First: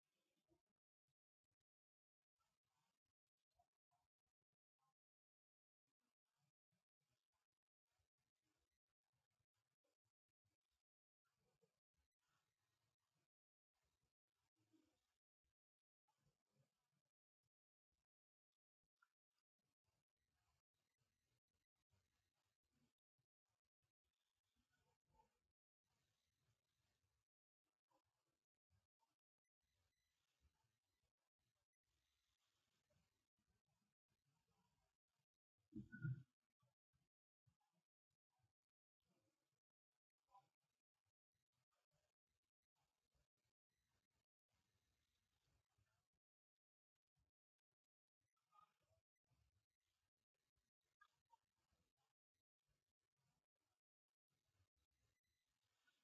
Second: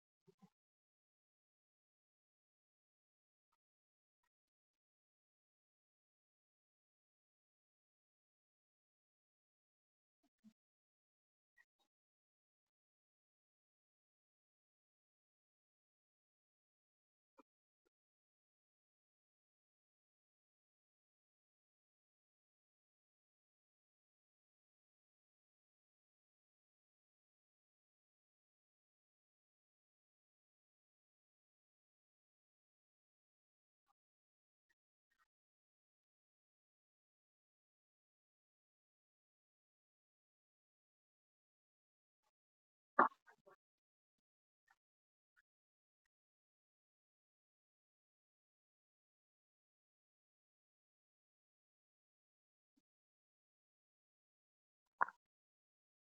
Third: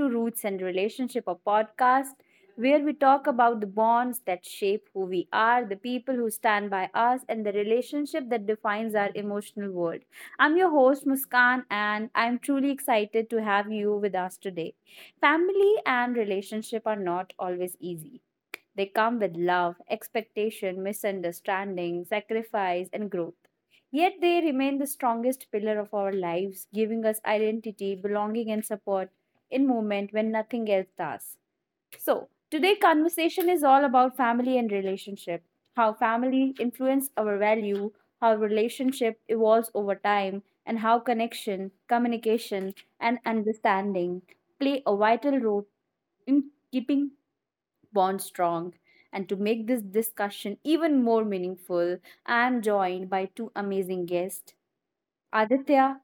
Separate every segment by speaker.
Speaker 1: to Roots and Relationship, a podcast where we talk about the bonds that shape who we are, the people who stand by us, and the relationship that defines our emotional world. I'm your host, Muskan, and I'm truly excited to have you with us today. Family and relationship are not always easy. They come with love, expectation, misunderstanding, sacrifice, and growth. Yet they remain the strongest pillar of our lives, giving us identity, belonging, and support in moment when nothing else does. So, today conversation is all about family and relationship, how family influence our value, how relationship evolves over time, and how connection, communication, and understanding play a vital role in keeping bond strong. And to make this discussion even more meaningful, I am joined by two amazing guests Aditya,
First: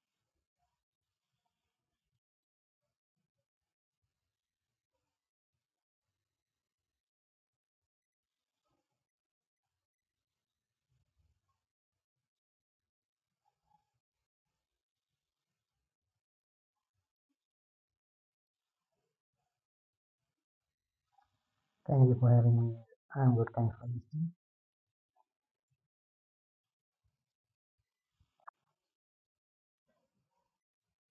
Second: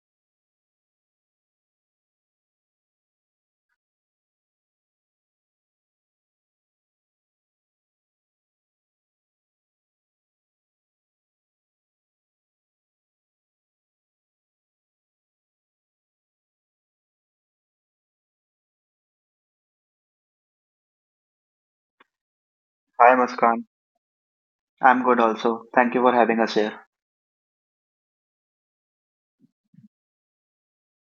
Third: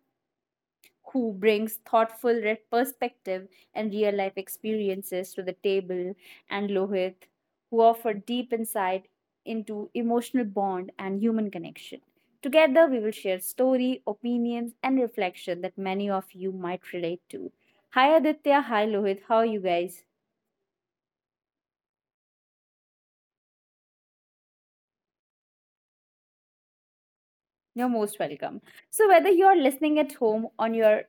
Speaker 1: who brings thoughtful perspective and real life experiences to the table, and Lohit, who offer deep insight into emotional bond and human connection. Together, we will share story, opinions, and reflection that many of you might relate to. Hi Aditya, hi Lohit, how are you guys?
Speaker 2: Thank you for having me.
Speaker 3: Hi
Speaker 2: I'm good,
Speaker 3: Muskan,
Speaker 2: thanks for listening.
Speaker 3: I'm good also. Thank you for having us here.
Speaker 1: You're most welcome. So, whether you're listening at home, on your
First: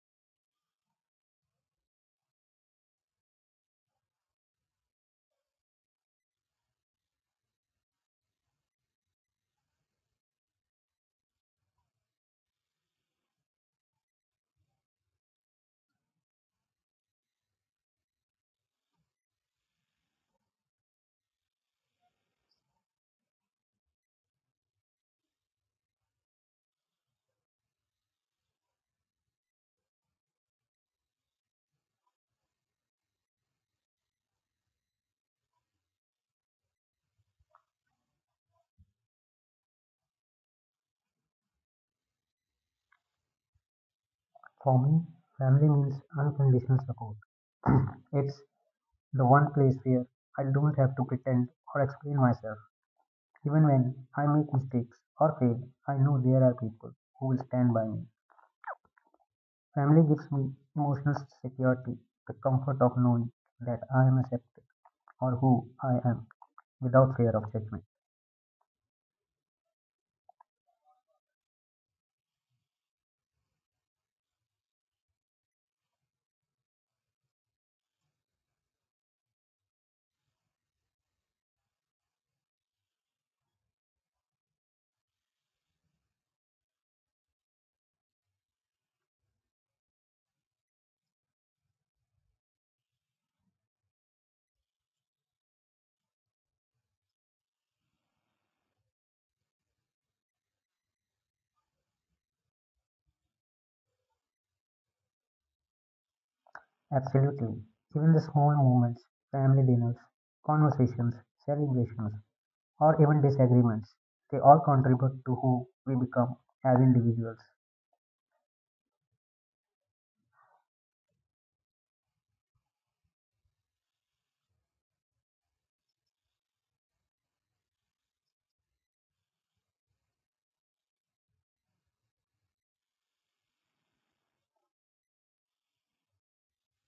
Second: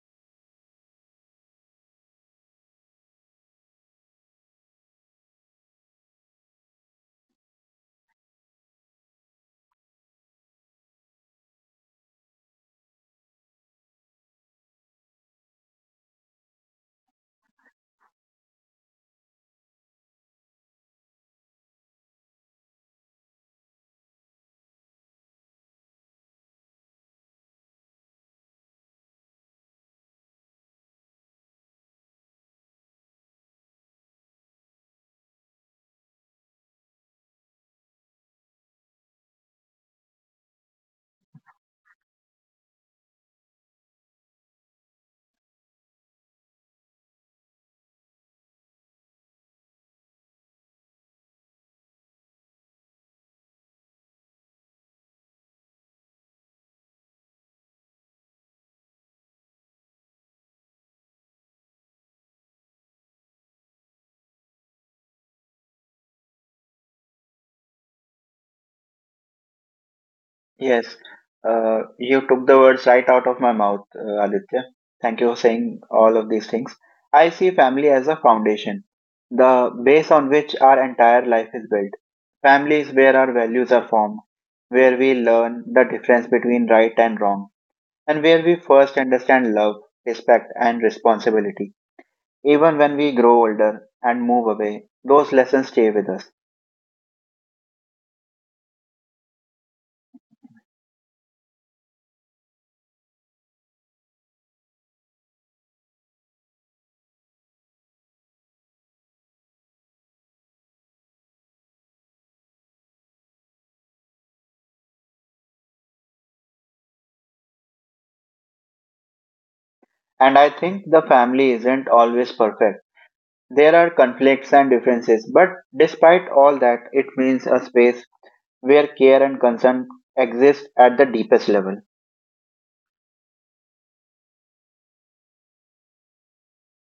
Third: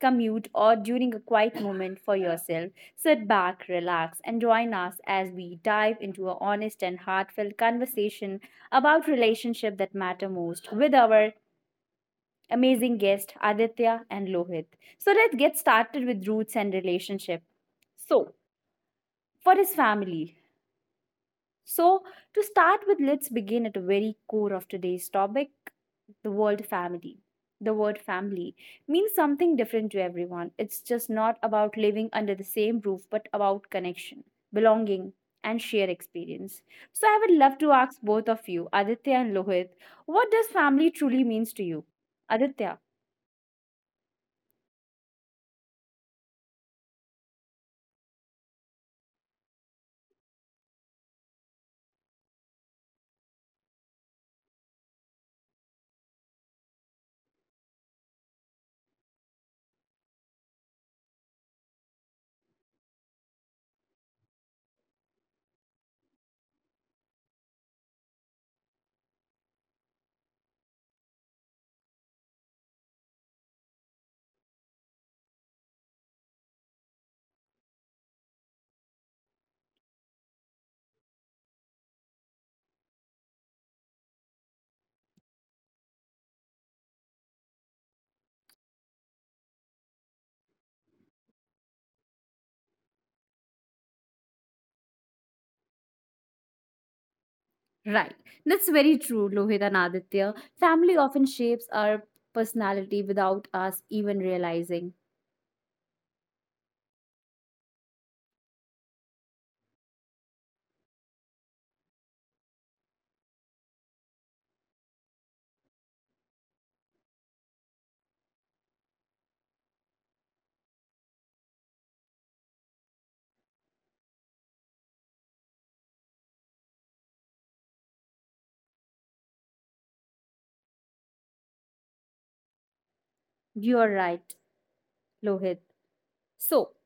Speaker 1: commute, or during a quiet moment for yourself, sit back, relax, and join us as we dive into a honest and heartfelt conversation about relationships that matter most with our amazing guests, Aditya and Lohit. So, let's get started with roots and relationship. So, for his family, So, To start with, let's begin at the very core of today's topic the word family. The word family means something different to everyone. It's just not about living under the same roof, but about connection, belonging, and shared experience. So, I would love to ask both of you, Aditya and Lohit, what does family truly means to you? Aditya,
Speaker 2: For me, family means unconditional support. It's the one place where I don't have to pretend or explain myself. Even when I make mistakes or fail, I know there are people who will stand by me. Family gives me emotional security, the comfort of knowing that I am accepted or who I am without fear of judgment.
Speaker 3: Yes, you took the words right out of my mouth, Aditya. Thank you for saying all of these things. I see family as a foundation, the base on which our entire life is built. Family is where our values are formed, where we learn the difference between right and wrong, and where we first understand love, respect, and responsibility. Even when we grow older and move away, those lessons stay with us.
Speaker 1: right. That's very true, Lohit and Aditya. Family often shapes our personality without us even realizing.
Speaker 2: Absolutely. Even the small moments, family dinners, conversations, celebrations, or even disagreements. They all contribute to who we become as individuals.
Speaker 3: And I think the family isn't always perfect. There are conflicts and differences, but despite all that, it means a space where care and concern exist at the deepest level.
Speaker 1: You're right. Lohit. So,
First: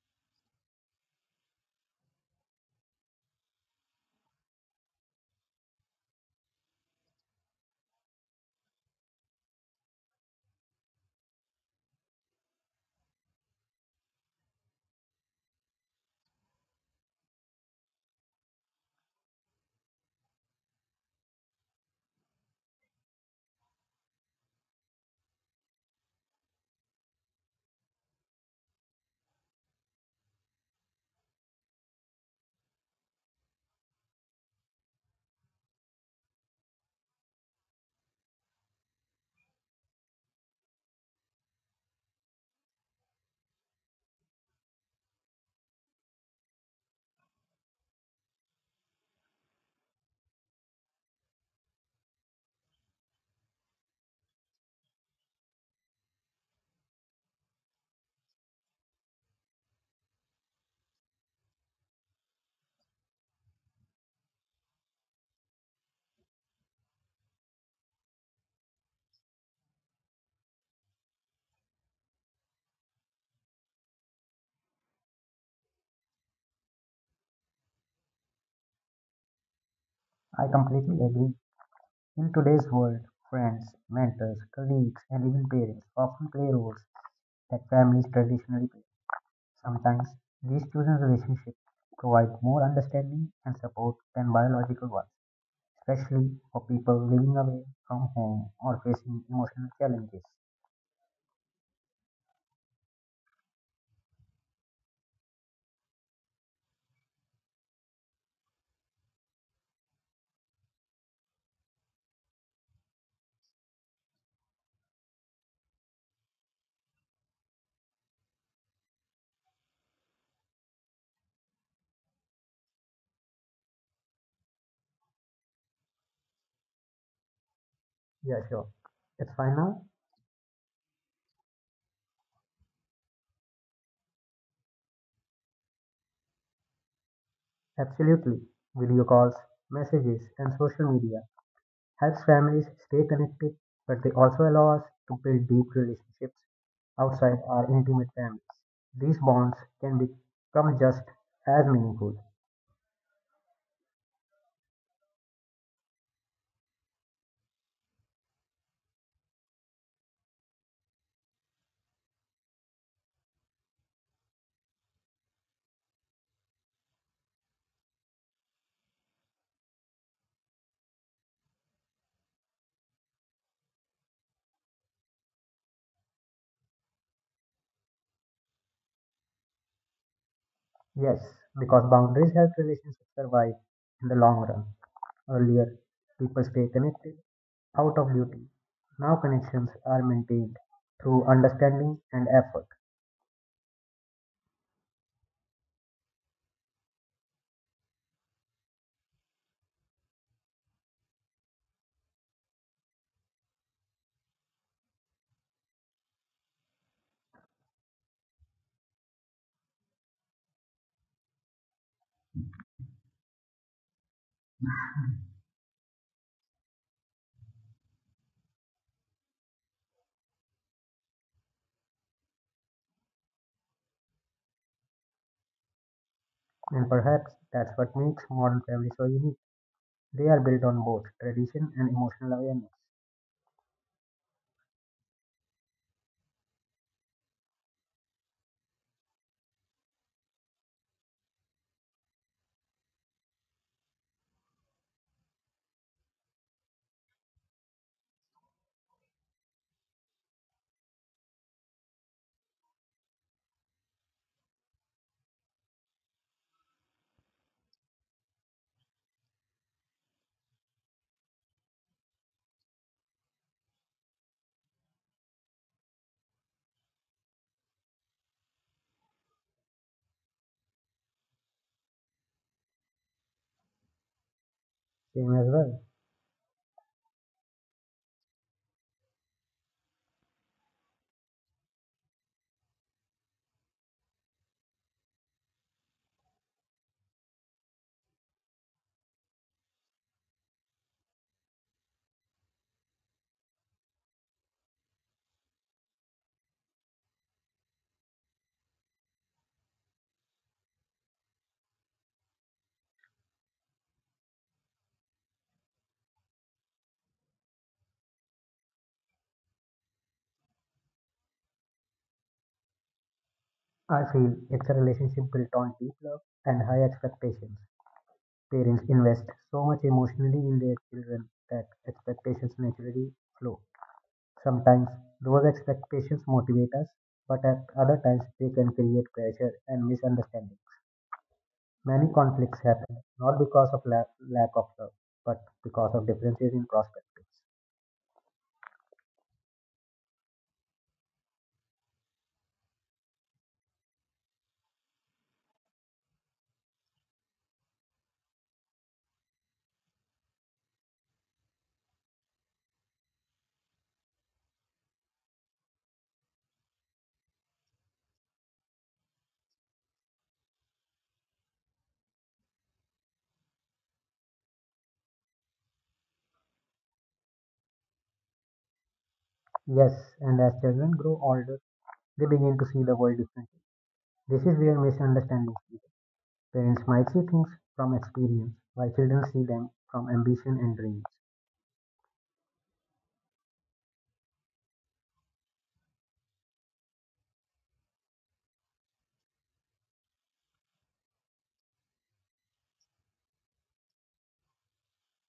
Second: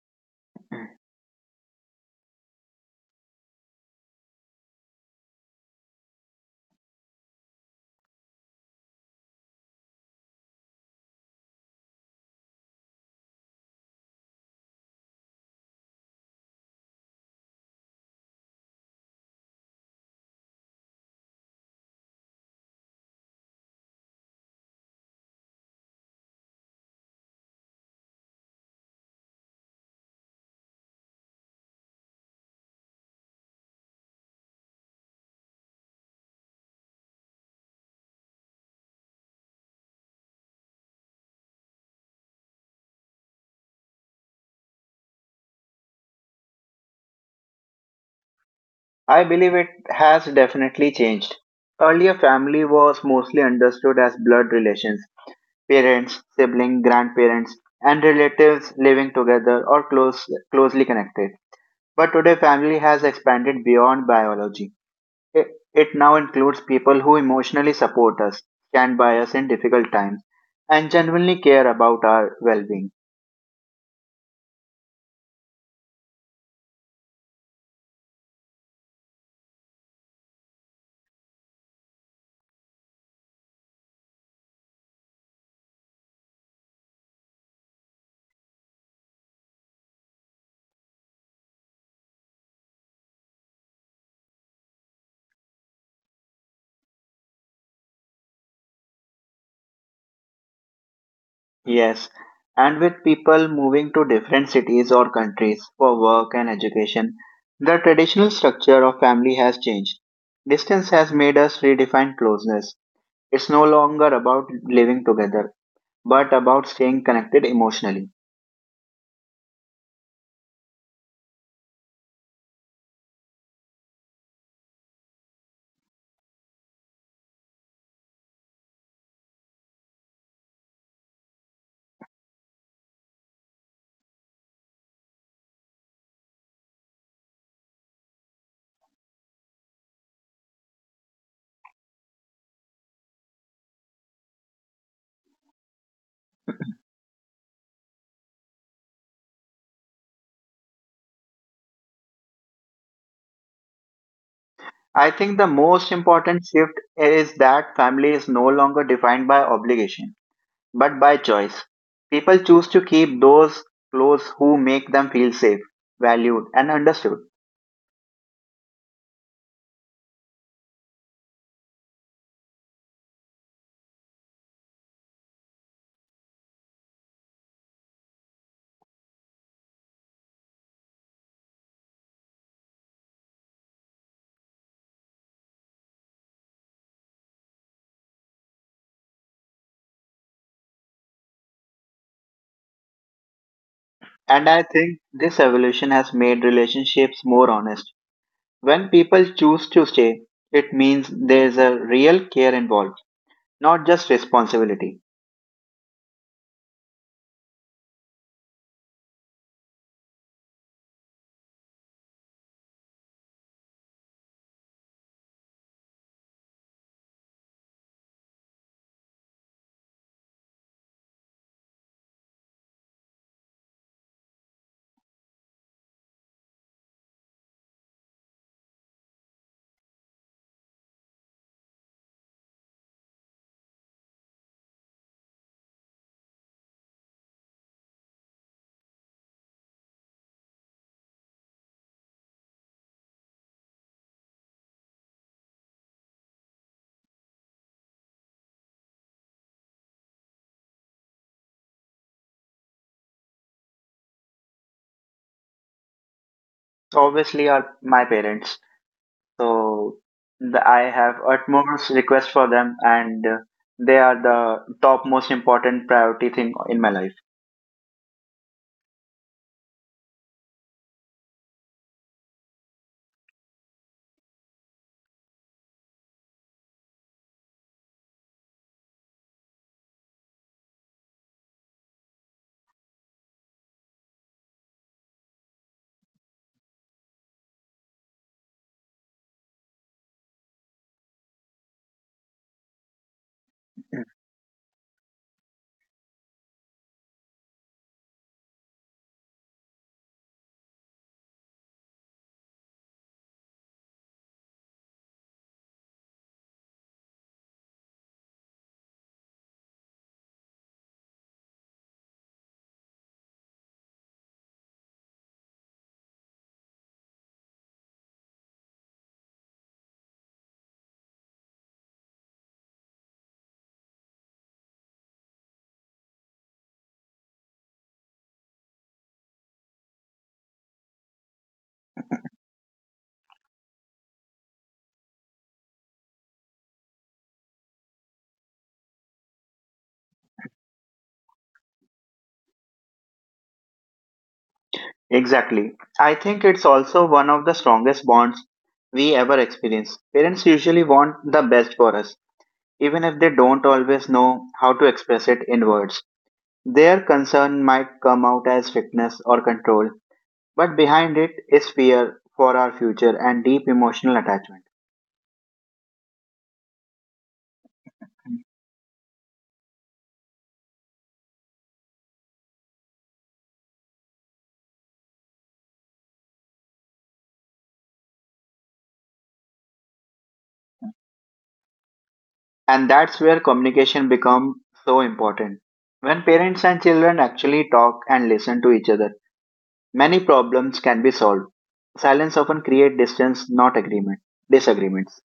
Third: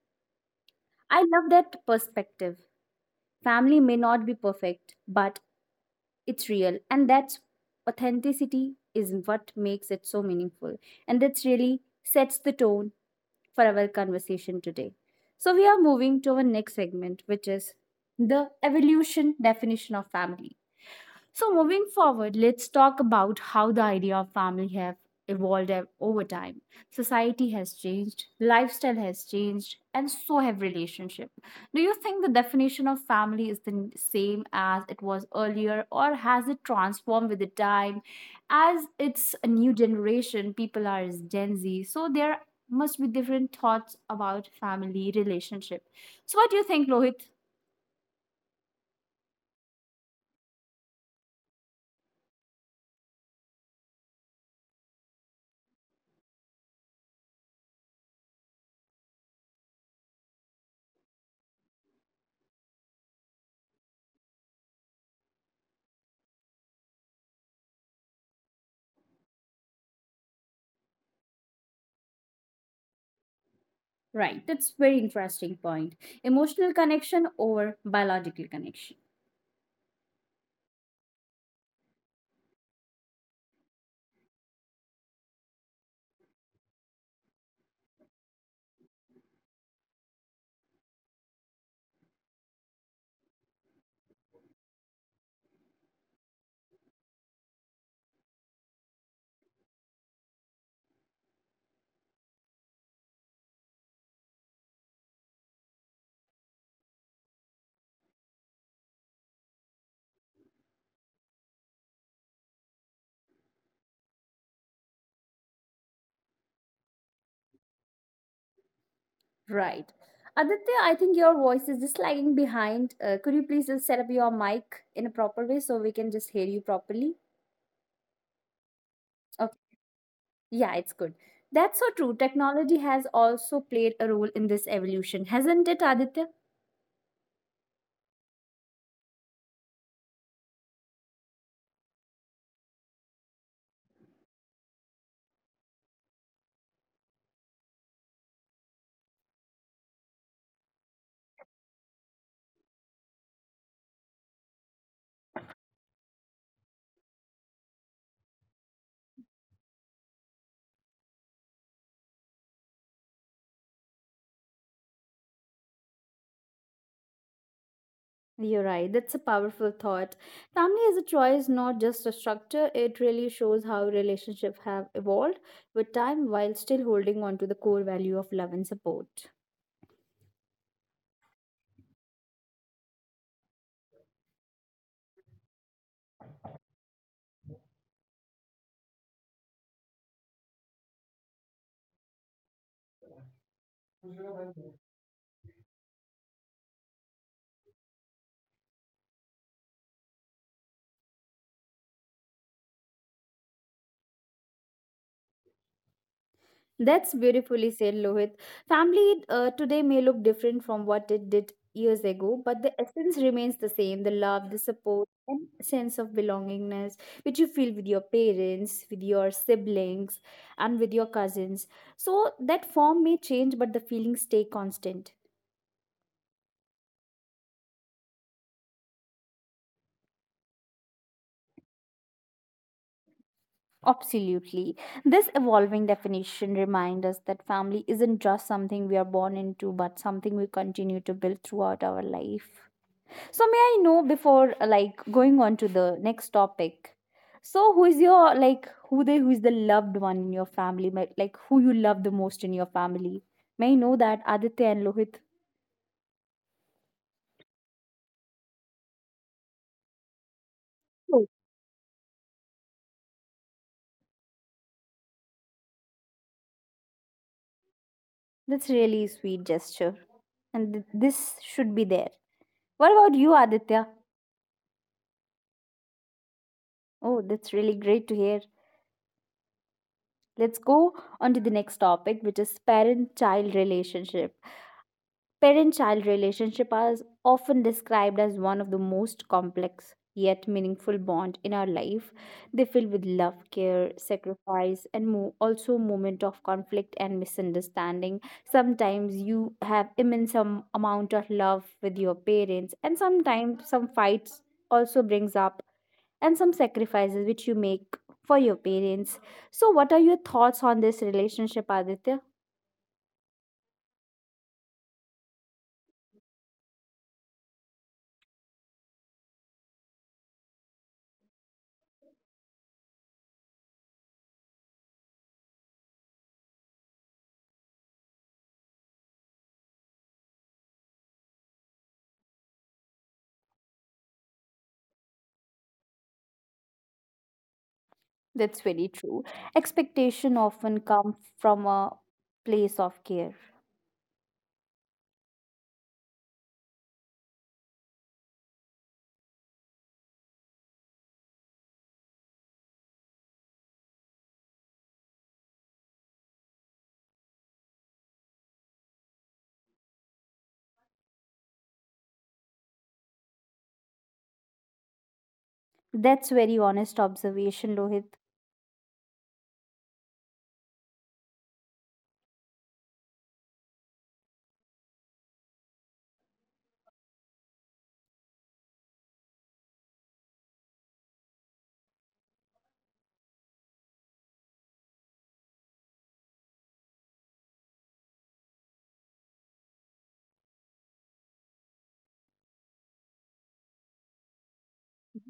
Speaker 1: I love that perspective. Family may not be perfect, but it's real. And that's authenticity is what makes it so meaningful. And that's really sets the tone for our conversation today. So, we are moving to our next segment, which is the evolution definition of family. So, moving forward, let's talk about how the idea of family have evolved over time. Society has changed, lifestyle has changed, and so have relationship. Do you think the definition of family is the same as it was earlier, or has it transformed with the time? As it's a new generation, people are as Gen Z, so there must be different thoughts about family relationship. So, what do you think, Lohit?
Speaker 3: I believe it has definitely changed. Earlier, family was mostly understood as blood relations parents, siblings, grandparents, and relatives living together or close, closely connected. But today, family has expanded beyond biology. It, it now includes people who emotionally support us, stand by us in difficult times, and genuinely care about our well being.
Speaker 1: Right, that's very interesting point. Emotional connection over biological connection.
Speaker 2: I completely agree. In today's world, friends, mentors, colleagues, and even parents often play roles that families traditionally play. Sometimes these chosen relationships provide more understanding and support than biological ones, especially for people living away from home or facing emotional challenges.
Speaker 3: Yes, and with people moving to different cities or countries for work and education, the traditional structure of family has changed. Distance has made us redefine closeness. It's no longer about living together, but about staying connected emotionally.
Speaker 1: Right. Aditya, I think your voice is just lagging behind. Could you please just set up your mic in a proper way so we can just hear you properly?
Speaker 2: Yeah, sure. It's fine now?
Speaker 1: Yeah, it's good. That's so true. Technology has also played a role in this evolution, hasn't it, Aditya?
Speaker 2: Absolutely. Video calls, messages, and social media helps families stay connected, but they also allow us to build deep relationships outside our intimate families. These bonds can become just as meaningful.
Speaker 3: I think the most important shift is that family is no longer defined by obligation but by choice. People choose to keep those close who make them feel safe, valued, and understood.
Speaker 1: You're right, that's a powerful thought. Family is a choice, not just a structure. It really shows how relationships have evolved with time while still holding on to the core value of love and support.
Speaker 2: Yes, because boundaries help relationships survive in the long run. Earlier, people stay connected out of duty. Now connections are maintained through understanding and effort.
Speaker 3: And I think this evolution has made relationships more honest. When people choose to stay, it means there's a real care involved, not just responsibility.
Speaker 1: That's beautifully said, Lohit. Family today may look different from what it did years ago, but the essence remains the same the love, the support, and sense of belongingness which you feel with your parents, with your siblings, and with your cousins. So that form may change, but the feelings stay constant.
Speaker 2: And perhaps that's what makes modern families so unique. They are built on both tradition and emotional awareness.
Speaker 1: Absolutely. This evolving definition reminds us that family isn't just something we are born into, but something we continue to build throughout our life. So may I know before like going on to the next topic. So who is your like who the who is the loved one in your family? Like who you love the most in your family? May I know that Aditya and Lohit?
Speaker 3: Obviously, are my parents, so the, I
Speaker 1: Oh,
Speaker 3: have utmost request for them, and they are the top most important priority thing in my life.
Speaker 1: that's really sweet gesture, and this should be there. What about you, Aditya?
Speaker 2: Same as well.
Speaker 1: Oh, that's really great to hear. Let's go on to the next topic, which is parent-child relationship. Parent child relationship is often described as one of the most complex yet meaningful bond in our life. They fill with love, care, sacrifice, and also moment of conflict and misunderstanding. Sometimes you have immense amount of love with your parents, and sometimes some fights also brings up and some sacrifices which you make for your parents. So, what are your thoughts on this relationship, Aditya?
Speaker 2: I feel it's a relationship built on deep love and high expectations. Parents invest so much emotionally in their children that expectations naturally flow. Sometimes those expectations motivate us, but at other times they can create pressure and misunderstandings. Many conflicts happen not because of lack of love, but because of differences in perspectives.
Speaker 1: That's very true. Expectation often come from a place of care.
Speaker 3: Exactly. I think it's also one of the strongest bonds we ever experience. Parents usually want the best for us, even if they don't always know how to express it in words. Their concern might come out as strictness or control, but behind it is fear for our future and deep emotional attachment.
Speaker 1: That's very honest observation, Lohit.
Speaker 2: Yes, and as children grow older, they begin to see the world differently. This is where misunderstandings begin. Parents might see things from experience, while children see them from ambition and dreams.
Speaker 3: And that's where communication becomes so important. When parents and children actually talk and listen to each other, many problems can be solved. Silence often creates distance, not agreement, disagreements.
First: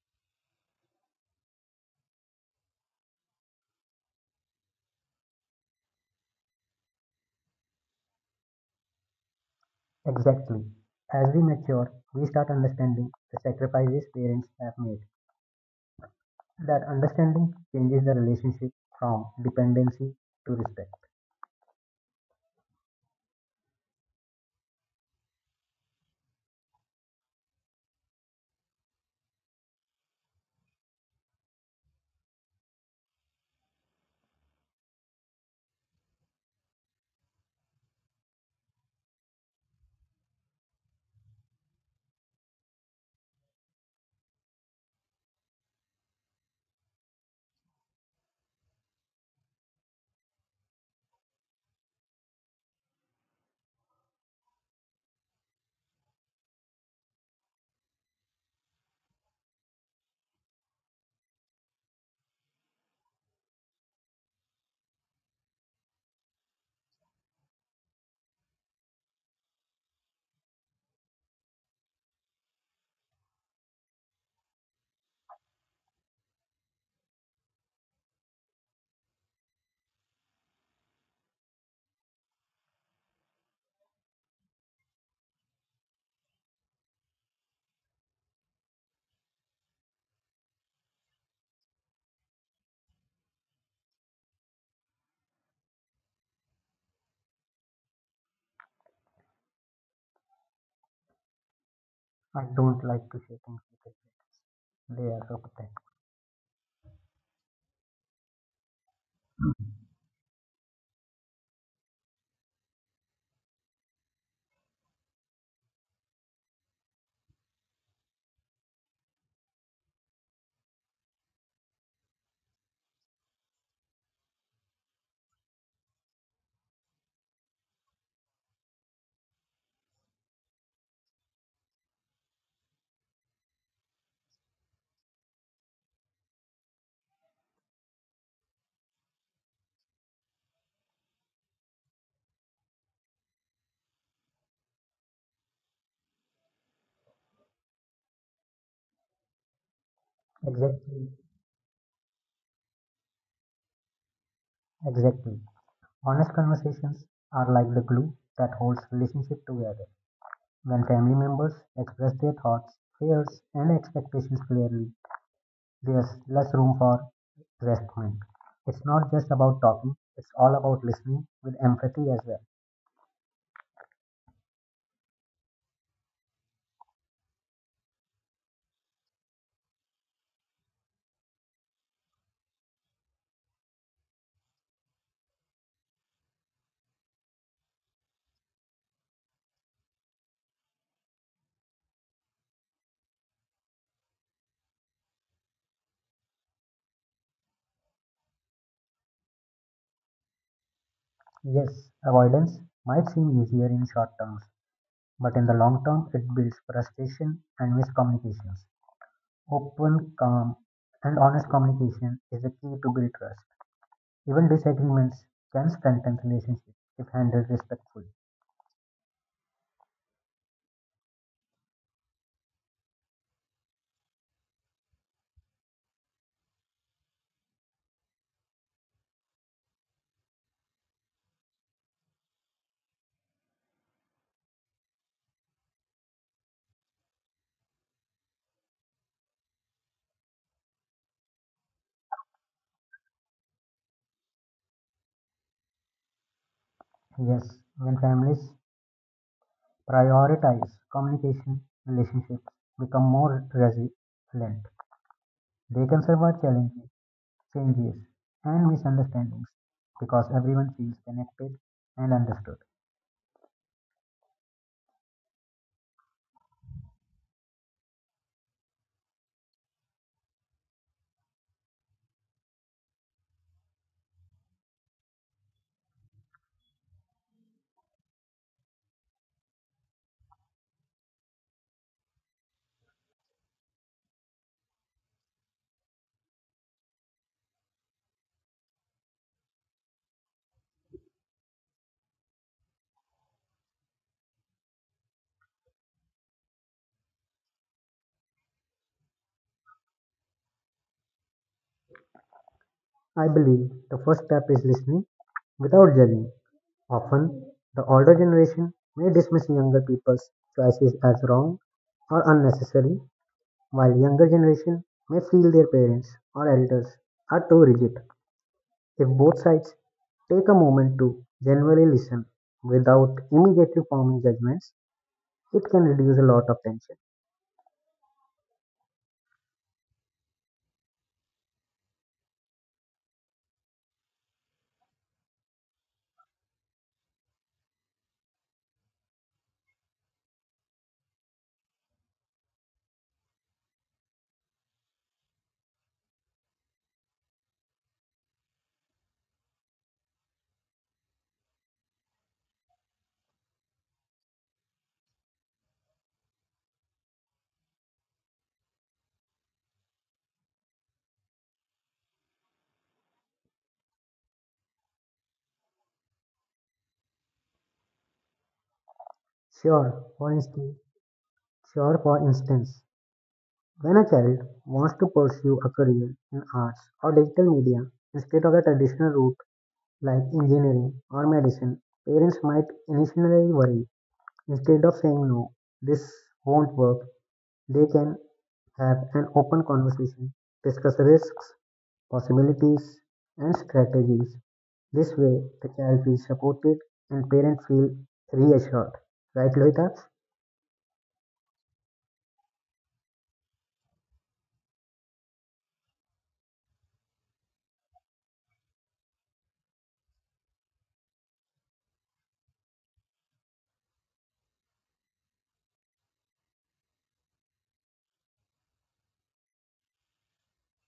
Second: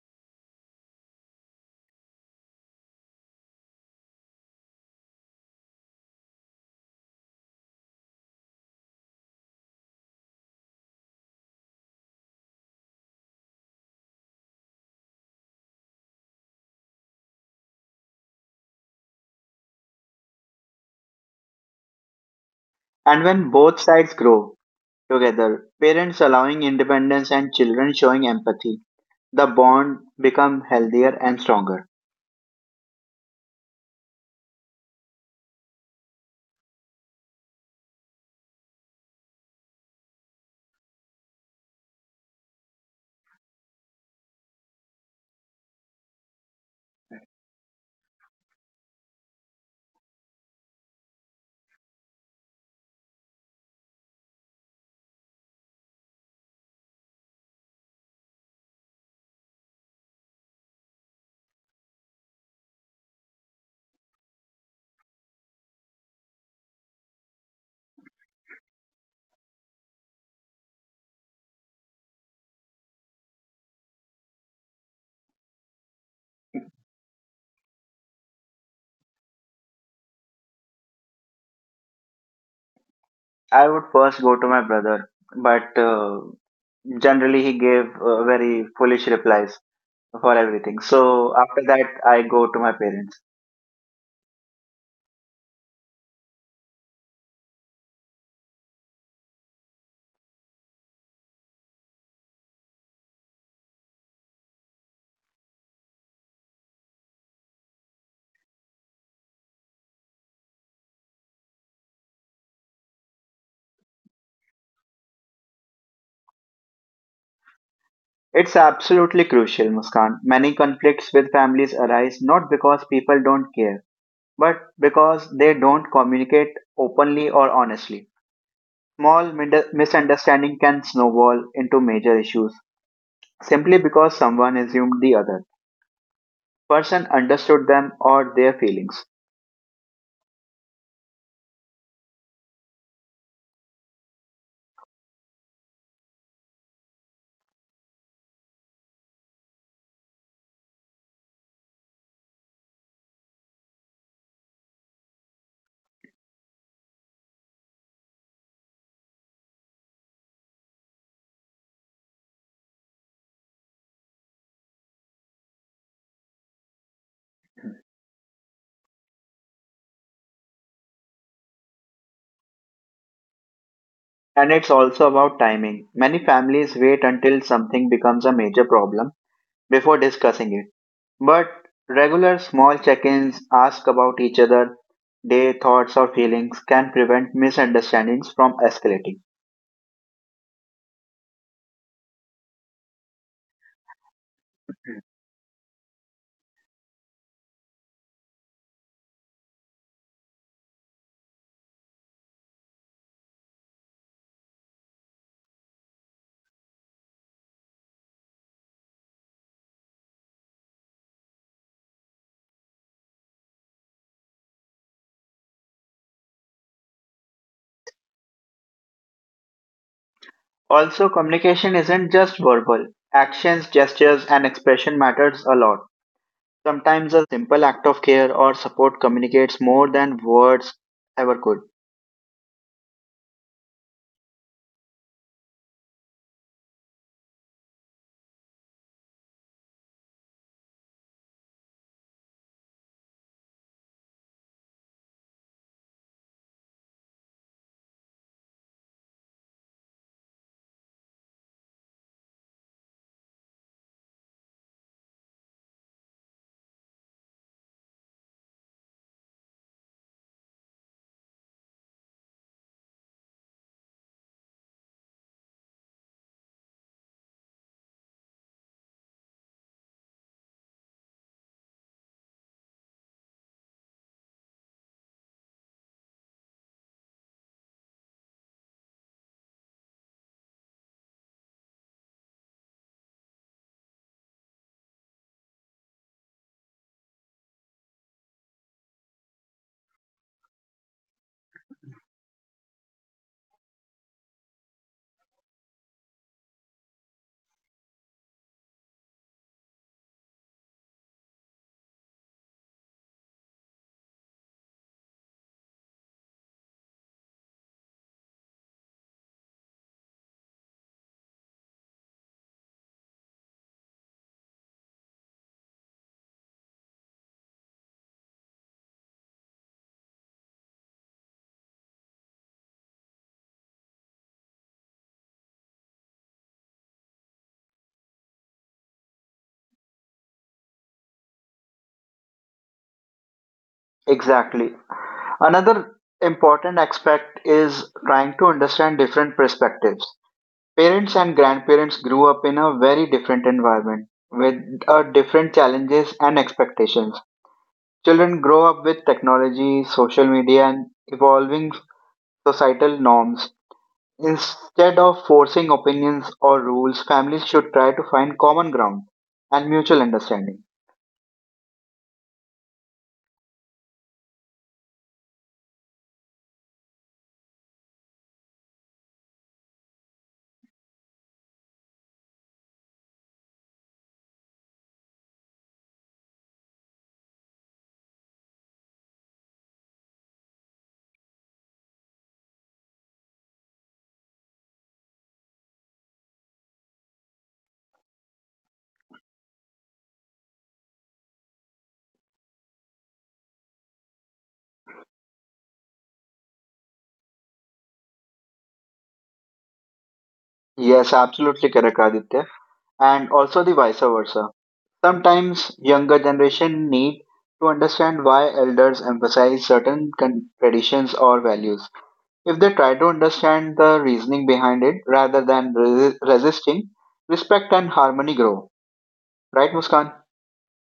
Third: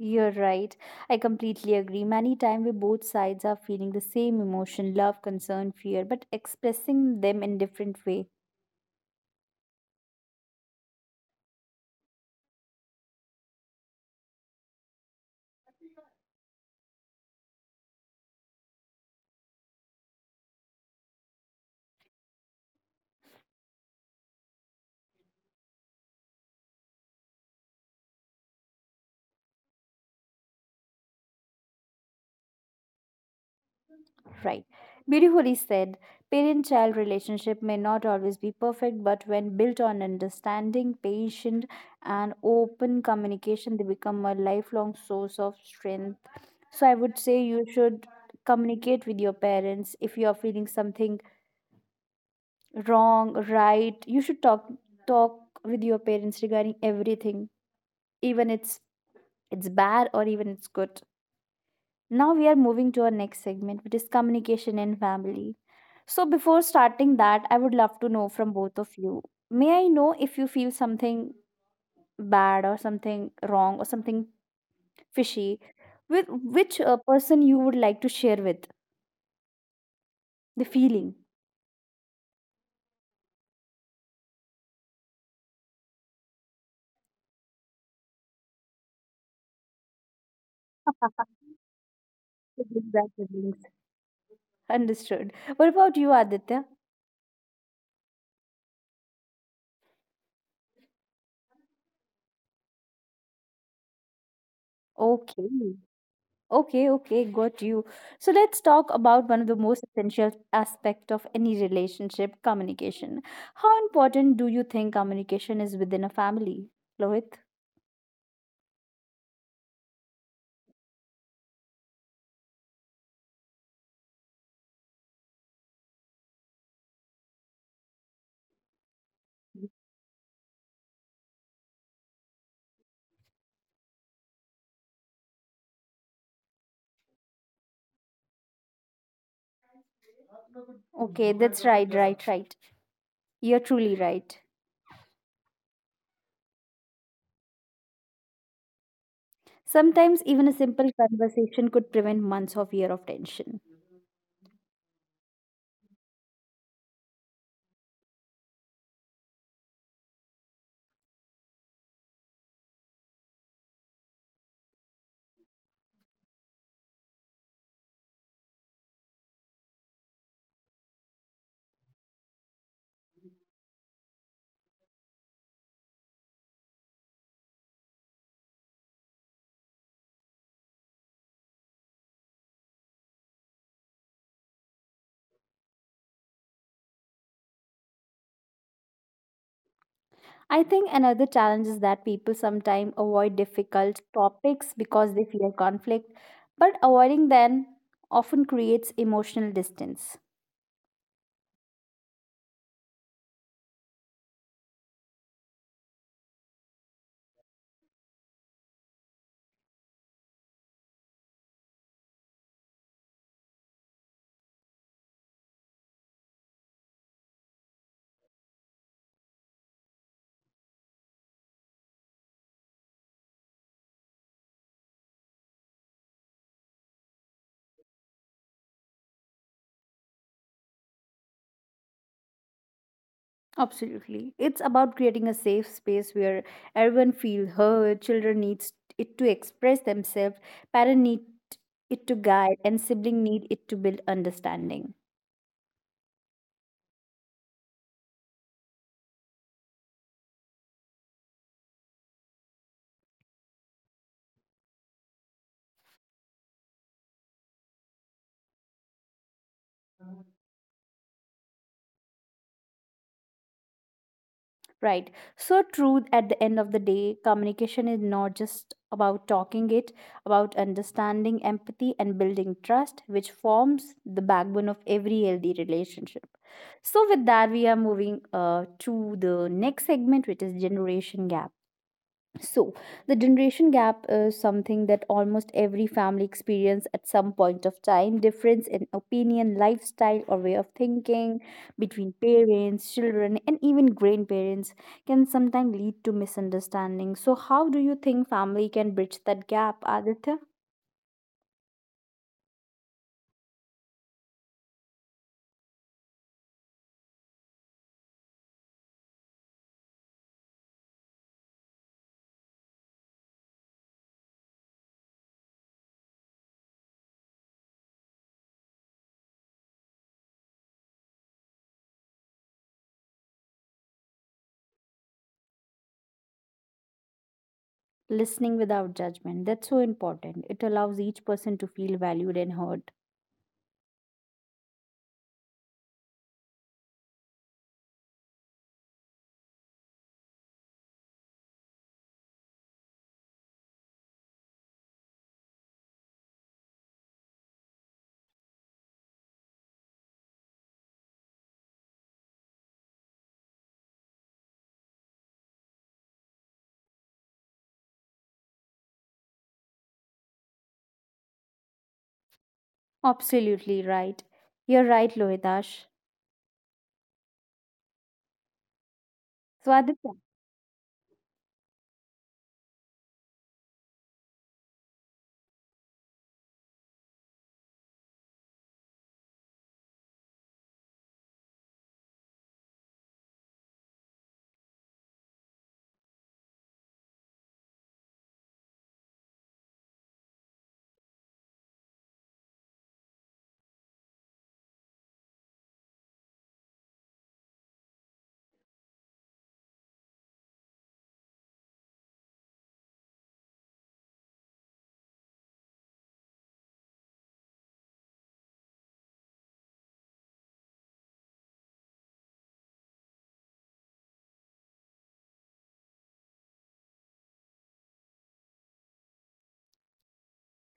Speaker 1: You're right. I completely agree. Many times we both sides are feeling the same emotion, love, concern, fear, but expressing them in different way.
Speaker 2: Exactly. As we mature, we start understanding the sacrifices parents have made. That understanding changes the relationship from dependency to respect.
Speaker 3: And when both sides grow together, parents allowing independence and children showing empathy, the bond become healthier and stronger.
Speaker 1: Right. Beautifully said. Parent-child relationship may not always be perfect, but when built on understanding, patient, and open communication, they become a lifelong source of strength. So I would say you should communicate with your parents if you are feeling something wrong, right. You should talk with your parents regarding everything, even it's bad or even it's good. Now we are moving to our next segment, which is communication in family. So before starting that, I would love to know from both of you. May I know if you feel something bad or something wrong or something fishy with which person you would like to share with the feeling?
Speaker 3: I would first go to my brother, but generally he gave very foolish replies for everything. So after that, I go to my
Speaker 1: Siblings are
Speaker 3: parents.
Speaker 1: siblings. Understood. What about you, Aditya?
Speaker 2: I don't like to say things because they are so
Speaker 1: Okay.
Speaker 2: pathetic.
Speaker 1: Okay, okay, got you. So let's talk about one of the most essential aspect of any relationship, communication. How important do you think communication is within a family, Lohit?
Speaker 3: It's absolutely crucial, Muskan. Many conflicts with families arise not because people don't care but because they don't communicate openly or honestly. Small misunderstanding can snowball into major issues simply because someone assumed the other person understood them or their feelings.
Speaker 1: Okay, that's right, right, right. You're truly right. Sometimes even a simple
Speaker 2: Exactly.
Speaker 1: conversation could prevent months of year of tension.
Speaker 2: Exactly. Honest conversations are like the glue that holds relationship together. When family members express their thoughts, fears, and expectations clearly, there's less room for investment. It's not just about talking, it's all about listening with empathy as well.
Speaker 3: And it's also about timing. Many families wait until something becomes a major problem before discussing it. But regular small check-ins, ask about each other, their thoughts or feelings can prevent misunderstandings from escalating.
Speaker 1: I think another challenge is that people sometimes avoid difficult topics because they fear conflict, but avoiding them often creates emotional distance.
Speaker 2: Yes, avoidance might seem easier in short terms, but in the long term, it builds frustration and miscommunications. Open, calm, and honest communication is the key to build trust. Even disagreements can strengthen relationships if handled respectfully.
Speaker 3: Also, communication isn't just verbal. Actions, gestures, and expression matters a lot. Sometimes a simple act of care or support communicates more than words ever could.
Speaker 1: Absolutely. It's about creating a safe space where everyone feels heard, children needs it to express themselves, parents need it to guide, and sibling need it to build understanding.
Speaker 2: Yes, when families prioritize communication, relationships become more resilient. They can survive challenges, changes, and misunderstandings because everyone feels connected and understood.
Speaker 1: Right. So true at the end of the day, communication is not just about talking it, about understanding empathy and building trust, which forms the backbone of every healthy relationship. So with that, we are moving to the next segment, which is generation gap. So, the generation gap is something that almost every family experience at some point of time. Difference in opinion, lifestyle, or way of thinking between parents, children, and even grandparents can sometimes lead to misunderstanding. So, how do you think family can bridge that gap, Aditya?
Speaker 2: I believe the first step is listening without judging. Often, the older generation may dismiss younger people's choices as wrong or unnecessary, while younger generation may feel their parents or elders are too rigid. If both sides take a moment to genuinely listen without immediately forming judgments, it can reduce a lot of tension.
Speaker 1: Listening without judgment. That's so important. It allows each person to feel valued and heard.
Speaker 3: Exactly. Another important aspect is trying to understand different perspectives. Parents and grandparents grew up in a very different environment with different challenges and expectations. Children grow up with technology, social media, and evolving societal norms. Instead of forcing opinions or rules, families should try to find common ground and mutual understanding.
Speaker 1: Absolutely right. You're right, Lohitash. So,
Speaker 2: Sure,
Speaker 1: Aditya.
Speaker 2: for instance, sure, for instance, when a child wants to pursue a career in arts or digital media instead of a traditional route like engineering or medicine, parents might initially worry. Instead of saying no, this won't work, they can have an open conversation, discuss risks, possibilities, and strategies. This way, the child feels supported and parents feel reassured. Right, Lohita?
Speaker 3: Yes, absolutely correct, Aditya. And also the vice versa. Sometimes younger generation need to understand why elders emphasize traditions or values. If they try to understand the reasoning behind it rather than resisting, respect and harmony grow. Right, Muskan?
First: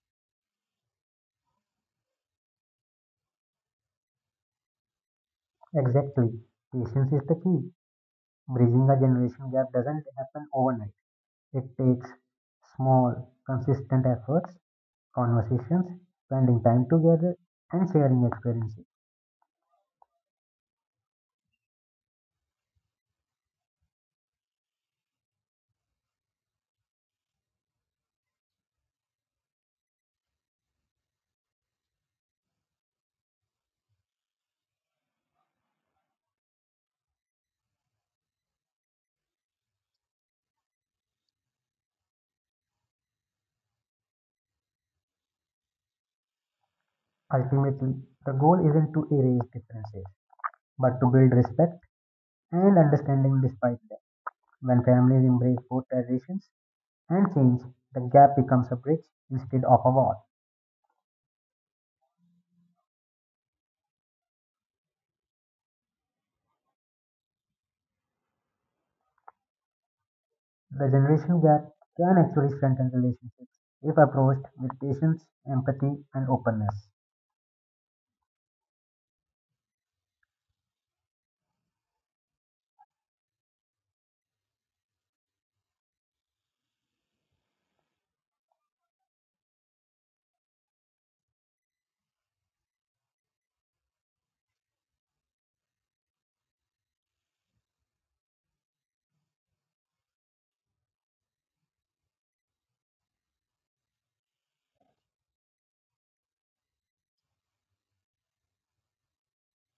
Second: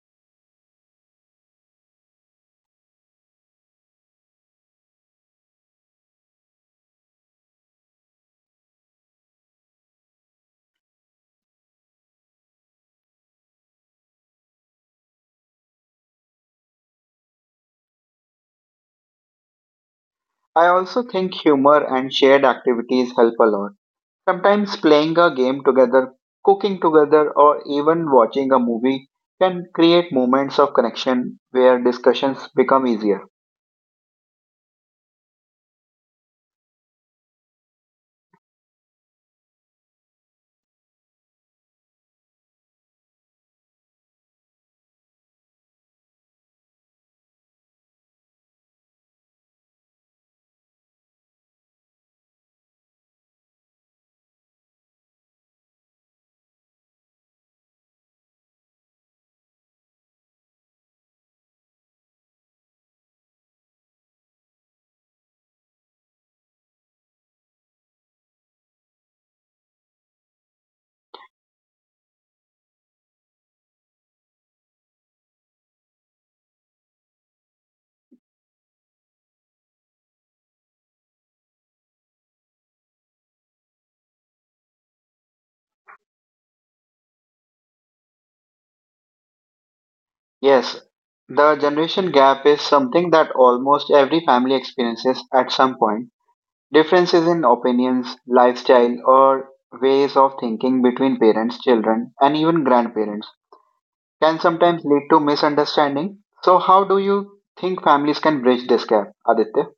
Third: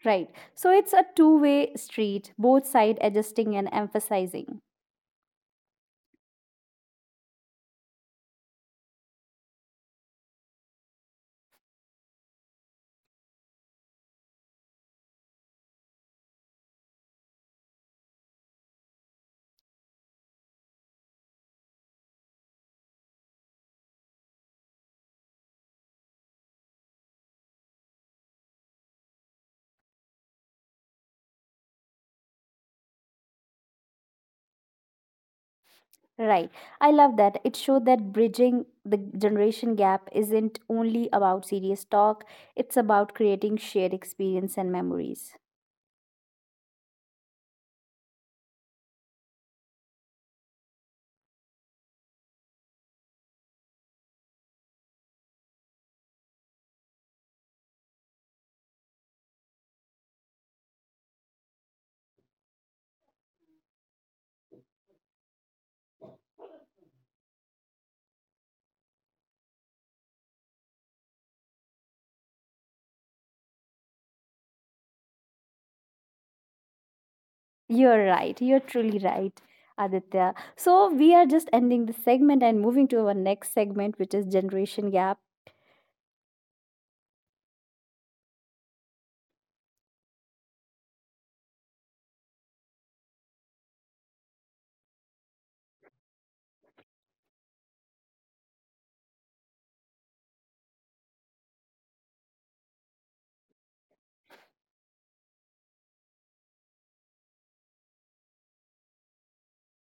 Speaker 1: Right. So it's a two-way street, both side adjusting and emphasizing.
Speaker 2: Exactly. Patience is the key. Bridging the generation gap doesn't happen overnight. It takes small, consistent efforts, conversations, spending time together, and sharing experiences.
Speaker 3: I also think humor and shared activities help a lot. Sometimes playing a game together, cooking together, or even watching a movie can create moments of connection where discussions become easier.
Speaker 1: Right. I love that. It showed that bridging the generation gap isn't only about serious talk, it's about creating shared experience and memories.
Speaker 2: Ultimately, the goal isn't to erase differences, but to build respect and understanding despite them. When families embrace both traditions and change, the gap becomes a bridge instead of a wall. The generation gap can actually strengthen relationships if approached with patience, empathy, and openness.
Speaker 1: You're right. You're truly right, Aditya. So we are just ending the segment and moving to our next segment, which is generation gap.
Speaker 3: Yes, the generation gap is something that almost every family experiences at some point. Differences in opinions, lifestyle, or ways of thinking between parents, children, and even grandparents can sometimes lead to misunderstanding. So, how do you think families can bridge this gap, Aditya?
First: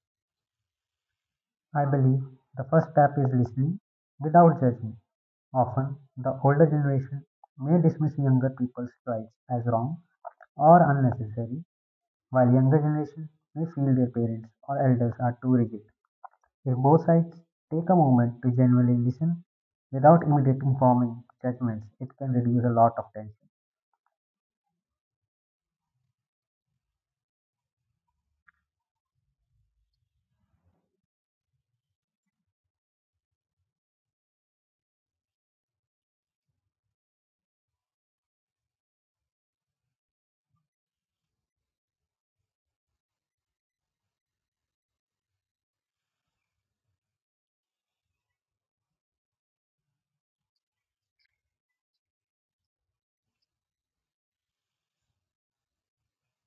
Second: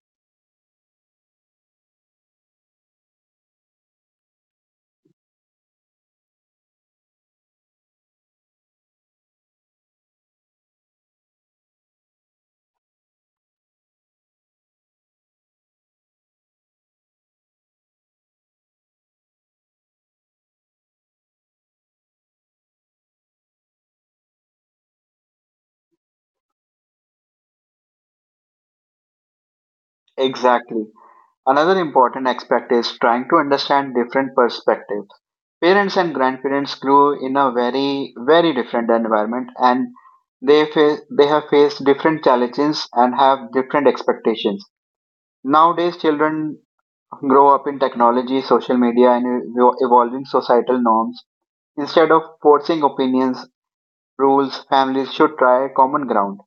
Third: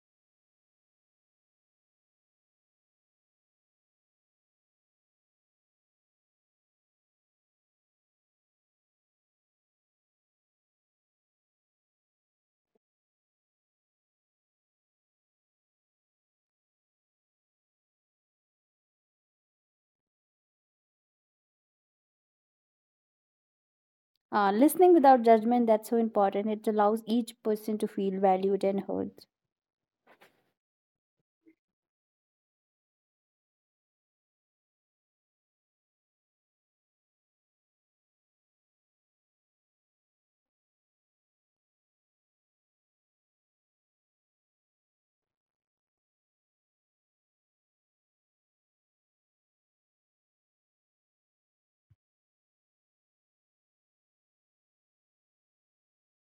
Speaker 2: I believe the first step is listening without judging. Often, the older generation may dismiss younger people's rights as wrong or unnecessary, while younger generation may feel their parents or elders are too rigid. If both sides take a moment to genuinely listen without immediately informing judgments, it can reduce a lot of tension.
Speaker 1: Listening without judgment, that's so important. It allows each person to feel valued and heard.
Speaker 3: Exactly. Another important aspect is trying to understand different perspectives. Parents and grandparents grew in a very different environment and they have faced different challenges and have different expectations. Nowadays, children grow up in technology, social media, and evolving societal norms. Instead of forcing opinions, rules, families should try common ground.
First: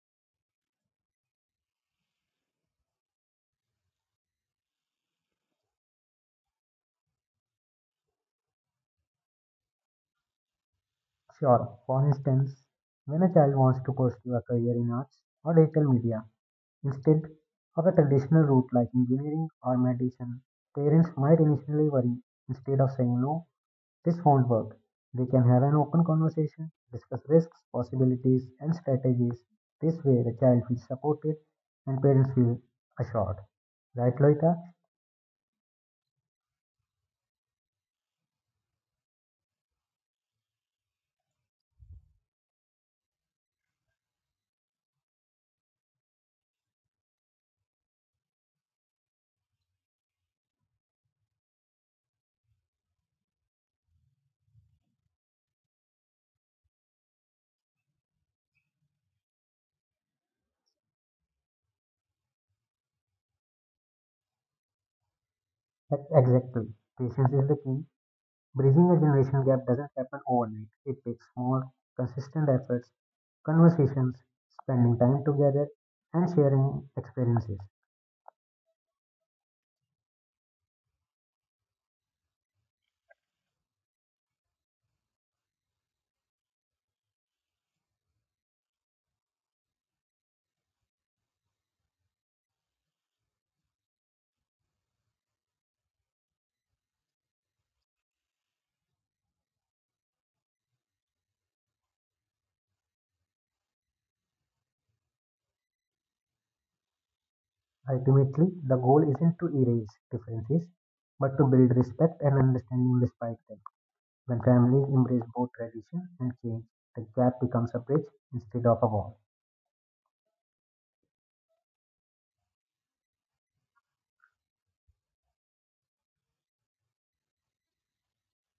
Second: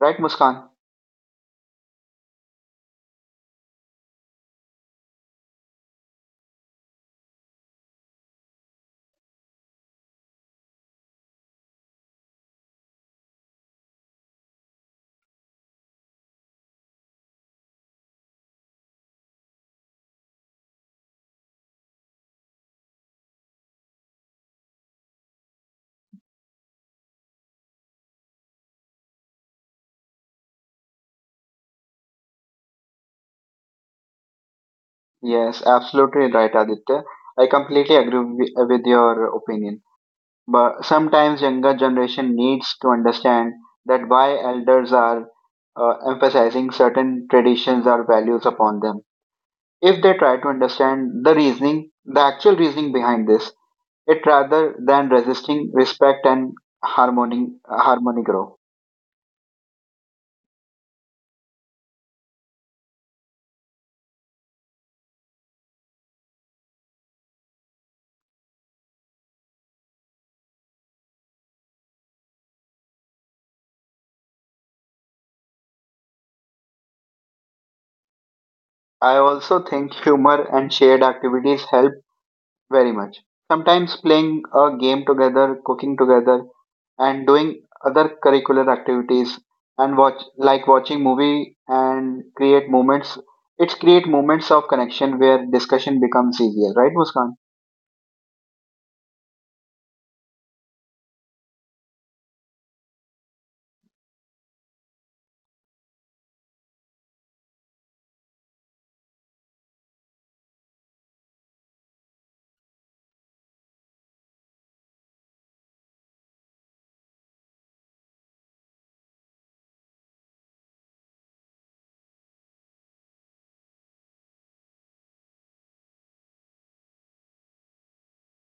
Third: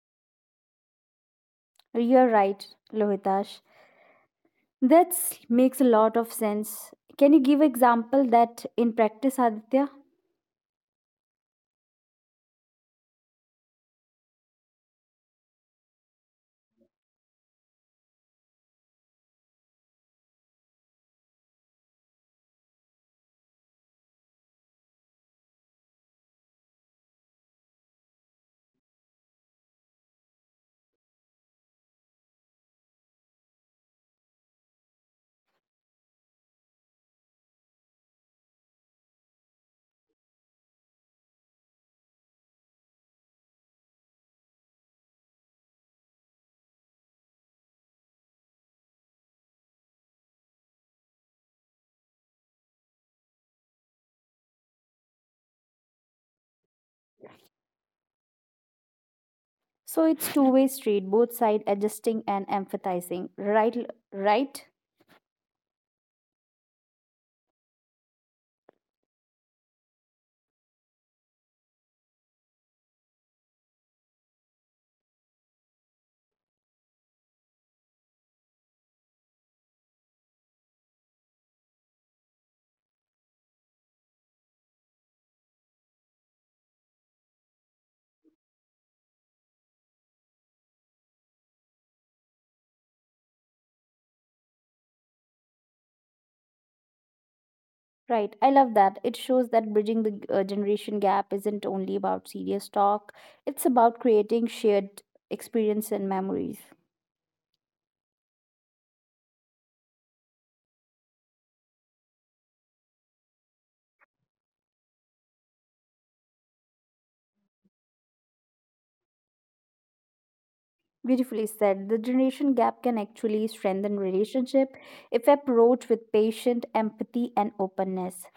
Speaker 3: Right, Muskan?
Speaker 1: You're right, Lohitash. That makes a lot of sense. Can you give example that in practice, Aditya?
Speaker 2: Sure, for instance, when a child wants to pursue a career in arts or digital media instead of a traditional route like engineering or medicine, parents might initially worry instead of saying no, this won't work. They can have an open conversation, discuss risks, possibilities, and strategies. This way, the child feels supported and parents feel assured. Right, Loita?
Speaker 3: Yes, absolutely right, Aditya. I completely agree with your opinion. But sometimes younger generation needs to understand that why elders are emphasizing certain traditions or values upon them. If they try to understand the reasoning, the actual reasoning behind this, it rather than resisting respect and harmony grow.
Speaker 1: So it's two-way street, both side adjusting and empathizing. Right,
Speaker 2: Exactly. Patience is the key. Bridging a generational gap doesn't happen overnight. It takes more consistent efforts conversations, spending time together, and sharing experiences.
Speaker 3: I also think humor and shared activities help very much. Sometimes playing a game together, cooking together, and doing other curricular activities and watch like watching movie and create moments it's create moments of connection where discussion becomes easier, right Muskan?
Speaker 1: right. I love that. It shows that bridging the generation gap isn't only about serious talk. It's about creating shared experience and memories.
Speaker 2: Ultimately, the goal isn't to erase differences, but to build respect and understanding despite them. When families embrace both tradition and change, the gap becomes a bridge instead of a wall.
Speaker 1: Beautifully said. The generation gap can actually strengthen relationship if approached with patient empathy and openness.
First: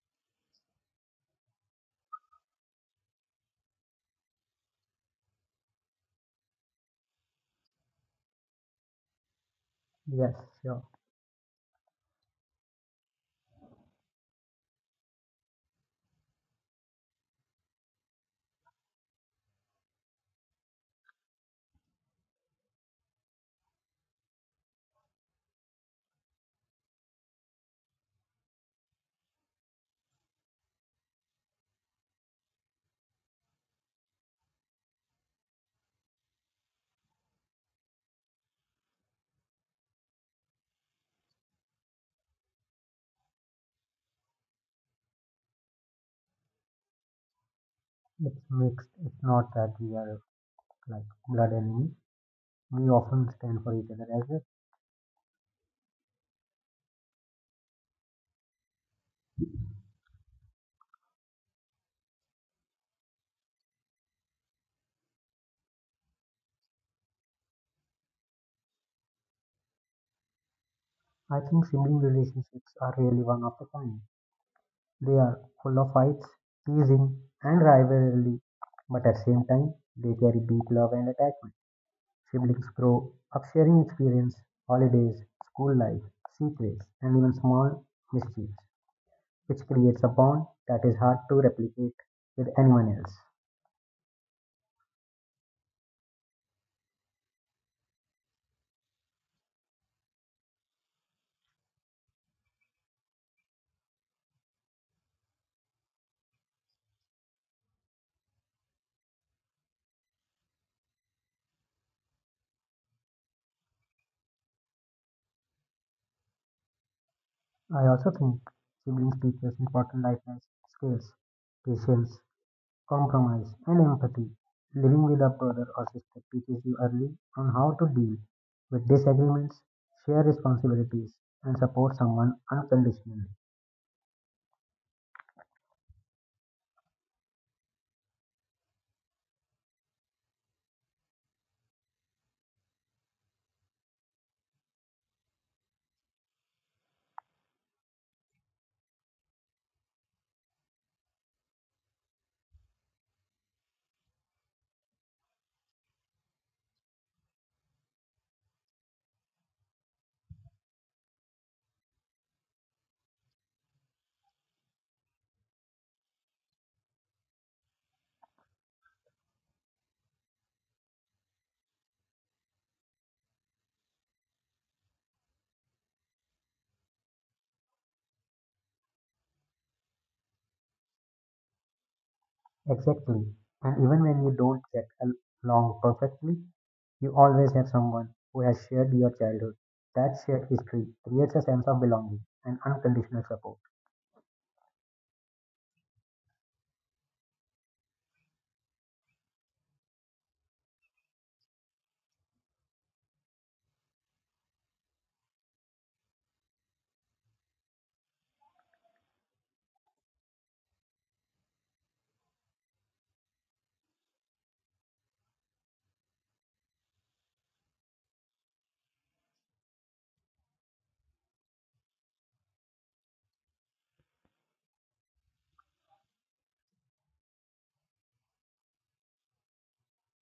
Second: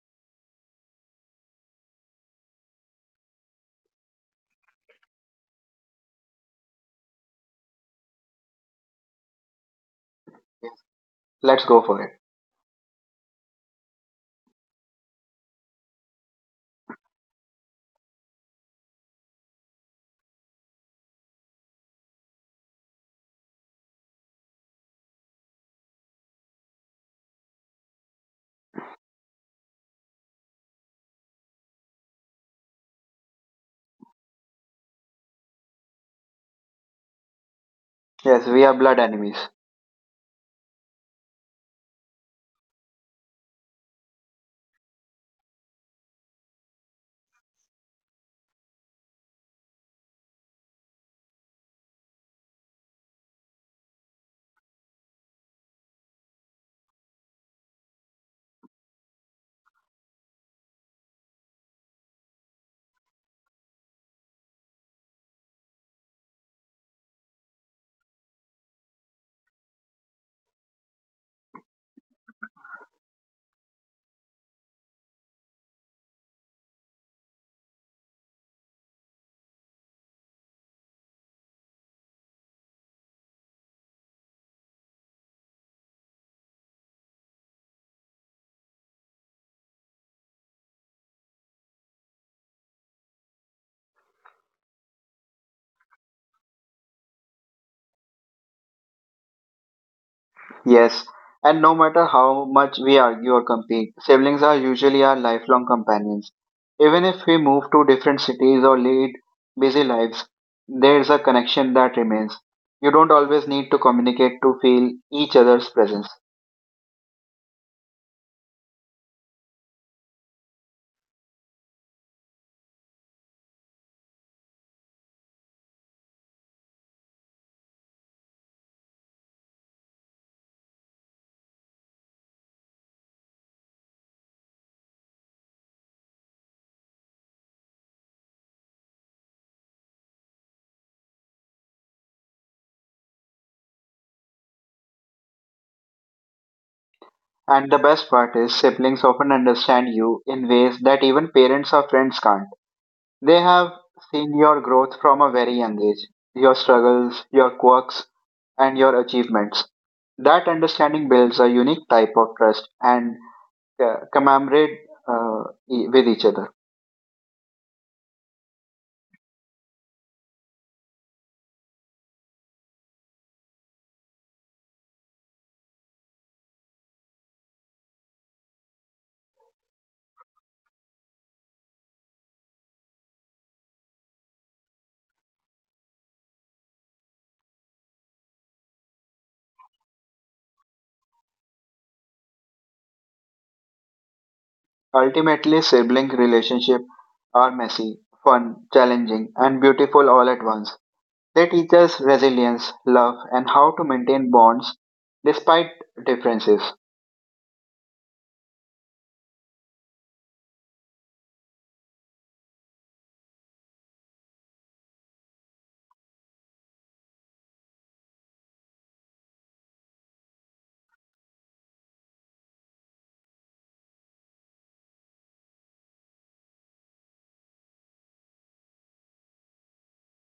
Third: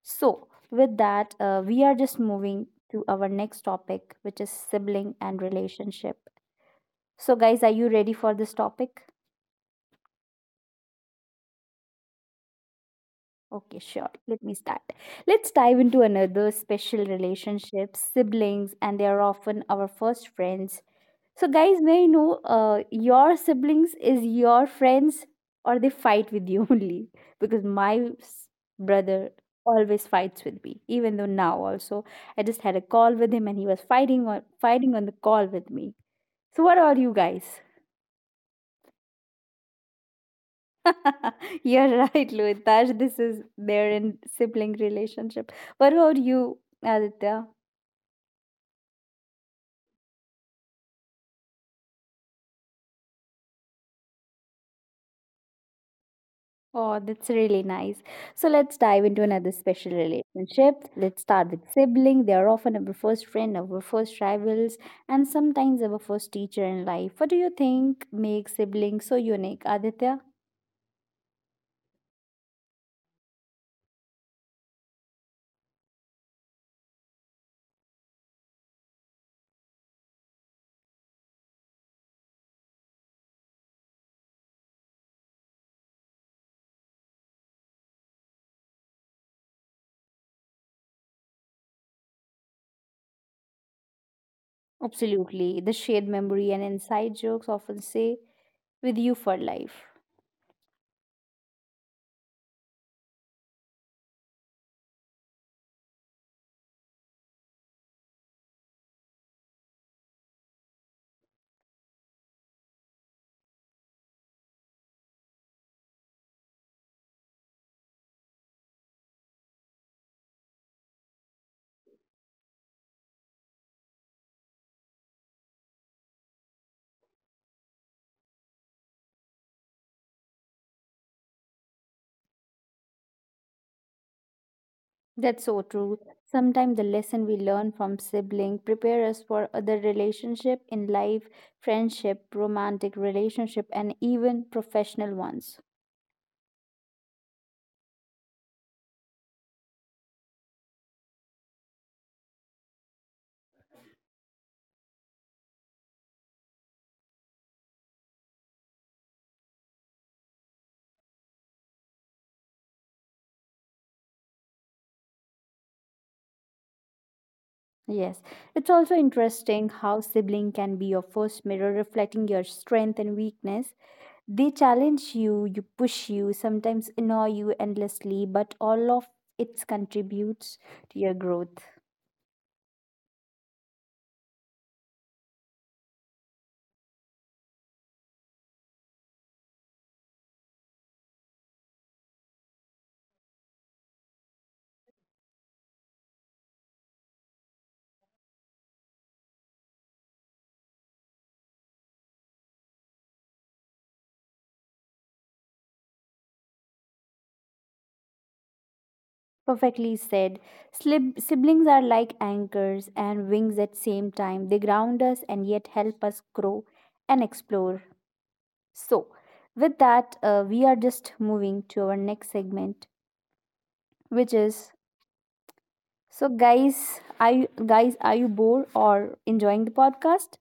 Speaker 1: So, with that, we are just moving to our next topic, which is sibling and relationship. So, guys, are you ready for this topic?
Speaker 2: Yes, sure.
Speaker 3: Let's go for it.
Speaker 1: Okay, sure. Let me start. Let's dive into another special relationship, siblings, and they are often our first friends. So, guys, may I know your siblings is your friends or they fight with you only? Because my brother always fights with me, even though now also I just had a call with him and he was fighting on the call with me. So, what are you guys?
Speaker 3: Yes, we are blood enemies.
Speaker 1: You're right, Lohitaj. This is there in sibling relationship. What about you, Aditya?
Speaker 2: It's mixed. It's not that we are like blood enemies. We often stand for each other as well.
Speaker 1: Oh, that's really nice. So let's dive into another special relationship. Let's start with sibling. They are often our first friend, our first rivals, and sometimes our first teacher in life. What do you think makes siblings so unique, Aditya?
Speaker 2: I think sibling relationships are really one of a kind. They are full of fights, teasing, and rivalry, but at the same time, they carry deep love and attachment. Siblings grow up sharing experience, holidays, school life, secrets, and even small mischiefs, which creates a bond that is hard to replicate with anyone else.
Speaker 1: Absolutely. The shared memory and inside jokes often say with you for life.
Speaker 3: Yes, and no matter how much we argue or compete, siblings are usually our lifelong companions. Even if we move to different cities or lead busy lives, there is a connection that remains. You don't always need to communicate to feel each other's presence.
Speaker 2: I also think siblings teach us important life skills, patience, compromise and empathy. Living with a brother or sister teaches you early on how to deal with disagreements, share responsibilities, and support someone unconditionally.
Speaker 1: That's so true. Sometimes the lesson we learn from sibling prepare us for other relationship in life, friendship, romantic relationship, and even professional ones.
Speaker 3: And the best part is, siblings often understand you in ways that even parents or friends can't. They have seen your growth from a very young age, your struggles, your quirks, and your achievements. That understanding builds a unique type of trust and commemorate uh, with each other.
Speaker 1: Yes, it's also interesting how sibling can be your first mirror reflecting your strength and weakness. They challenge you, you push you, sometimes annoy you endlessly, but all of it contributes to your growth.
Speaker 2: Exactly. And even when you don't get along perfectly, you always have someone who has shared your childhood. That shared history creates a sense of belonging and unconditional support.
Speaker 3: Ultimately, sibling relationships are messy, fun, challenging, and beautiful all at once. They teach us resilience, love, and how to maintain bonds despite differences.
Speaker 1: Perfectly said. Siblings are like anchors and wings at same time. They ground us and yet help us grow and explore. So with that, we are just moving to our next segment, which is... So, guys are you bored or enjoying the podcast?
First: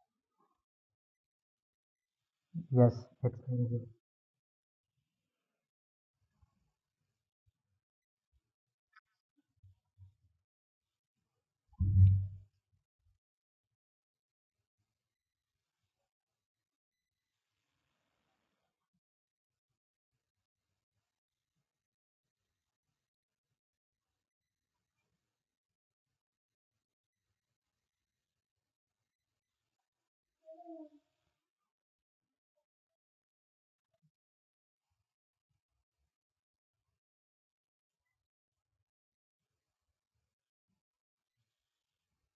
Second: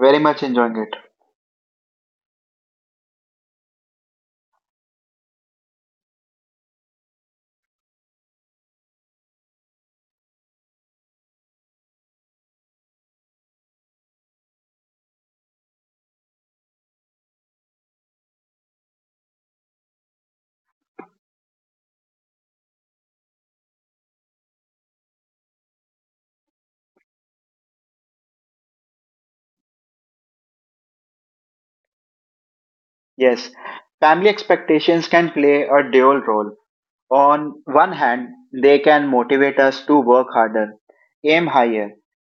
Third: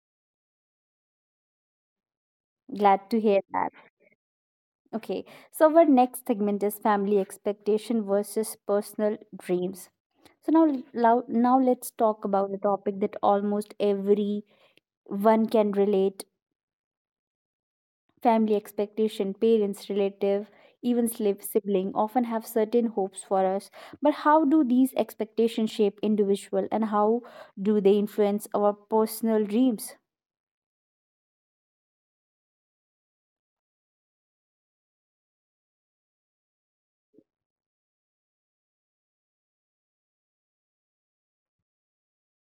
Speaker 3: Very much enjoying it.
Speaker 2: Yes,
Speaker 1: Glad to
Speaker 2: it's
Speaker 1: hear
Speaker 2: very
Speaker 1: that.
Speaker 2: good.
Speaker 1: Okay, so our next segment is family expectation versus personal dreams. So now let's talk about the topic that almost everyone can relate. Family expectation, parents, relative, even slip sibling often have certain hopes for us. But how do these expectations shape individual, and how do they influence our personal dreams?
Speaker 3: Yes, family expectations can play a dual role. On one hand, they can motivate us to work harder, aim higher,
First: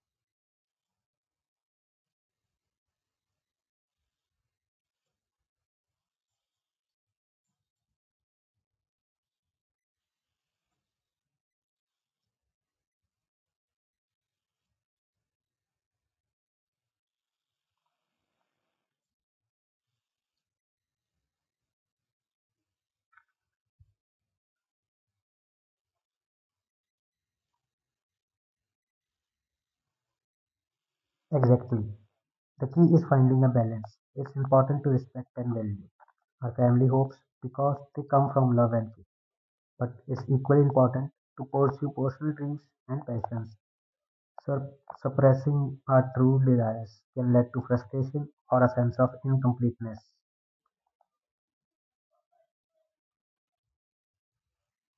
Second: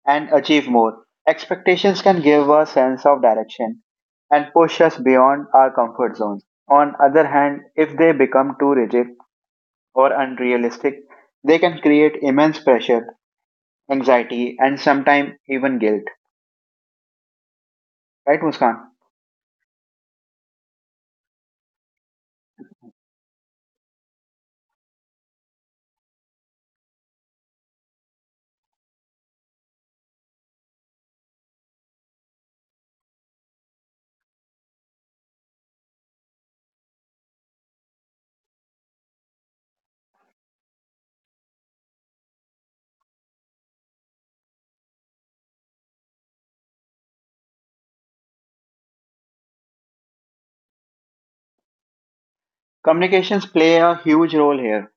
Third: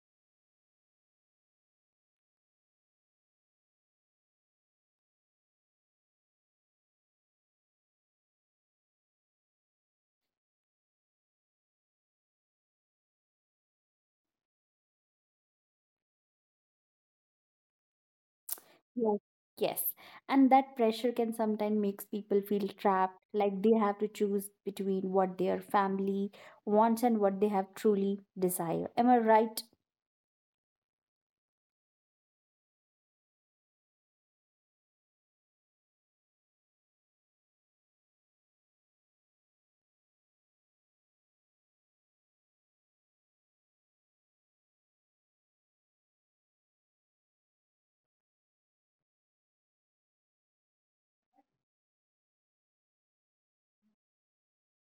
Speaker 3: and achieve more. Expectations can give a sense of direction and push us beyond our comfort zones. On other hand, if they become too rigid or unrealistic, they can create immense pressure anxiety, and sometimes even guilt. Right, Muskan?
Speaker 1: Yes. Yes. And that pressure can sometimes makes people feel trapped, like they have to choose between what their family wants and what they have truly desire. Am I right?
Speaker 2: Exactly. The key is finding a balance. It's important to respect and value our family hopes because they come from love and faith. But it's equally important to pursue personal dreams and passions. Sur- suppressing our true desires can lead to frustration or a sense of incompleteness.
Speaker 3: Communications play a huge role here.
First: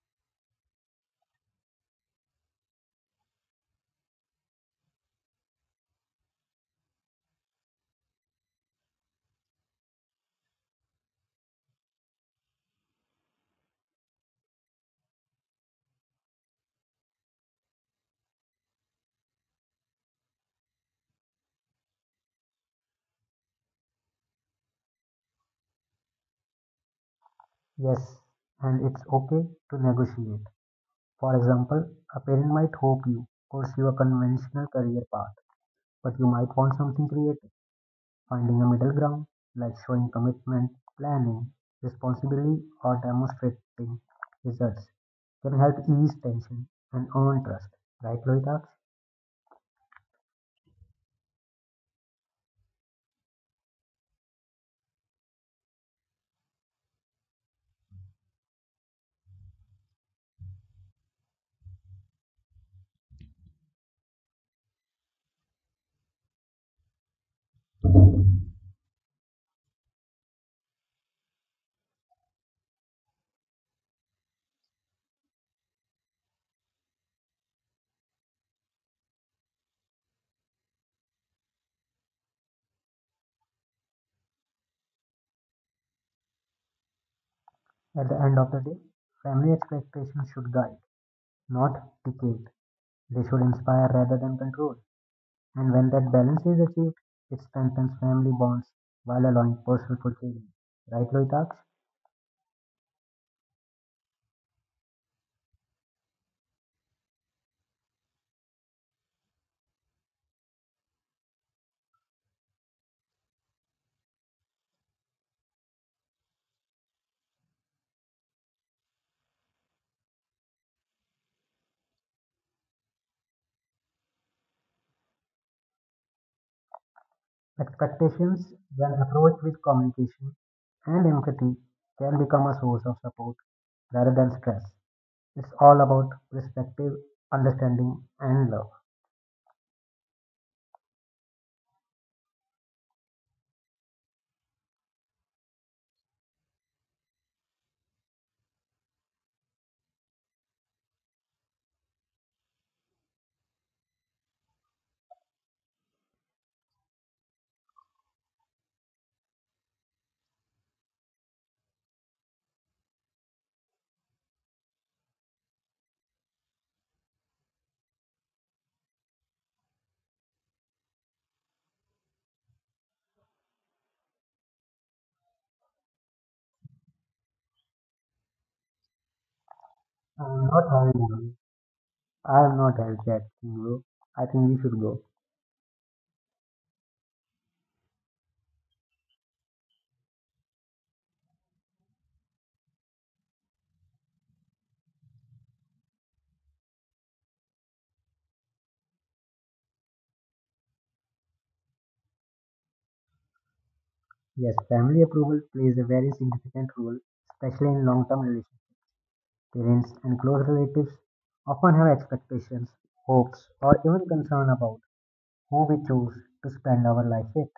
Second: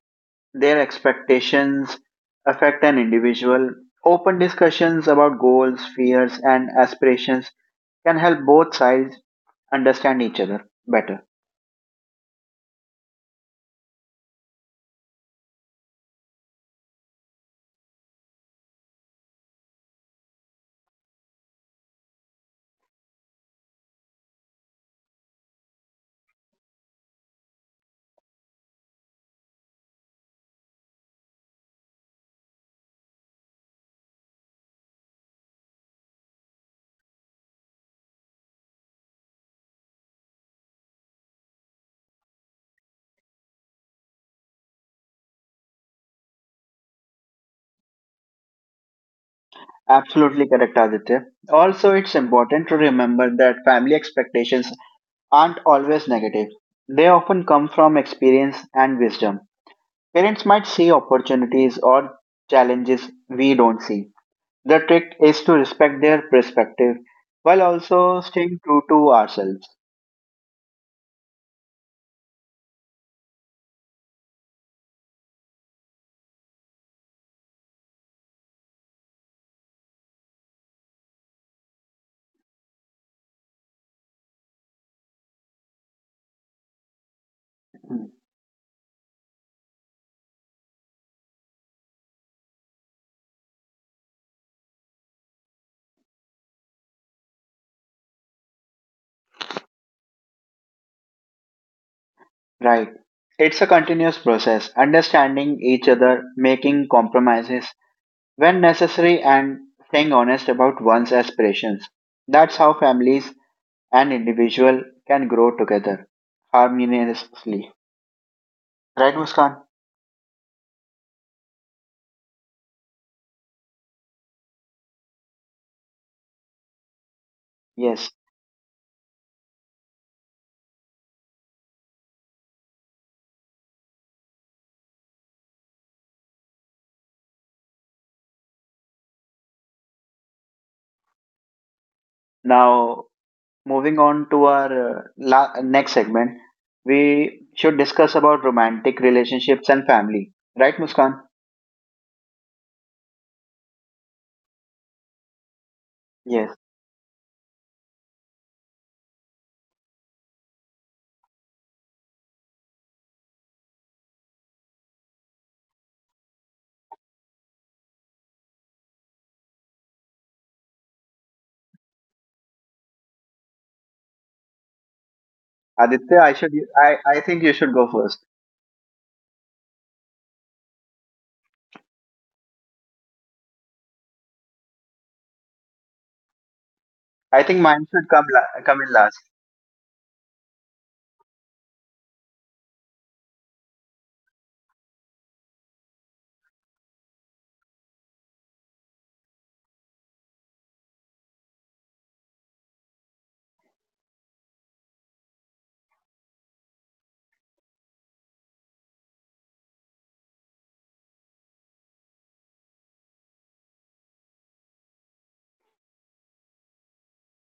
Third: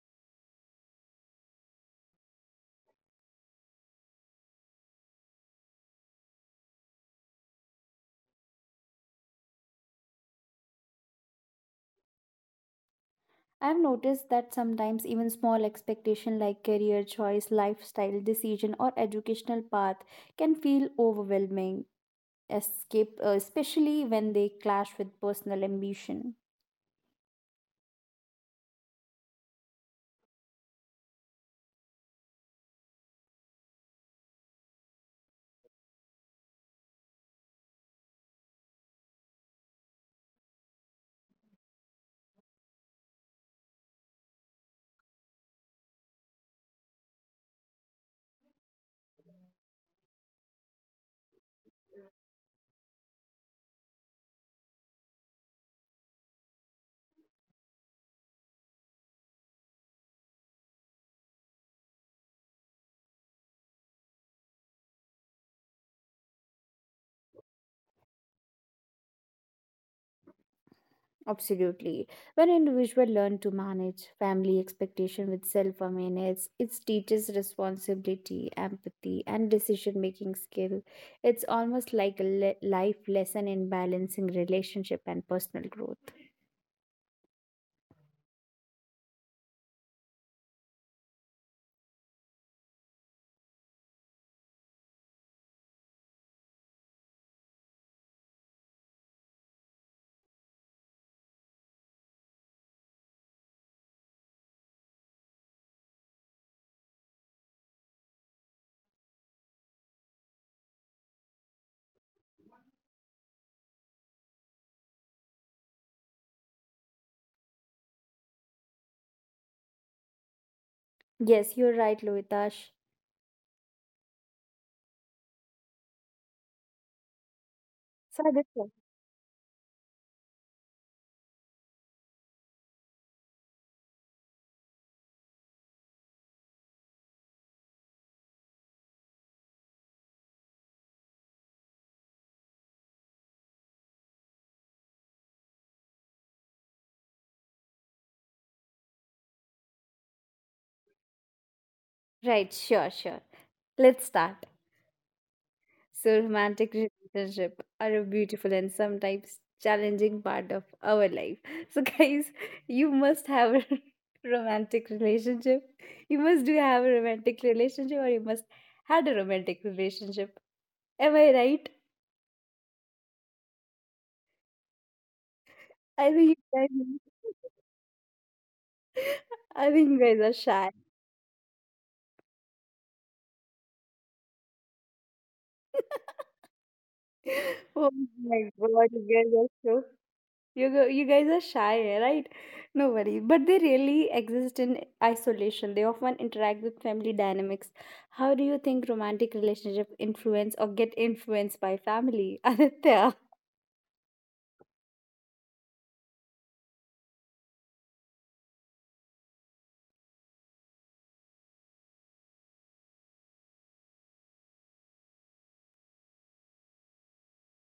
Speaker 3: Their expectations affect an individual. Open discussions about goals, fears, and aspirations can help both sides understand each other better.
Speaker 1: I've noticed that sometimes even small expectation like career choice, lifestyle decision or educational path can feel overwhelming, especially when they clash with personal ambition.
Speaker 2: Yes, and it's okay to negotiate. For example, a parent might hope you pursue a conventional career path, but you might want something creative. Finding a middle ground, like showing commitment, planning responsibility, or demonstrating results, can help ease tension and earn trust. Right, Loitaksh?
Speaker 3: Absolutely correct, Aditya. Also, it's important to remember that family expectations aren't always negative. They often come from experience and wisdom. Parents might see opportunities or challenges we don't see. The trick is to respect their perspective while also staying true to ourselves.
Speaker 1: Absolutely. When individuals learn to manage family expectation with self-awareness, it teaches responsibility, empathy, and decision-making skill. It's almost like a life lesson in balancing relationship and personal growth.
Speaker 3: Mm,
Speaker 2: At the end of the day, family expectations should guide, not dictate. They should inspire rather than control. And when that balance is achieved, it strengthens family bonds while allowing personal fulfillment. Right, Loitaksh?
Speaker 3: right. It's a continuous process, understanding each other, making compromises when necessary, and staying honest about one's aspirations. That's how families and individual can grow together harmoniously. Right, Muskan?
Speaker 1: Yes, you're right, Loitash.
Speaker 3: Yes.
Speaker 1: So I
Speaker 2: Expectations,
Speaker 1: just-
Speaker 2: when approached with communication and empathy, can become a source of support rather than stress. It's all about perspective, understanding, and love.
Speaker 3: Now moving on to our next segment, we should discuss about romantic relationships and family. Right, Muskan?
Speaker 1: Right, sure, sure. Let's start. So,
Speaker 3: Yes.
Speaker 1: romantic relationship are a beautiful and sometimes challenging part of our life. So, guys, you must have a romantic relationship. You must do have a romantic relationship, or you must had a romantic relationship. Am I right? I
Speaker 3: Aditya,
Speaker 1: think
Speaker 3: I should.
Speaker 1: you guys,
Speaker 3: I think you should go first.
Speaker 1: I think you guys are
Speaker 2: I'm
Speaker 1: shy.
Speaker 2: not having one. I'm not having that thing, bro. I think we should go.
Speaker 3: I think
Speaker 1: Oh
Speaker 3: mine should come
Speaker 1: my
Speaker 3: come
Speaker 1: god,
Speaker 3: in
Speaker 1: you
Speaker 3: last.
Speaker 1: guys are so... You go, you guys are shy, right? No worries. But they really exist in isolation. They often interact with family dynamics. How do you think romantic relationship influence or get influenced by family? Aditya.
Speaker 2: Yes, family approval plays a very significant role, especially in long term relationships. Parents and close relatives often have expectations, hopes, or even concern about who we choose to spend our life with.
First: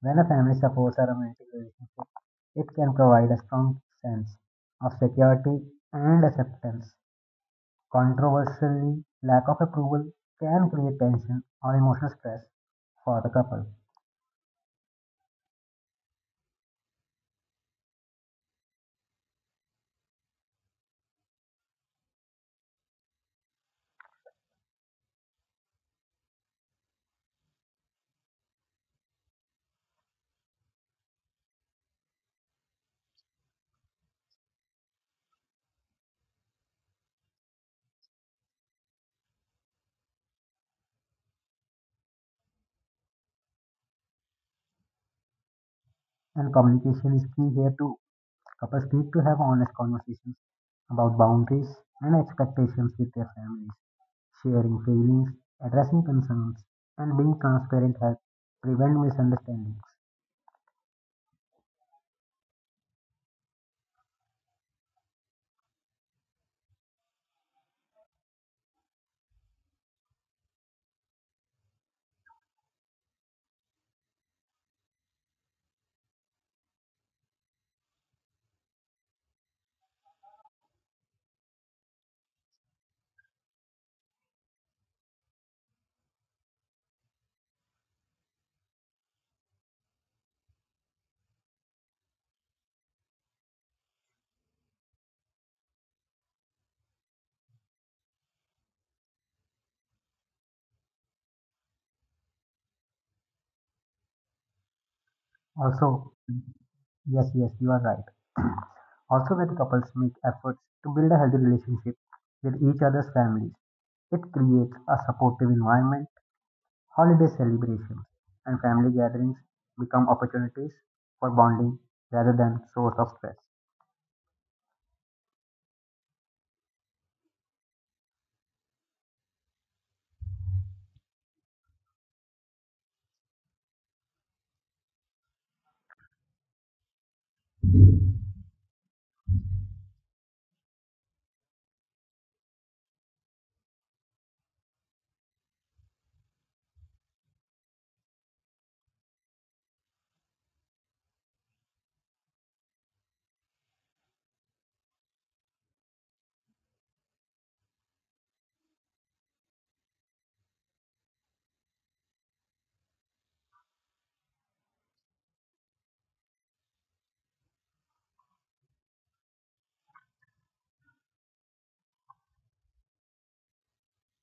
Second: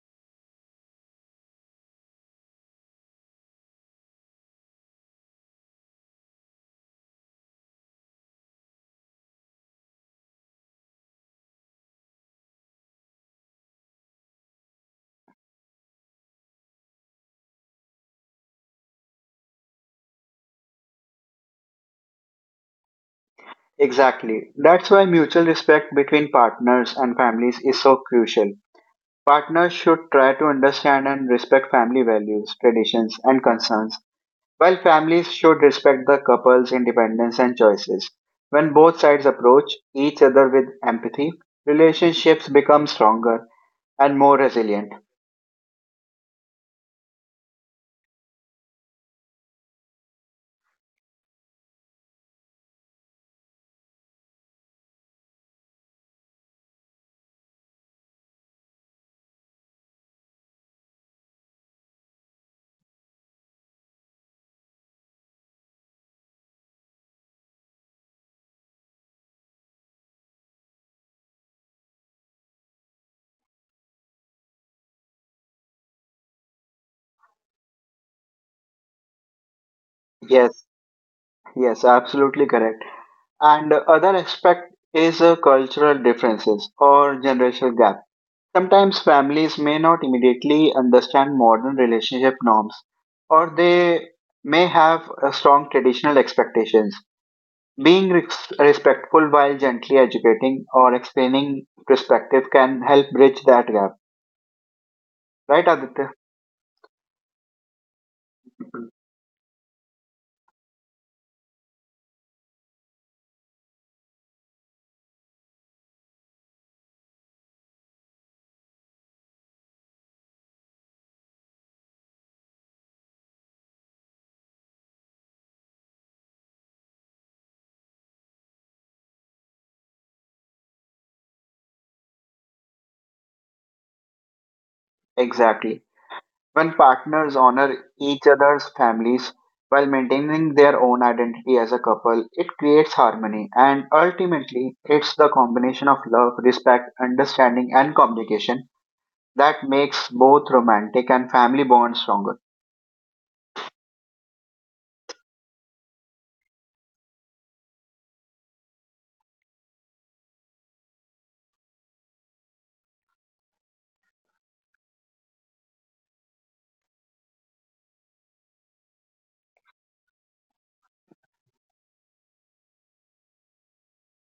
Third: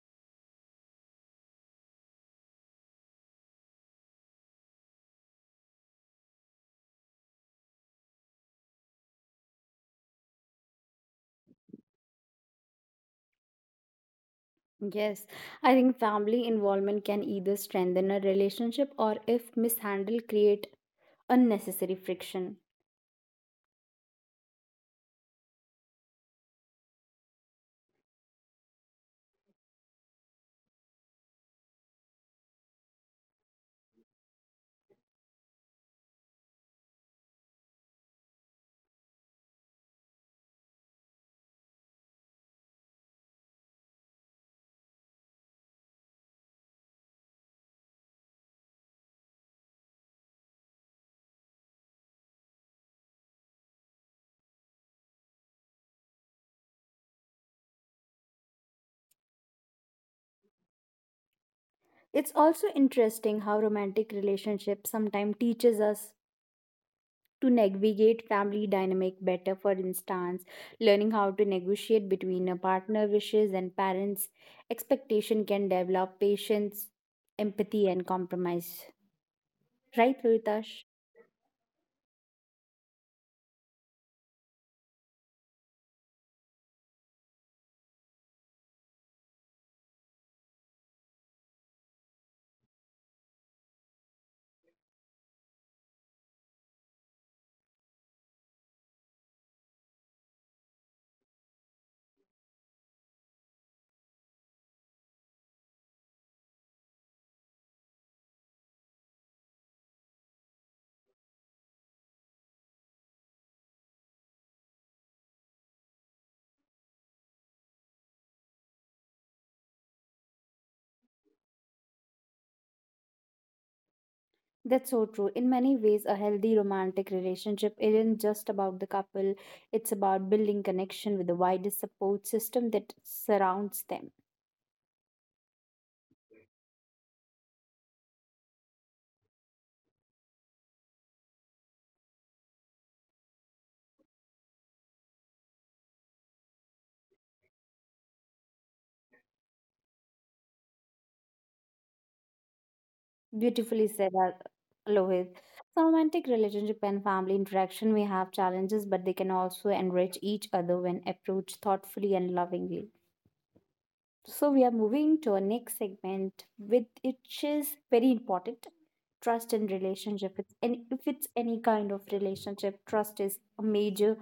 Speaker 2: When a family supports a romantic relationship, it can provide a strong sense of security and acceptance. Controversially, lack of approval can create tension or emotional stress for the couple.
Speaker 1: Yes, I think family involvement can either strengthen a relationship or, if mishandled, create unnecessary friction.
Speaker 3: Exactly. That's why mutual respect between partners and families is so crucial. Partners should try to understand and respect family values, traditions, and concerns. While families should respect the couple's independence and choices, when both sides approach each other with empathy, relationships become stronger and more resilient.
Speaker 2: And communication is key here too. Couples need to have honest conversations about boundaries and expectations with their families. Sharing feelings, addressing concerns, and being transparent help prevent misunderstandings.
Speaker 1: It's also interesting how romantic relationships sometimes teaches us to navigate family dynamic better, for instance learning how to negotiate between a partner wishes and parents expectation can develop patience, empathy and compromise, right
Speaker 3: Yes,
Speaker 1: Loritash?
Speaker 3: yes, absolutely correct. And the other aspect is cultural differences or generational gap. Sometimes families may not immediately understand modern relationship norms, or they may have strong traditional expectations. Being respectful while gently educating or explaining perspective can help bridge that gap. Right,
Speaker 2: Also,
Speaker 3: Aditya?
Speaker 2: yes, you are right. Also, when couples make efforts to build a healthy relationship with each other's families, it creates a supportive environment. Holiday celebrations and family gatherings become opportunities for bonding rather than source of stress.
Speaker 1: That's so true. In many ways a healthy romantic relationship isn't just about the couple, it's about building connection with the wider support system that surrounds them.
Speaker 3: Exactly. When partners honor each other's families while maintaining their own identity as a couple, it creates harmony and ultimately it's the combination of love, respect, understanding, and communication that makes both romantic and family bonds stronger.
Speaker 1: Beautifully said, Lohit. So romantic relationship and family interaction may have challenges, but they can also enrich each other when approached thoughtfully and lovingly. So we are moving to our next segment, with which is very important. Trust in relationship. If it's any kind of relationship, trust is a major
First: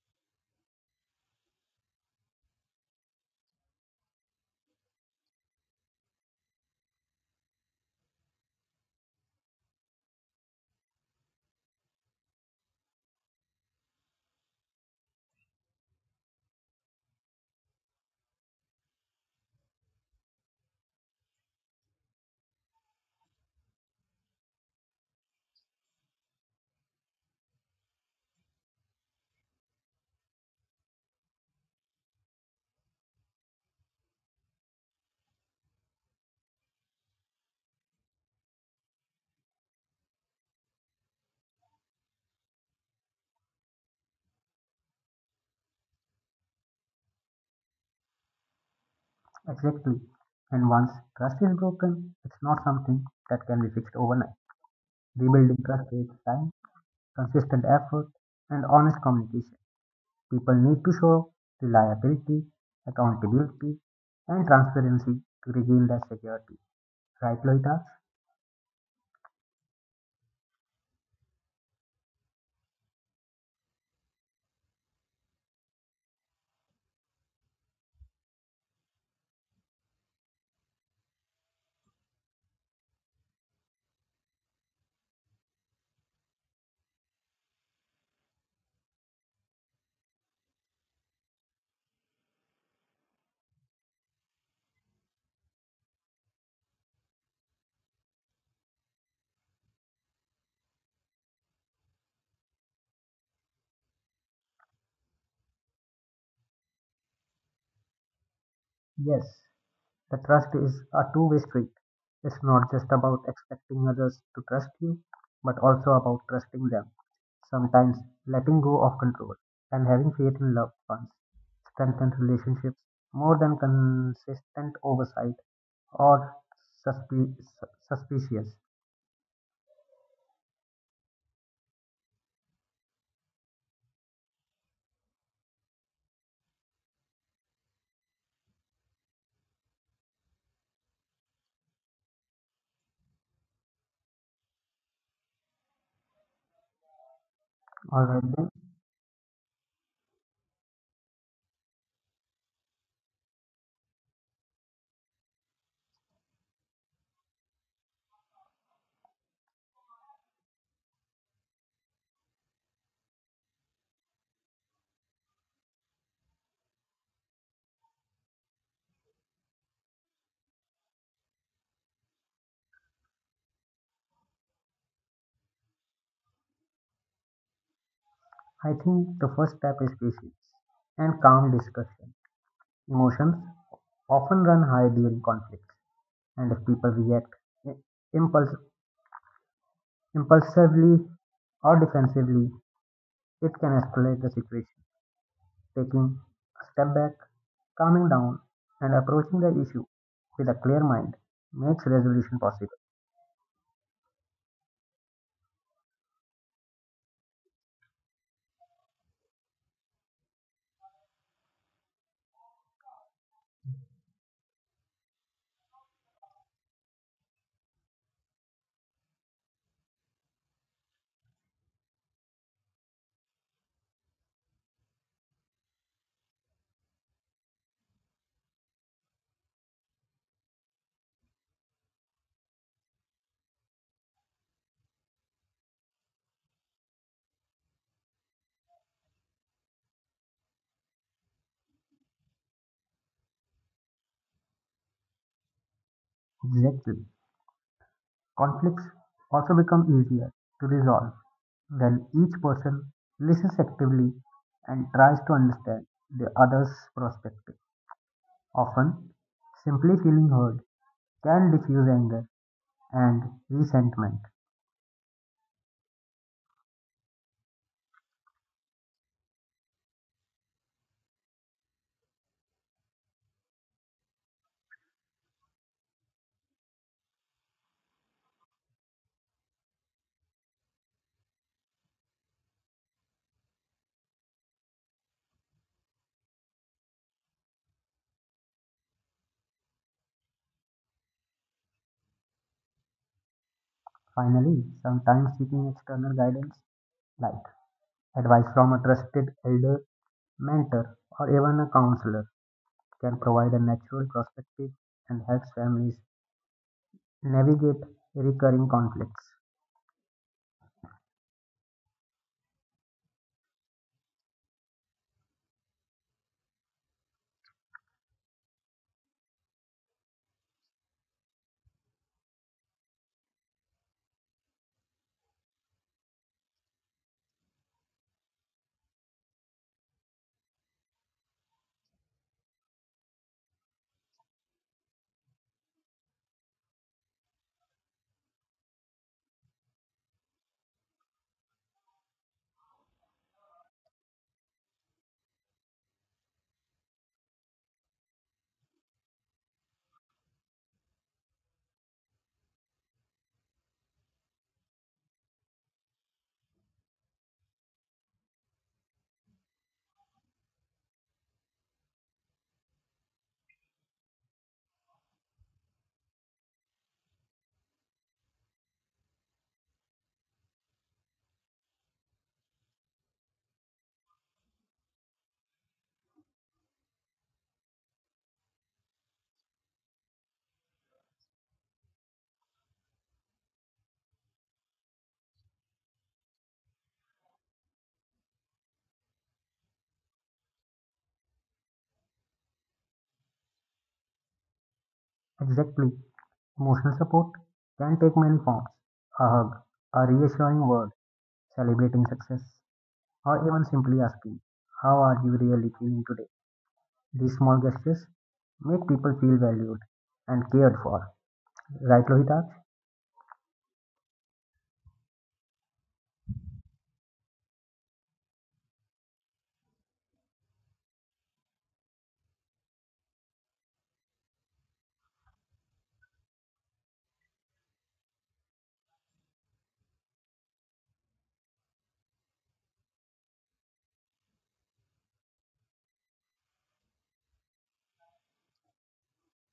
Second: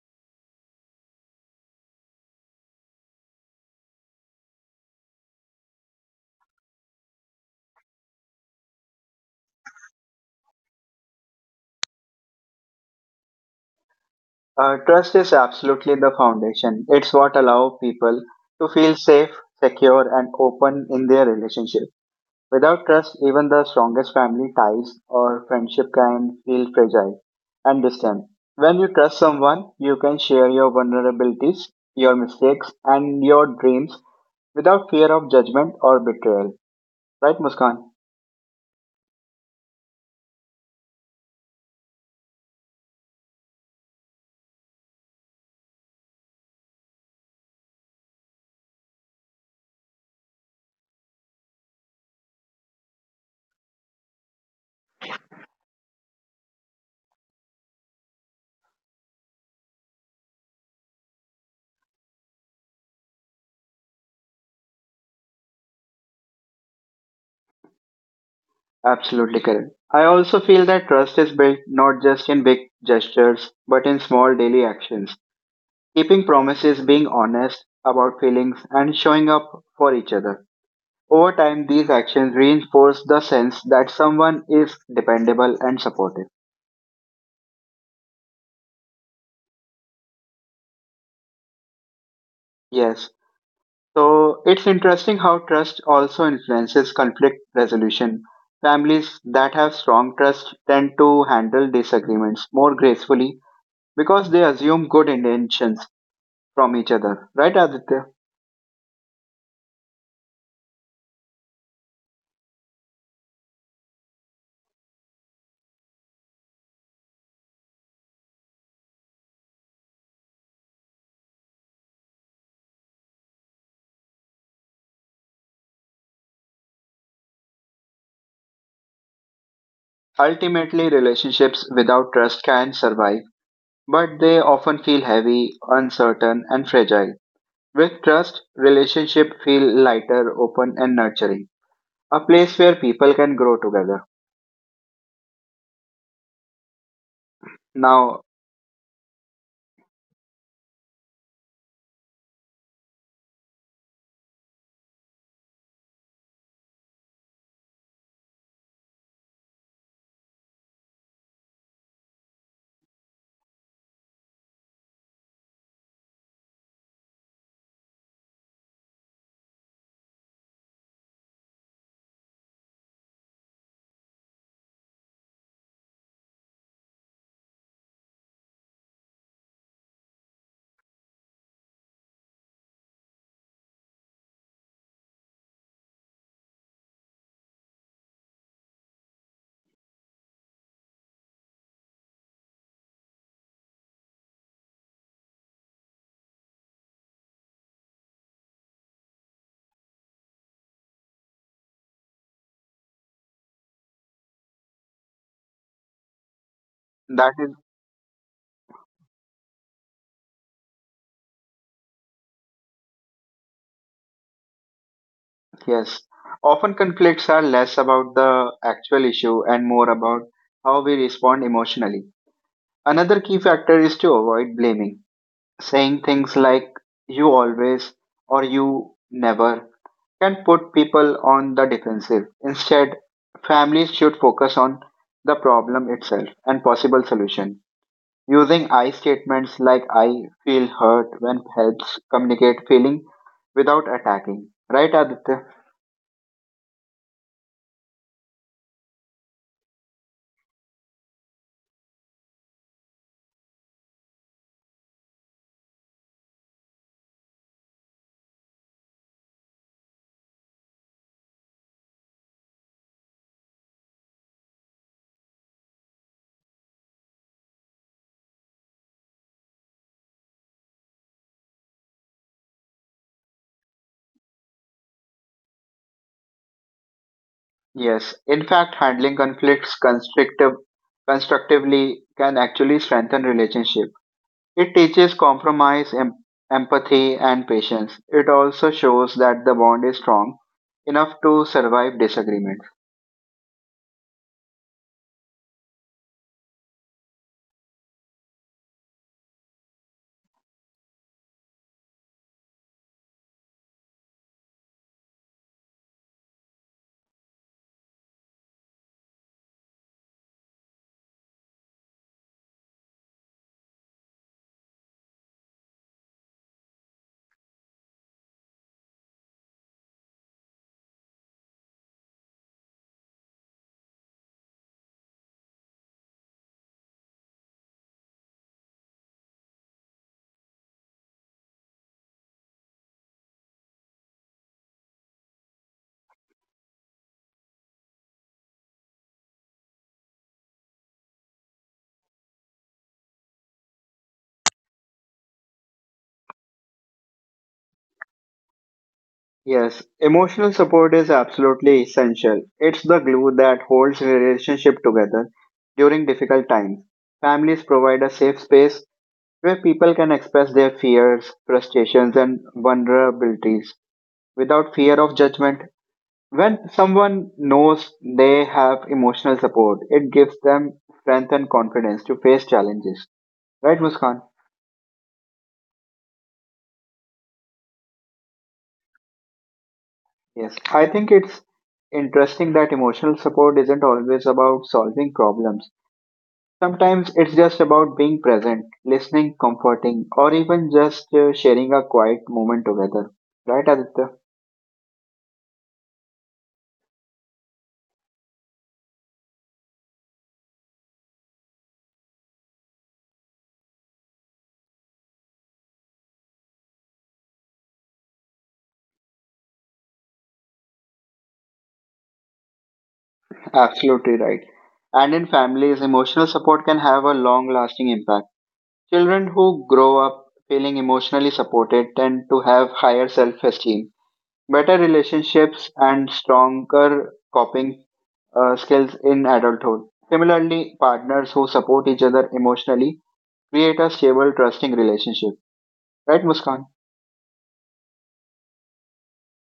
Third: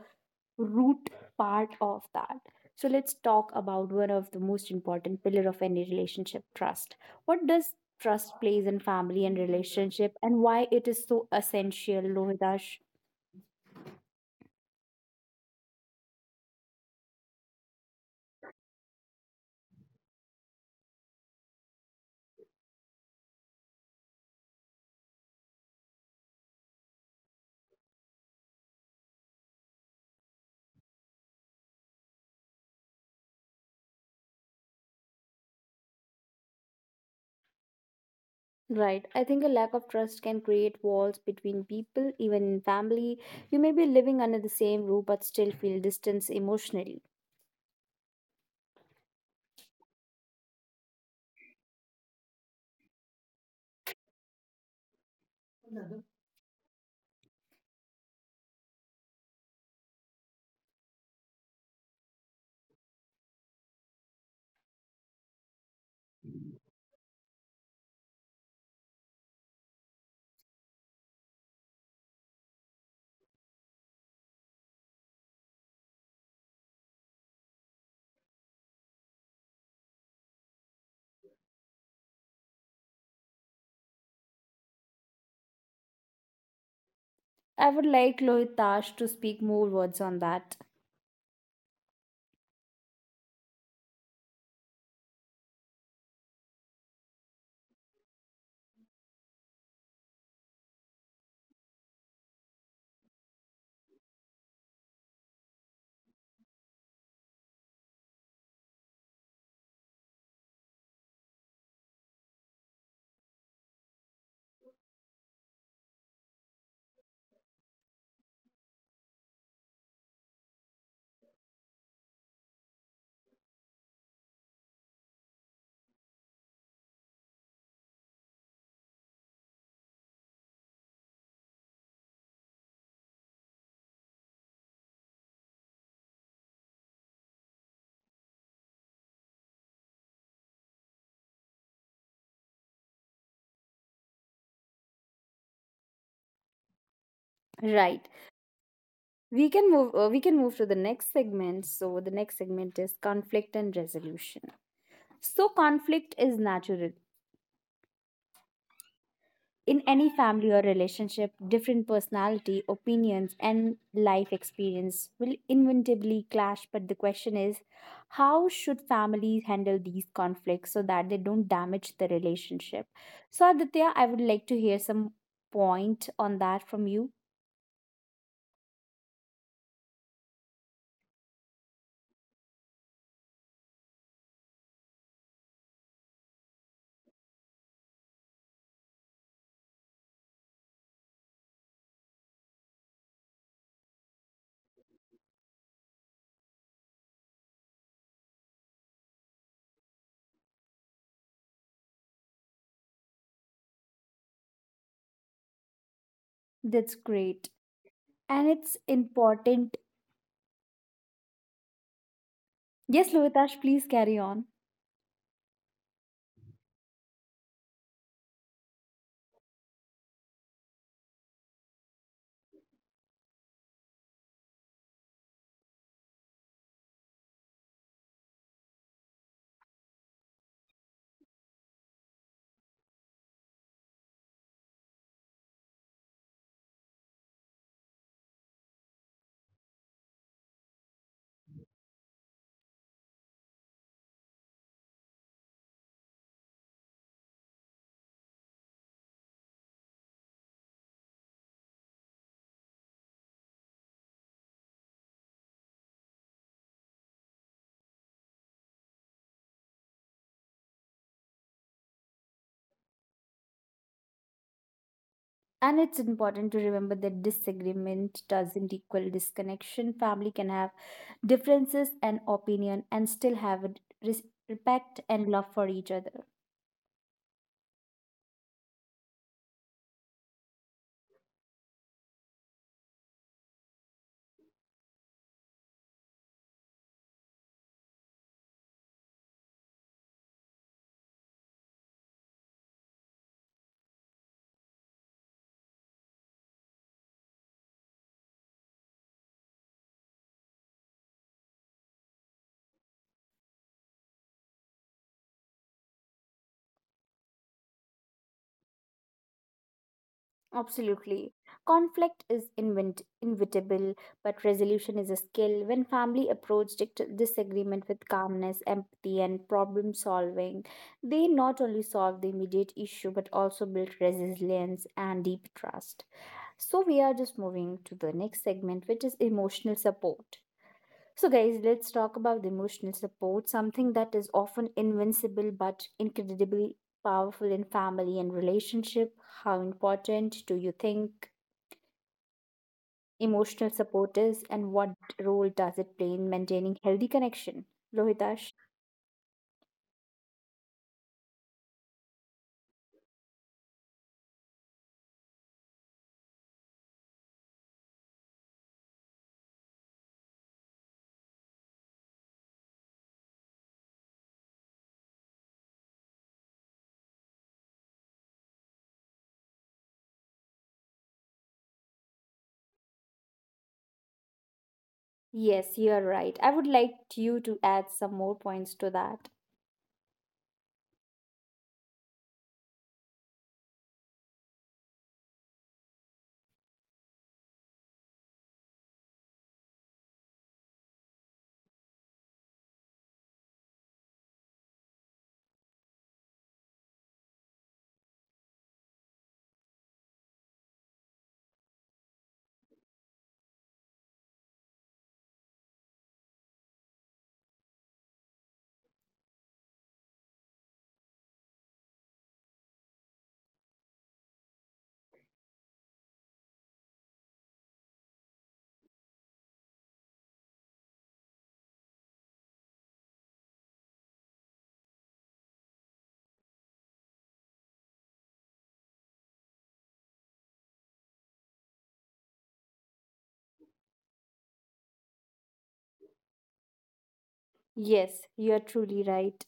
Speaker 1: root part of that. So let's talk about one of the most important pillar of any relationship, trust. What does trust plays in family and relationship and why it is so essential, Lohitash?
Speaker 3: Trust is absolutely the foundation. It's what allows people to feel safe, secure, and open in their relationship. Without trust, even the strongest family ties or friendship can feel fragile and distant. When you trust someone, you can share your vulnerabilities, your mistakes, and your dreams without fear of judgment or betrayal. Right, Muskan?
Speaker 1: Right. I think a lack of trust can create walls between people, even in family. You may be living under the same roof but still feel distance emotionally.
Speaker 2: Exactly. And once trust is broken, it's not something that can be fixed overnight. Rebuilding trust takes time, consistent effort, and honest communication. People need to show reliability, accountability, and transparency to regain that security. Right, Loita?
Speaker 3: Absolutely correct. I also feel that trust is built not just in big gestures, but in small daily actions. Keeping promises, being honest about feelings, and showing up for each other. Over time, these actions reinforce the sense that someone is dependable and supportive.
Speaker 1: I would like Lohitash to speak more words on that.
Speaker 3: Yes. So it's interesting how trust also influences conflict resolution. Families that have strong trust tend to handle disagreements more gracefully because they assume good intentions from each other. Right, Aditya?
Speaker 2: Yes. The trust is a two-way street. It's not just about expecting others to trust you, but also about trusting them. Sometimes letting go of control and having faith in loved ones strengthens relationships more than consistent oversight or suspicious.
Speaker 3: Ultimately, relationships without trust can survive but they often feel heavy, uncertain, and fragile. With trust, relationships feel lighter, open, and nurturing. A place where people can grow together.
Speaker 1: Right.
Speaker 3: Now,
Speaker 2: Alright then,
Speaker 1: We can move to the next segment. So the next segment is conflict and resolution. So conflict is natural. In any family or relationship, different personality, opinions and life experience will inevitably clash, but the question is how should families handle these conflicts so that they don't damage the relationship? So Aditya, I would like to hear some point on that from you.
Speaker 2: I think the first step is patience and calm discussion. Emotions often run high during conflicts, and if people react I- impulse impulsively or defensively, it can escalate the situation. Taking a step back, calming down, and approaching the issue with a clear mind makes resolution possible.
Speaker 1: That's
Speaker 3: that is,
Speaker 1: great. And it's important. Yes, Lovitash, please carry on.
Speaker 3: yes. Often conflicts are less about the actual issue and more about how we respond emotionally. Another key factor is to avoid blaming. Saying things like you always or you never can put people on the defensive. Instead, families should focus on the problem itself and possible solution. Using I statements like I feel hurt when helps communicate feeling without attacking. Right, Aditya?
Speaker 2: Exactly. Conflicts also become easier to resolve when each person listens actively and tries to understand the other's perspective. Often, simply feeling heard can diffuse anger and resentment.
Speaker 1: And it's important to remember that disagreement doesn't equal disconnection. Family can have differences and opinion and still have a respect and love for each other.
Speaker 3: Yes. In fact, handling conflicts constructively can actually strengthen relationship. It teaches compromise, empathy, and patience. It also shows that the bond is strong enough to survive disagreements.
Speaker 2: Finally, sometimes seeking external guidance like advice from a trusted elder, mentor, or even a counselor can provide a natural perspective and helps families navigate recurring conflicts.
Speaker 1: Absolutely. Conflict is inevitable, but resolution is a skill. When family approach disagreement with calmness, empathy, and problem solving, they not only solve the immediate issue but also build resilience and deep trust. So, we are just moving to the next segment, which is emotional support. So, guys, let's talk about the emotional support, something that is often invincible but incredibly powerful in family and relationship. How important do you think emotional support is, and what role does it play in maintaining healthy connection? Rohitash?
Speaker 3: Yes, emotional support is absolutely essential. It's the glue that holds relationship together during difficult times. Families provide a safe space where people can express their fears, frustrations, and vulnerabilities without fear of judgment. When someone knows they have emotional support, it gives them strength and confidence to face challenges. Right, Muskan?
Speaker 1: Yes, you are right. I would like you to add some more points to that.
Speaker 3: Yes. I think it's interesting that emotional support isn't always about solving problems. Sometimes it's just about being present, listening, comforting, or even just sharing a quiet moment together. Right, Aditya?
Speaker 2: Exactly, emotional support can take many forms: a hug, a reassuring word, celebrating success, or even simply asking, how are you really feeling today? These small gestures make people feel valued and cared for. Right, Lohitaksh?
Speaker 3: Absolutely right. And in families, emotional support can have a long lasting impact. Children who grow up feeling emotionally supported tend to have higher self esteem, better relationships, and stronger coping skills in adulthood. Similarly, partners who support each other emotionally create a stable, trusting relationship. Right, Muskan?
Speaker 1: Yes, you are truly right.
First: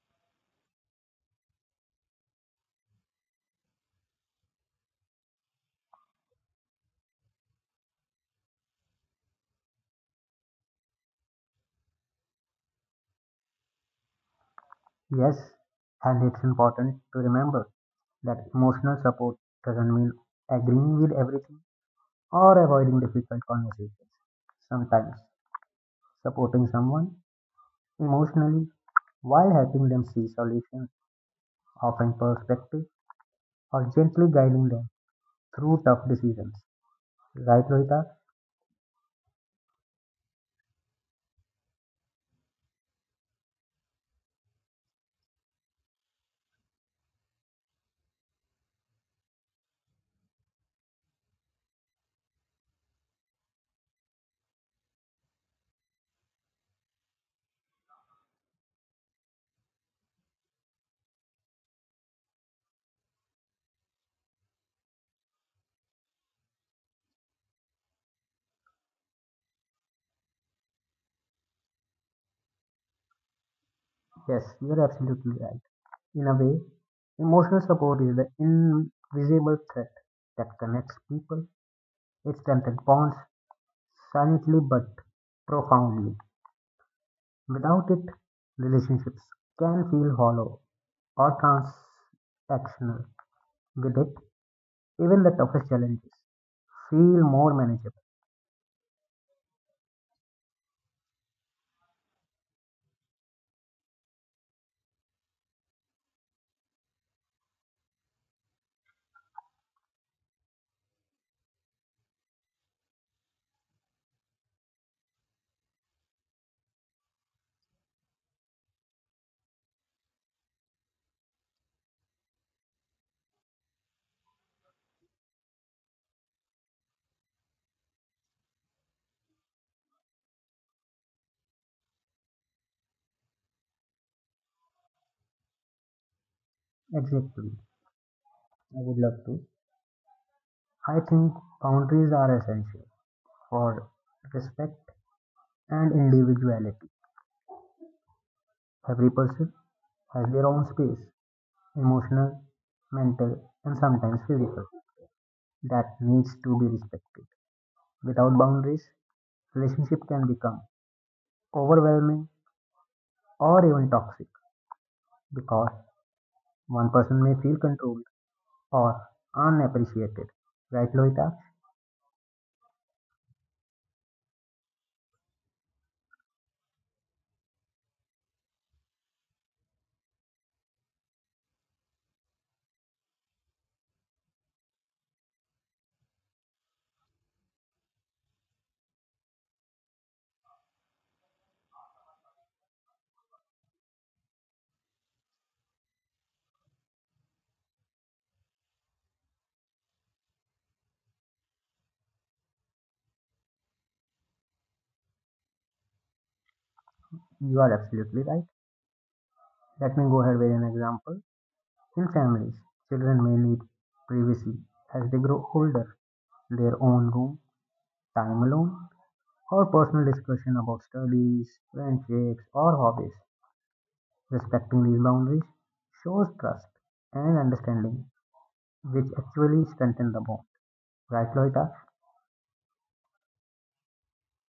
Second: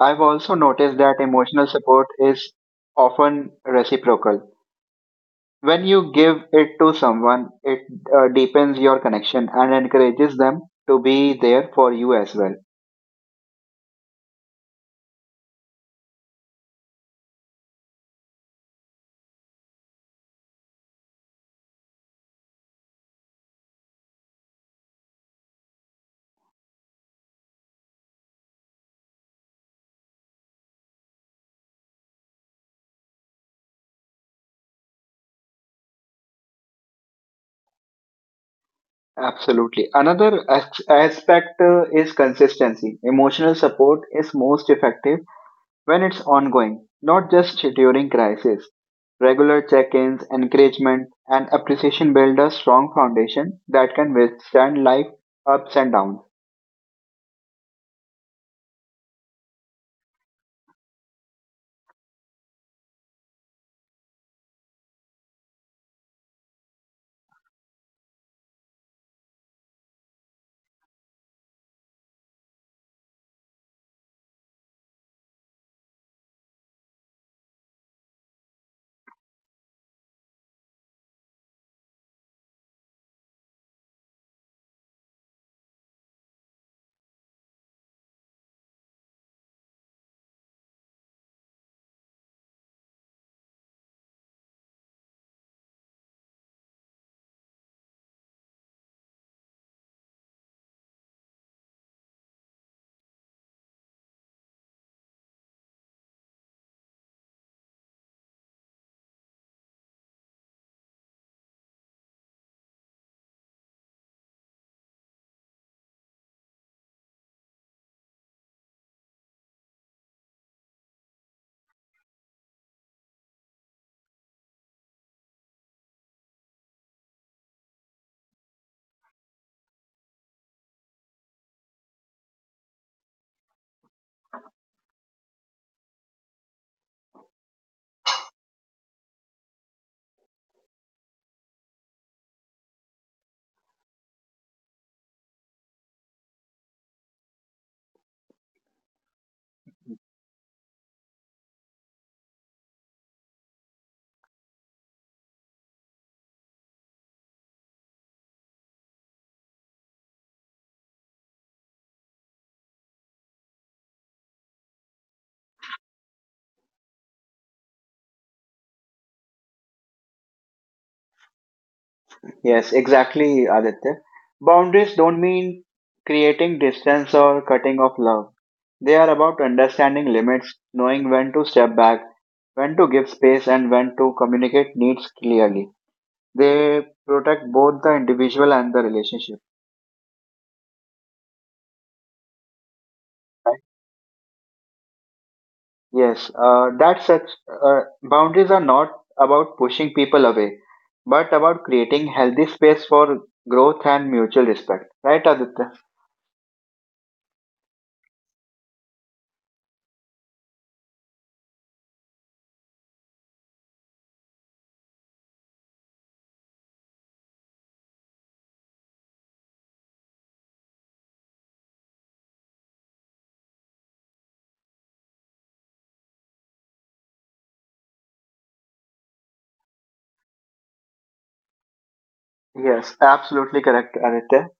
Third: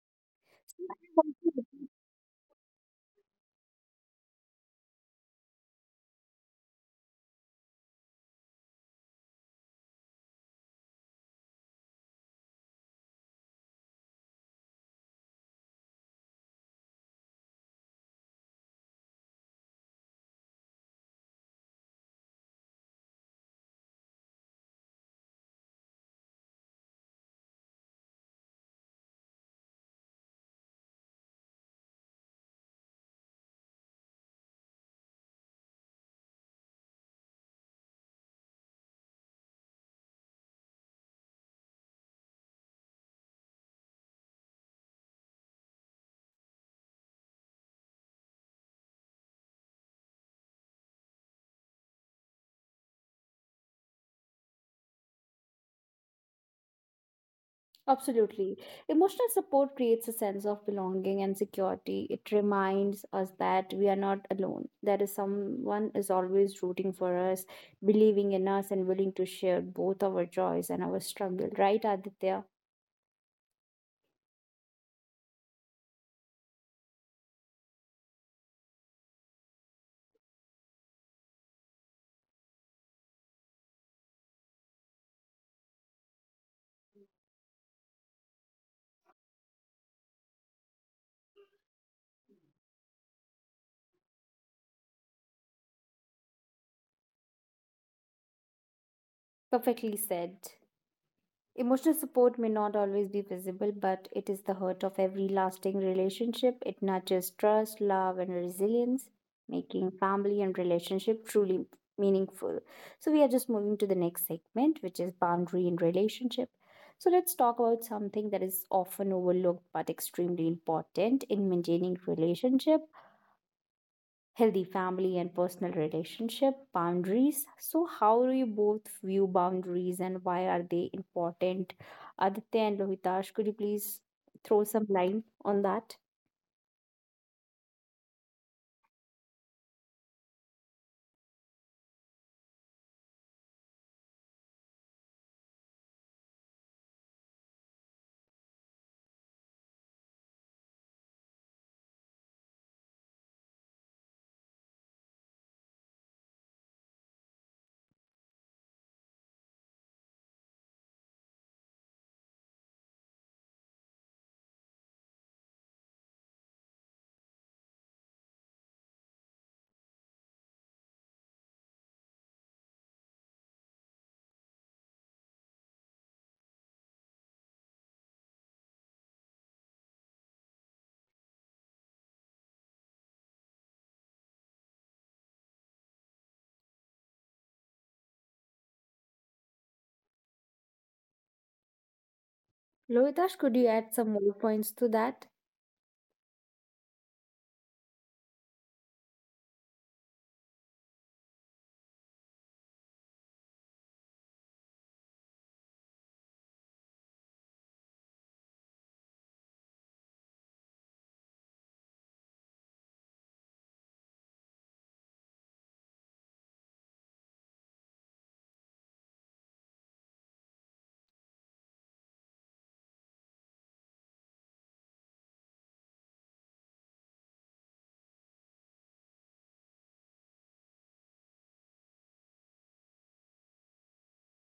Speaker 3: I've also noticed that emotional support is often reciprocal. When you give it to someone, it deepens your connection and encourages them to be there for you as well.
Speaker 2: Yes, and it's important to remember that emotional support doesn't mean agreeing with everything or avoiding difficult conversations. Sometimes supporting someone emotionally while helping them see solutions, offering perspective, or gently guiding them through tough decisions. Right, Rohita?
Speaker 3: Absolutely. Another aspect is consistency. Emotional support is most effective when it's ongoing, not just during crisis. Regular check ins, encouragement, and appreciation build a strong foundation that can withstand life ups and downs.
Speaker 1: Absolutely. Emotional support creates a sense of belonging and security. It reminds us that we are not alone. There is someone is always rooting for us, believing in us and willing to share both our joys and our struggle, right, Aditya?
Speaker 2: Yes, you're absolutely right. In a way, emotional support is the invisible thread that connects people. It strengthens bonds silently but profoundly. Without it, relationships can feel hollow or transactional. With it, even the toughest challenges feel more manageable.
Speaker 1: Perfectly said. Emotional support may not always be visible, but it is the heart of every lasting relationship. It nurtures trust, love, and resilience, making family and relationship truly meaningful. So, we are just moving to the next segment, which is boundary in relationship. So, let's talk about something that is often overlooked but extremely important in maintaining relationship healthy family and personal relationship boundaries. So how do you both view boundaries and why are they important, Aditya and Lohitash? Could you please throw some light on that?
Speaker 2: Exactly. I would love to. I think boundaries are essential for respect and individuality. Every person has their own space, emotional, mental, and sometimes physical, that needs to be respected. Without boundaries, relationship can become overwhelming or even toxic because one person may feel controlled or unappreciated. Right, Loita?
Speaker 3: Yes, exactly, Aditya. Boundaries don't mean creating distance or cutting off love. They are about understanding limits, knowing when to step back, when to give space, and when to communicate needs clearly. They protect both the individual and the relationship.
Speaker 1: Lohitash, could
Speaker 3: Right?
Speaker 1: you add some more points to that?
Speaker 3: Yes, that such boundaries are not about pushing people away, but about creating healthy space for growth and mutual respect. Right, Aditya?
Speaker 2: You are absolutely right. Let me go ahead with an example. In families, children may need privacy as they grow older, their own room, time alone, or personal discussion about studies, friendships, or hobbies. Respecting these boundaries shows trust and understanding, which actually strengthen the bond. Right, Loita?
Speaker 3: Yes, absolutely correct, Aditya.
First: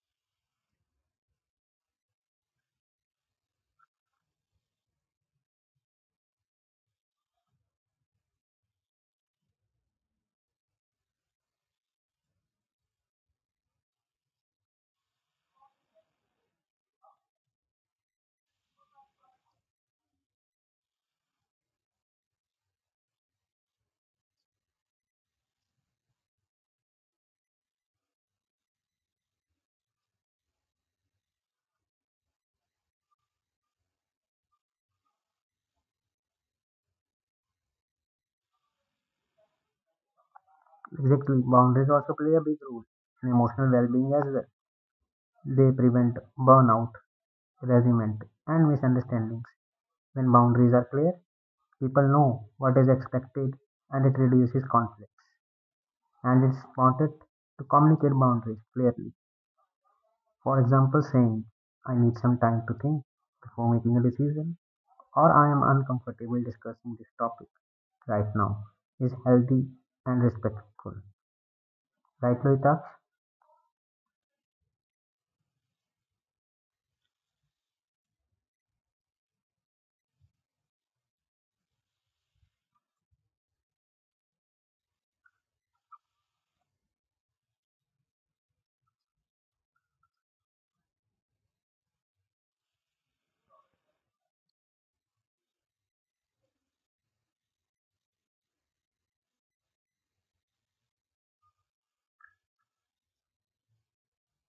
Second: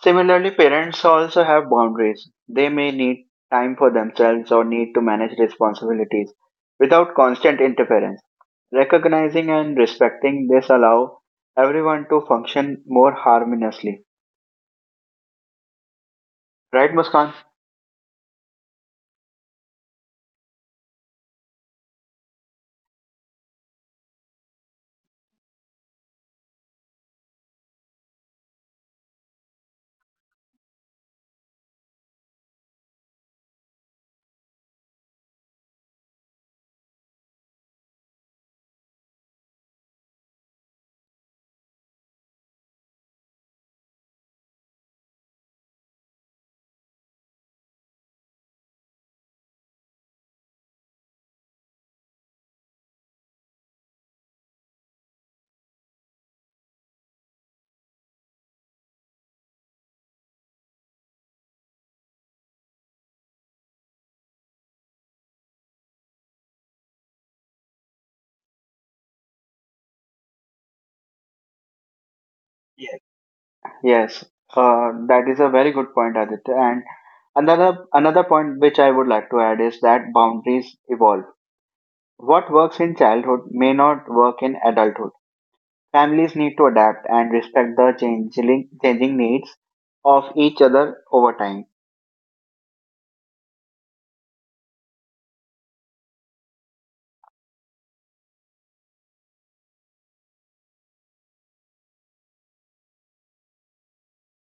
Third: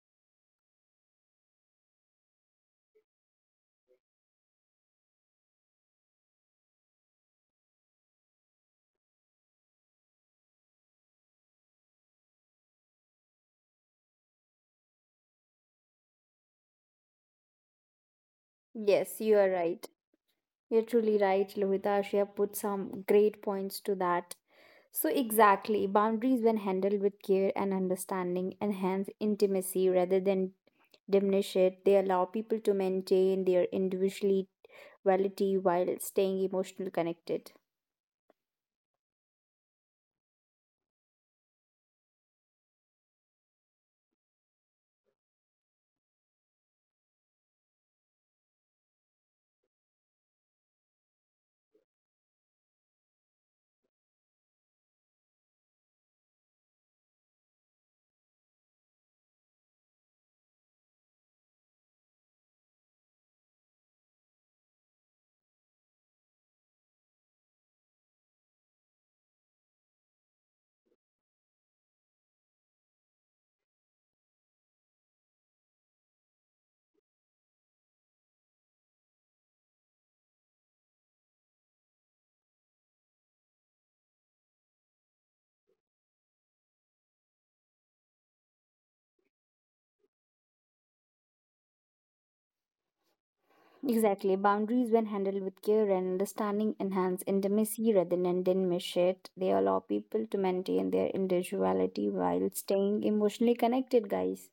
Speaker 3: Similarly, parents also have boundaries. They may need time for themselves or need to manage responsibilities without constant interference. Recognizing and respecting this allow everyone to function more harmoniously. Right, Muskan?
Speaker 1: Yes, you are right. You're truly right, Lohita. You have put some great points to that. So exactly, boundaries when handled with care and understanding enhance intimacy rather than diminish it. They allow people to maintain their individuality while staying emotionally connected.
Speaker 2: Exactly. Boundaries also play a big role in emotional well being as well. They prevent burnout, resentment, and misunderstandings. When boundaries are clear, people know what is expected and it reduces conflicts. And it's important to communicate boundaries clearly. For example, saying, I need some time to think before making a decision, or I am uncomfortable discussing this topic right now is healthy and respectful. Right, Loita?
Speaker 3: Yes. Yes, that is a very good point, Aditya. And another point which I would like to add is that boundaries evolve. What works in childhood may not work in adulthood. Families need to adapt and respect the changing needs of each other over time.
Speaker 1: Exactly. Boundaries, when handled with care and understanding, enhance intimacy rather than diminish it. They allow people to maintain their individuality while staying emotionally connected, guys.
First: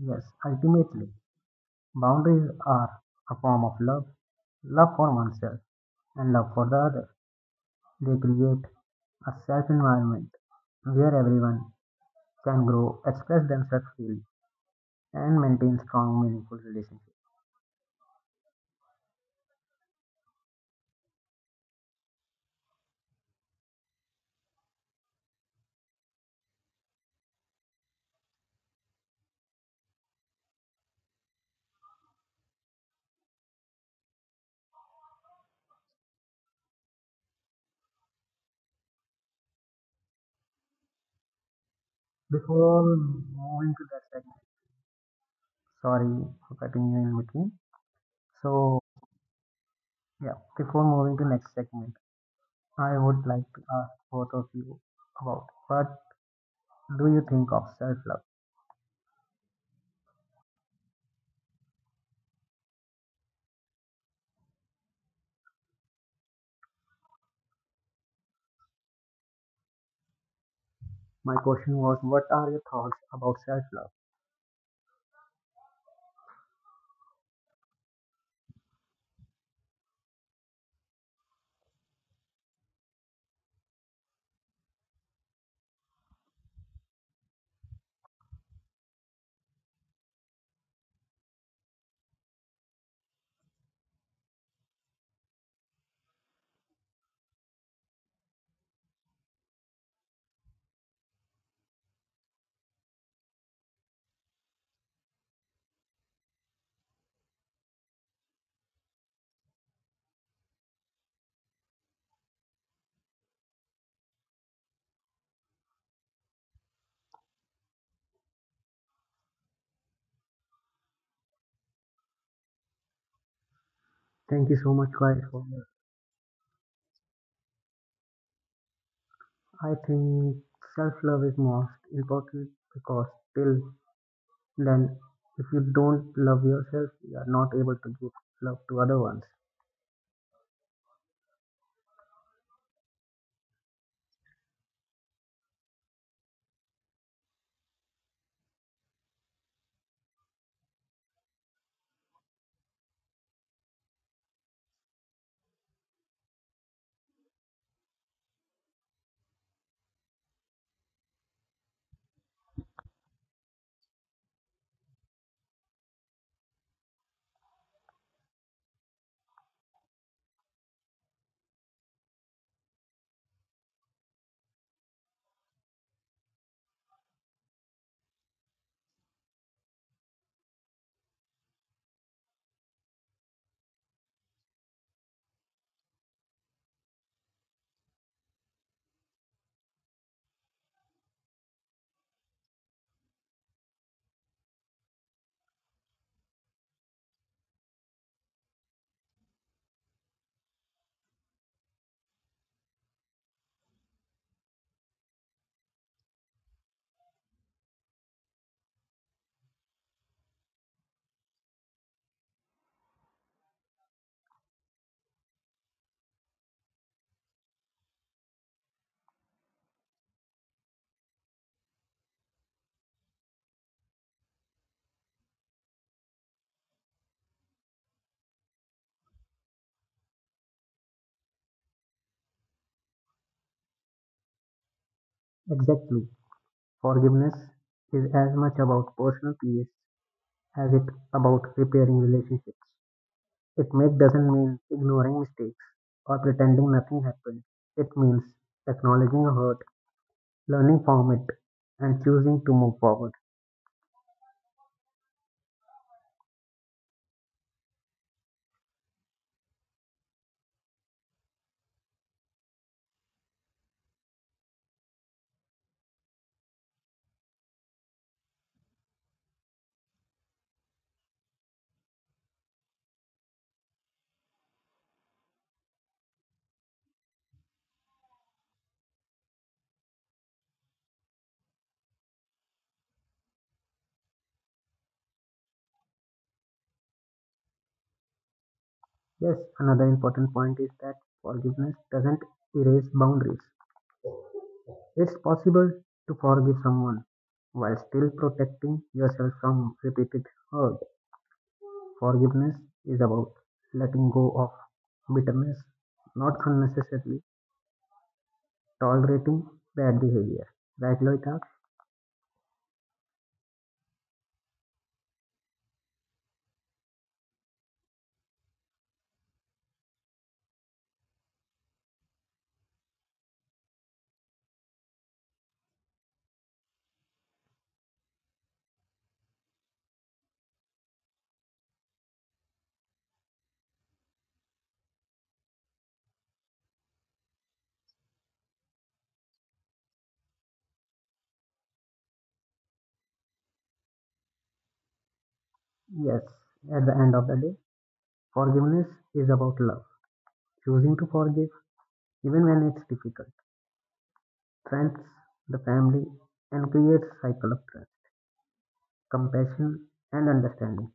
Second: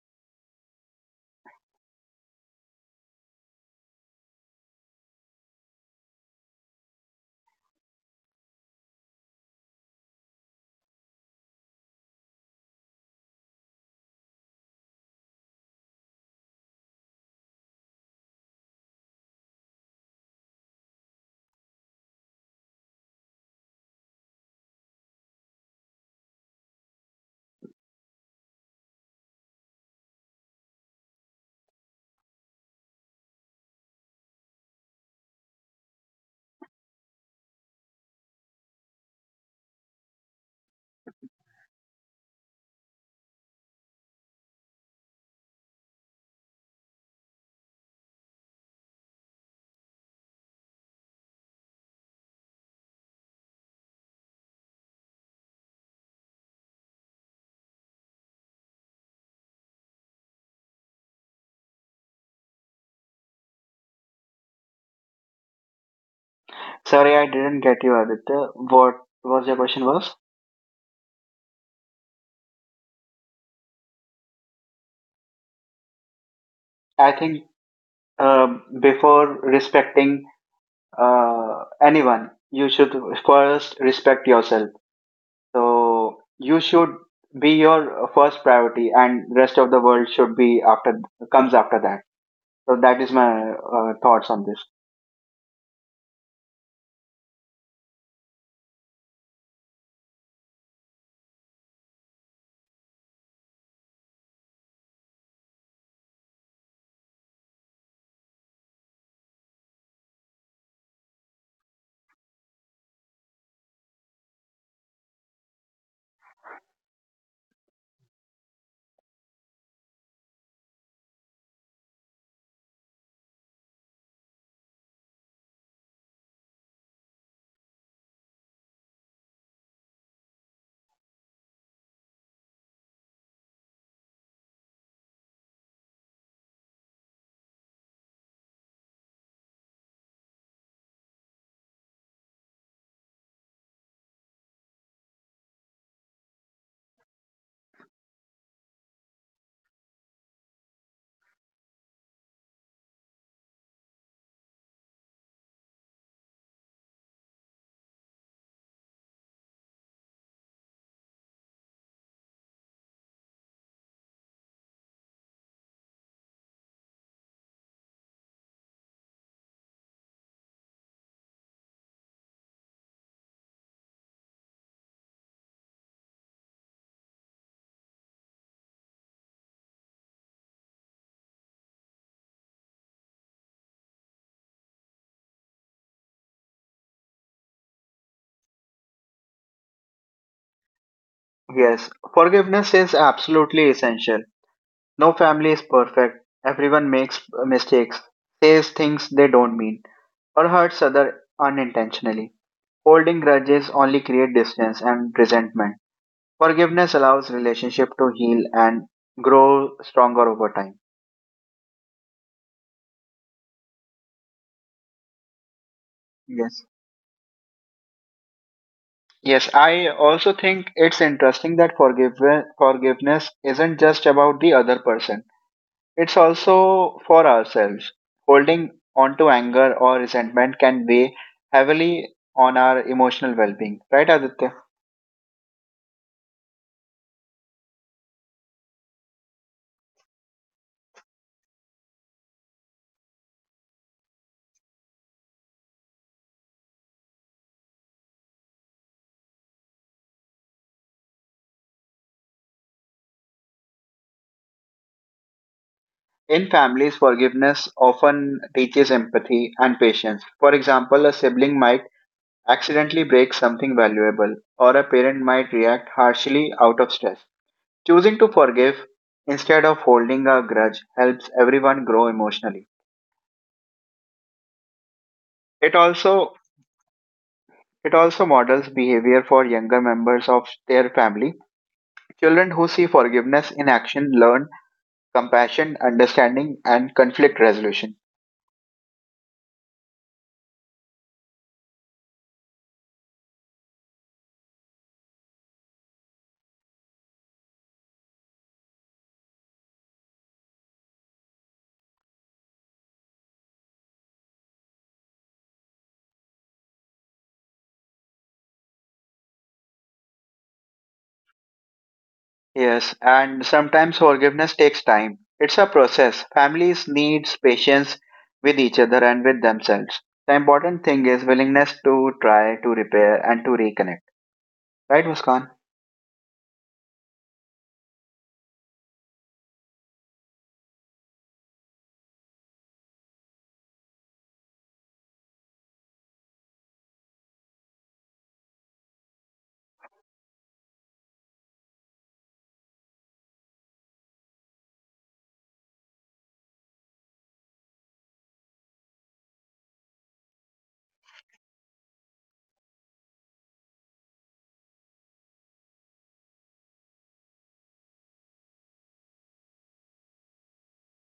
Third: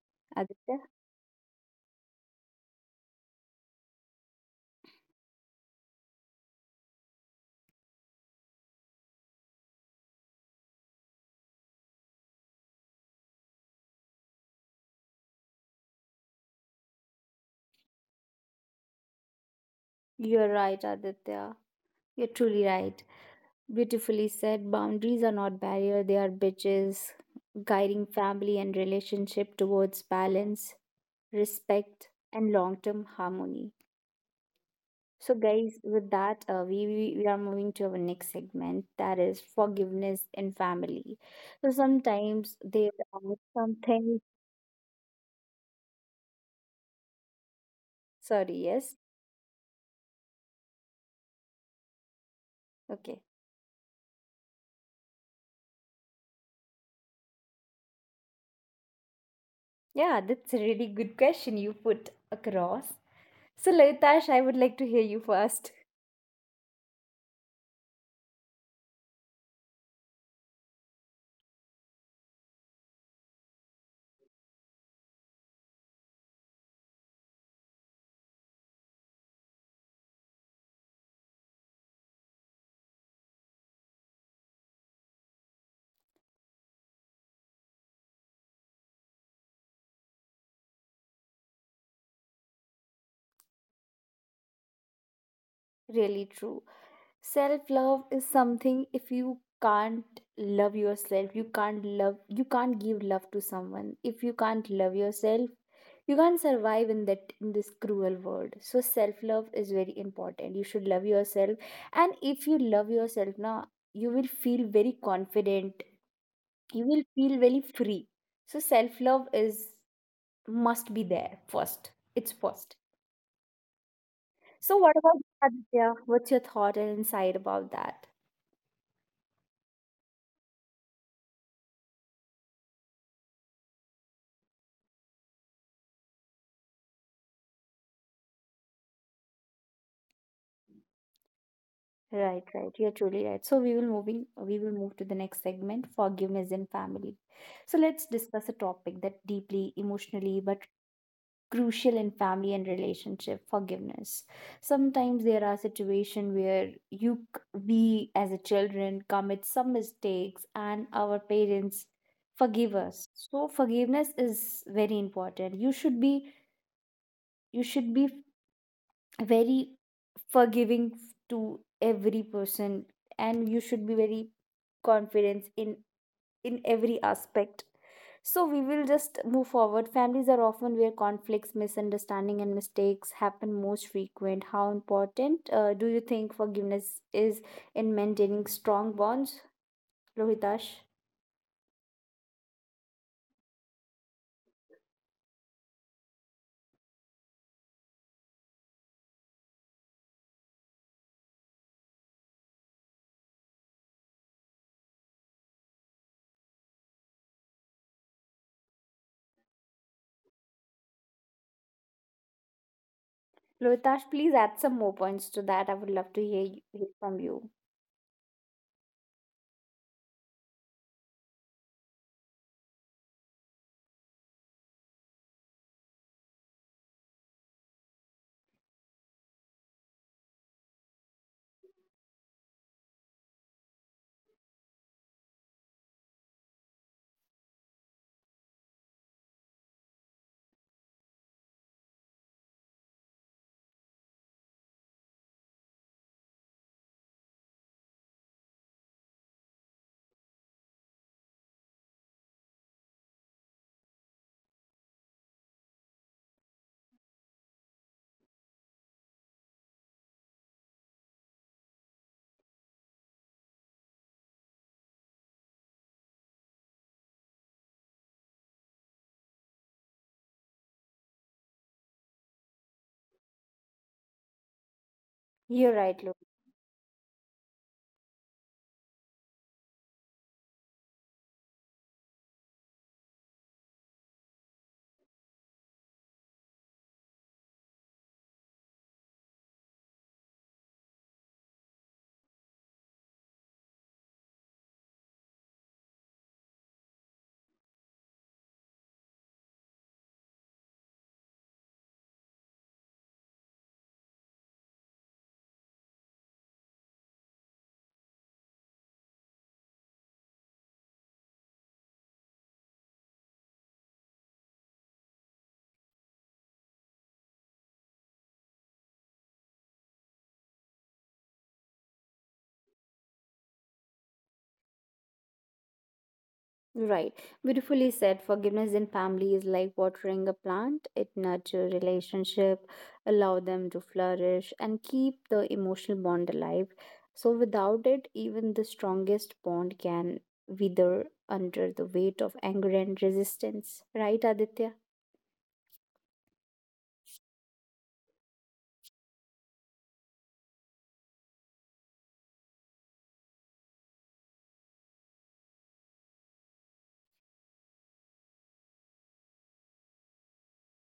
Speaker 2: Yes,
Speaker 1: Aditya?
Speaker 2: ultimately, boundaries are a form of love, love for oneself and love for the other. They create a safe environment where everyone can grow, express themselves freely, and maintain strong, meaningful relationships.
Speaker 1: You're right, Aditya. You're truly right. Beautifully said. Boundaries are not barrier, they are bridges guiding family and relationship towards balance, respect, and long term harmony. So, guys, with that, we are moving to our next segment, that is forgiveness in family. So, sometimes
Speaker 2: Before
Speaker 1: there are
Speaker 2: moving
Speaker 1: some
Speaker 2: to that
Speaker 1: things.
Speaker 2: segment, sorry for cutting you in between.
Speaker 1: Sorry,
Speaker 2: So,
Speaker 1: yes.
Speaker 2: yeah, before moving to next segment, I
Speaker 1: Okay.
Speaker 2: would like to ask both of you about what do you think of self-love?
Speaker 1: Yeah, that's a really good question you put across. So, Laitash, I would like to hear you first.
Speaker 3: Sorry, I didn't get you, Aditya. What was your question was?
Speaker 2: My question was, what are your thoughts about self-love?
Speaker 3: I think before respecting anyone, you should first respect yourself. So you should be your first priority, and rest of the world should be after comes after that. So that is my thoughts on this.
Speaker 1: Really true. Self love is something, if you can't love yourself, you can't love, you can't give love to someone. If you can't love yourself, you can't survive in that, in this cruel world. So self love is very important, you should love yourself. And if you love yourself now, you will feel very confident, you will feel very free. So self love is must be there first, it's first.
Speaker 2: Thank you
Speaker 1: So
Speaker 2: so
Speaker 1: what
Speaker 2: much,
Speaker 1: about
Speaker 2: guys.
Speaker 1: you,
Speaker 2: For that.
Speaker 1: Aditya, what's your thought and insight about that?
Speaker 2: I think self-love is most important because till then, if you don't love yourself, you are not able to give love to other ones.
Speaker 1: Right. You're truly right. So we will move to the next segment, forgiveness in family. So let's discuss a topic that deeply emotionally but crucial in family and relationship, forgiveness. Sometimes there are situations where we as a children commit some mistakes and our parents forgive us. So forgiveness is very important. You should be very forgiving to every person and you should be very confident in every aspect. So we will just move forward. Families are often where conflicts, misunderstanding and mistakes happen most frequent. How important do you think forgiveness is in maintaining strong bonds, Lohitash?
Speaker 3: Yes, forgiveness is absolutely essential. No family is perfect. Everyone makes mistakes, says things they don't mean, or hurts others unintentionally. Holding grudges only create distance and resentment. Forgiveness allows relationship to heal and grow stronger over time.
Speaker 1: Lohitash, please add some more points to that. I would love to hear,
Speaker 3: Yes.
Speaker 1: hear from you.
Speaker 3: Yes, I also think it's interesting that forgiveness isn't just about the other person. It's also for ourselves. Holding on to anger or resentment can weigh heavily on our emotional well being, right, Aditya?
Speaker 2: Exactly. Forgiveness is as much about personal peace as it about repairing relationships. It make doesn't mean ignoring mistakes or pretending nothing happened. It means acknowledging a hurt, learning from it, and choosing to move forward.
Speaker 3: In families, forgiveness often teaches empathy and patience. For example, a sibling might accidentally break something valuable, or a parent might react harshly out of stress. Choosing to forgive instead of holding a grudge helps everyone grow emotionally. It
Speaker 1: You're right.
Speaker 3: also it also models behavior for younger members of their family. Children who see forgiveness in action learn compassion, understanding, and conflict resolution.
Speaker 2: Yes, another important point is that forgiveness doesn't erase boundaries. It's possible to forgive someone while still protecting yourself from repeated hurt. Forgiveness is about letting go of bitterness, not unnecessarily tolerating bad behavior. Right, Loitak?
Speaker 3: Yes, and sometimes forgiveness takes time. It's a process. Families need patience with each other and with themselves. The important thing is willingness to try to repair and to reconnect. Right, Muskan?
Speaker 1: Right. Beautifully said. Forgiveness in family is like watering a plant. It nurtures relationship, allow them to flourish and keep the emotional bond alive. So without it, even the strongest bond can wither under the weight of anger and resistance. Right, Aditya?
Speaker 2: Yes, at the end of the day, forgiveness is about love, choosing to forgive even when it's difficult, strengthens the family and creates cycle of trust, compassion, and understanding.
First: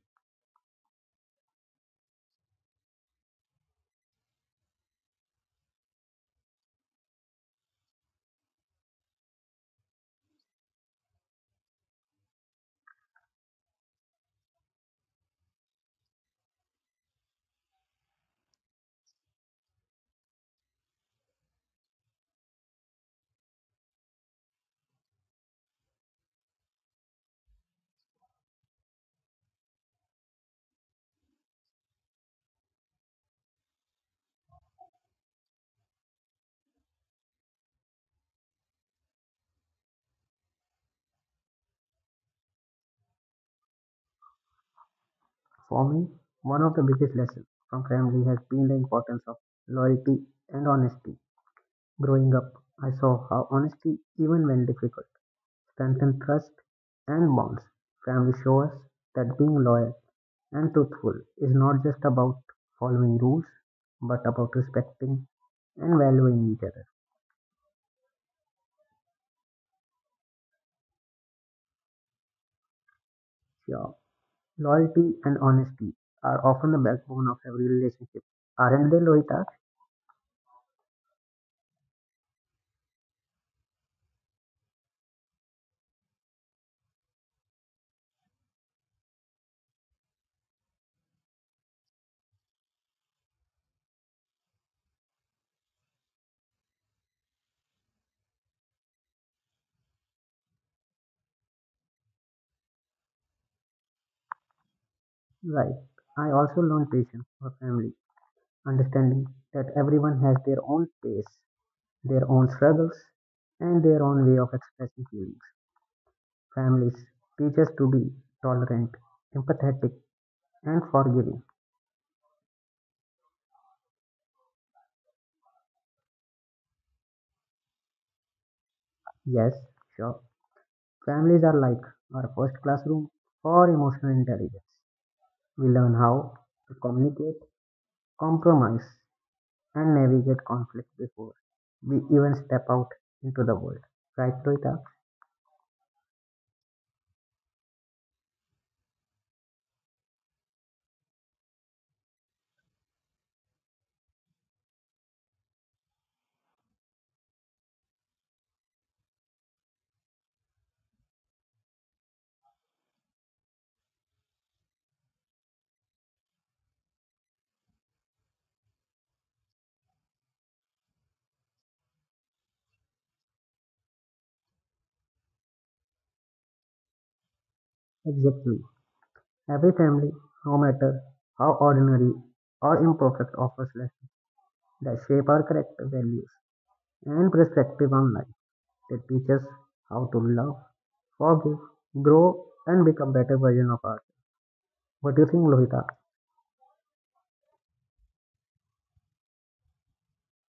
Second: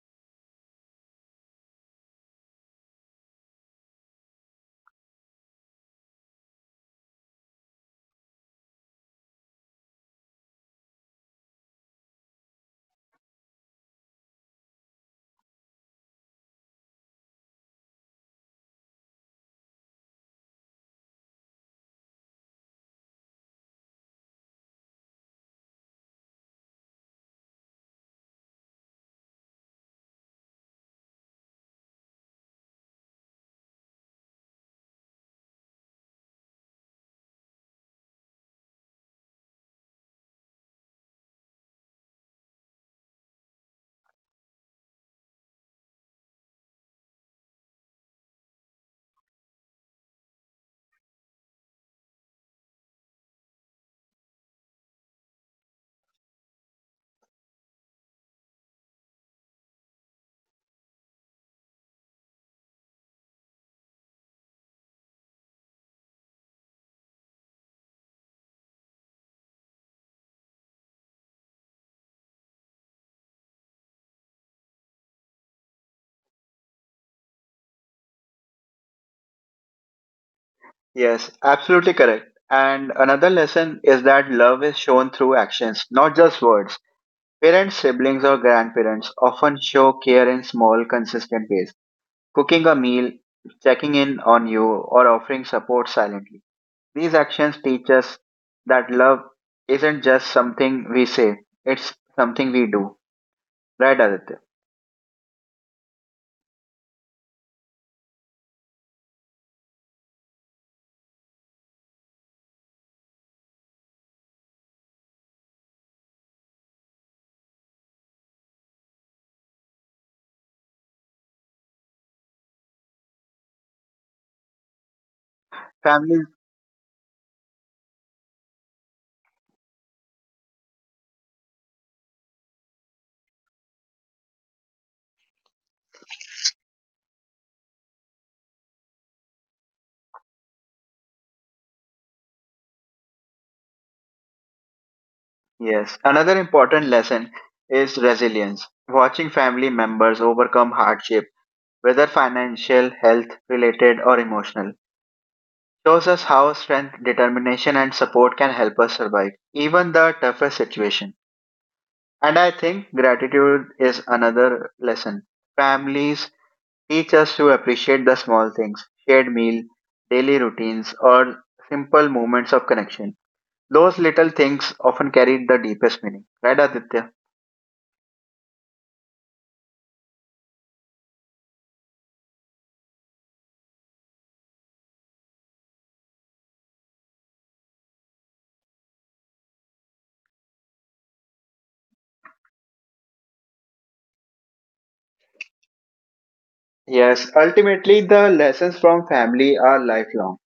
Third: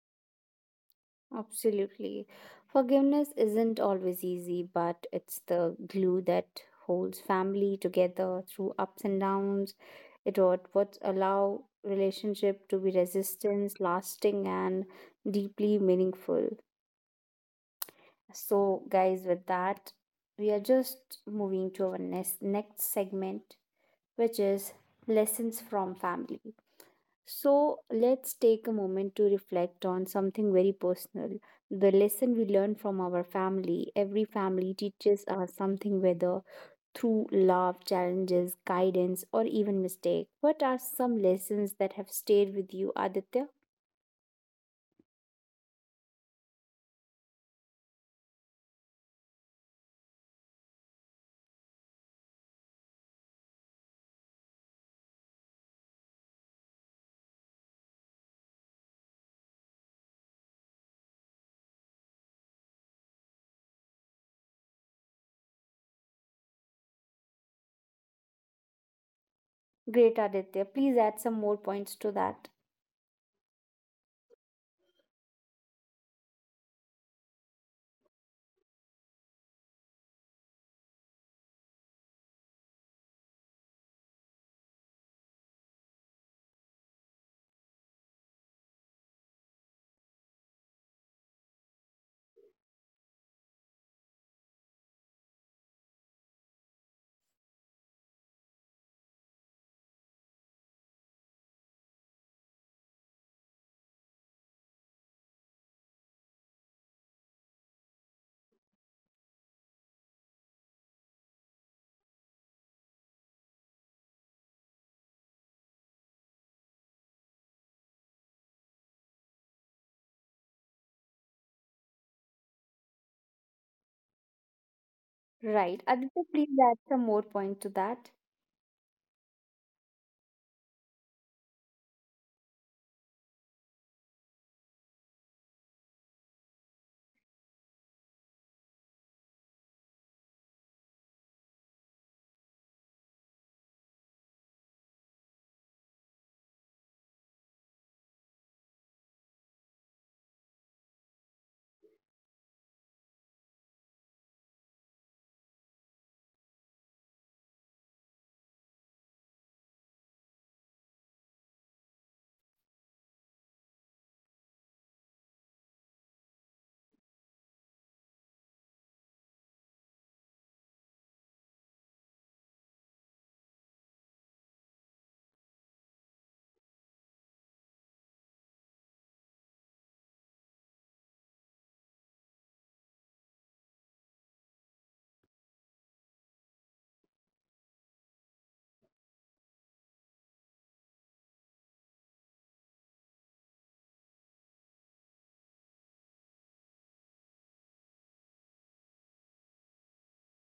Speaker 1: Absolutely. Forgiveness isn't always easy, but it's the glue that holds family together through ups and downs. It what allow relationship to be resistance, lasting and deeply meaningful. So guys, with that, we are just moving to our next segment, which is lessons from family. So let's take a moment to reflect on something very personal. The lesson we learn from our family. Every family teaches us something, whether through love, challenges, guidance, or even mistake. What are some lessons that have stayed with you, Aditya?
Speaker 2: For me, one of the biggest lessons from family has been the importance of loyalty and honesty. Growing up, I saw how honesty, even when difficult, strengthens trust and bonds. Family shows us that being loyal and truthful is not just about following rules, but about respecting and valuing each other.
Speaker 1: Great, Aditya. Please add some more points to that.
Speaker 2: Yeah. Loyalty and honesty are often the backbone of every relationship. Aren't they, Lohita?
Speaker 3: Yes, absolutely correct. And another lesson is that love is shown through actions, not just words. Parents, siblings, or grandparents often show care in small, consistent ways cooking a meal, checking in on you, or offering support silently. These actions teach us that love isn't just something we say, it's something we do. Right, Aditya?
Speaker 2: Right. I also learned patience for family understanding that everyone has their own pace, their own struggles, and their own way of expressing feelings. Families teach us to be tolerant, empathetic, and forgiving.
Speaker 1: Right. Aditya,
Speaker 3: Families,
Speaker 1: please add some more points to that.
Speaker 2: Yes, sure. Families are like our first classroom for emotional intelligence. We learn how to communicate, compromise, and navigate conflict before we even step out into the world. Right, Toita?
Speaker 3: yes. Another important lesson is resilience. Watching family members overcome hardship, whether financial, health related, or emotional, shows us how strength, determination, and support can help us survive even the toughest situation. And I think gratitude is another lesson. Families teach us to appreciate the small things, shared meal, daily routines, or simple moments of connection. Those little things often carry the deepest meaning. Right, Aditya?
Speaker 2: Exactly. Every family, no matter how ordinary or imperfect, offers lessons that shape our character, values, and perspective on life. They teach us how to love, forgive, grow, and become better version of ourselves. What do you think, Lohita?
Speaker 3: Yes, ultimately, the lessons from family are lifelong.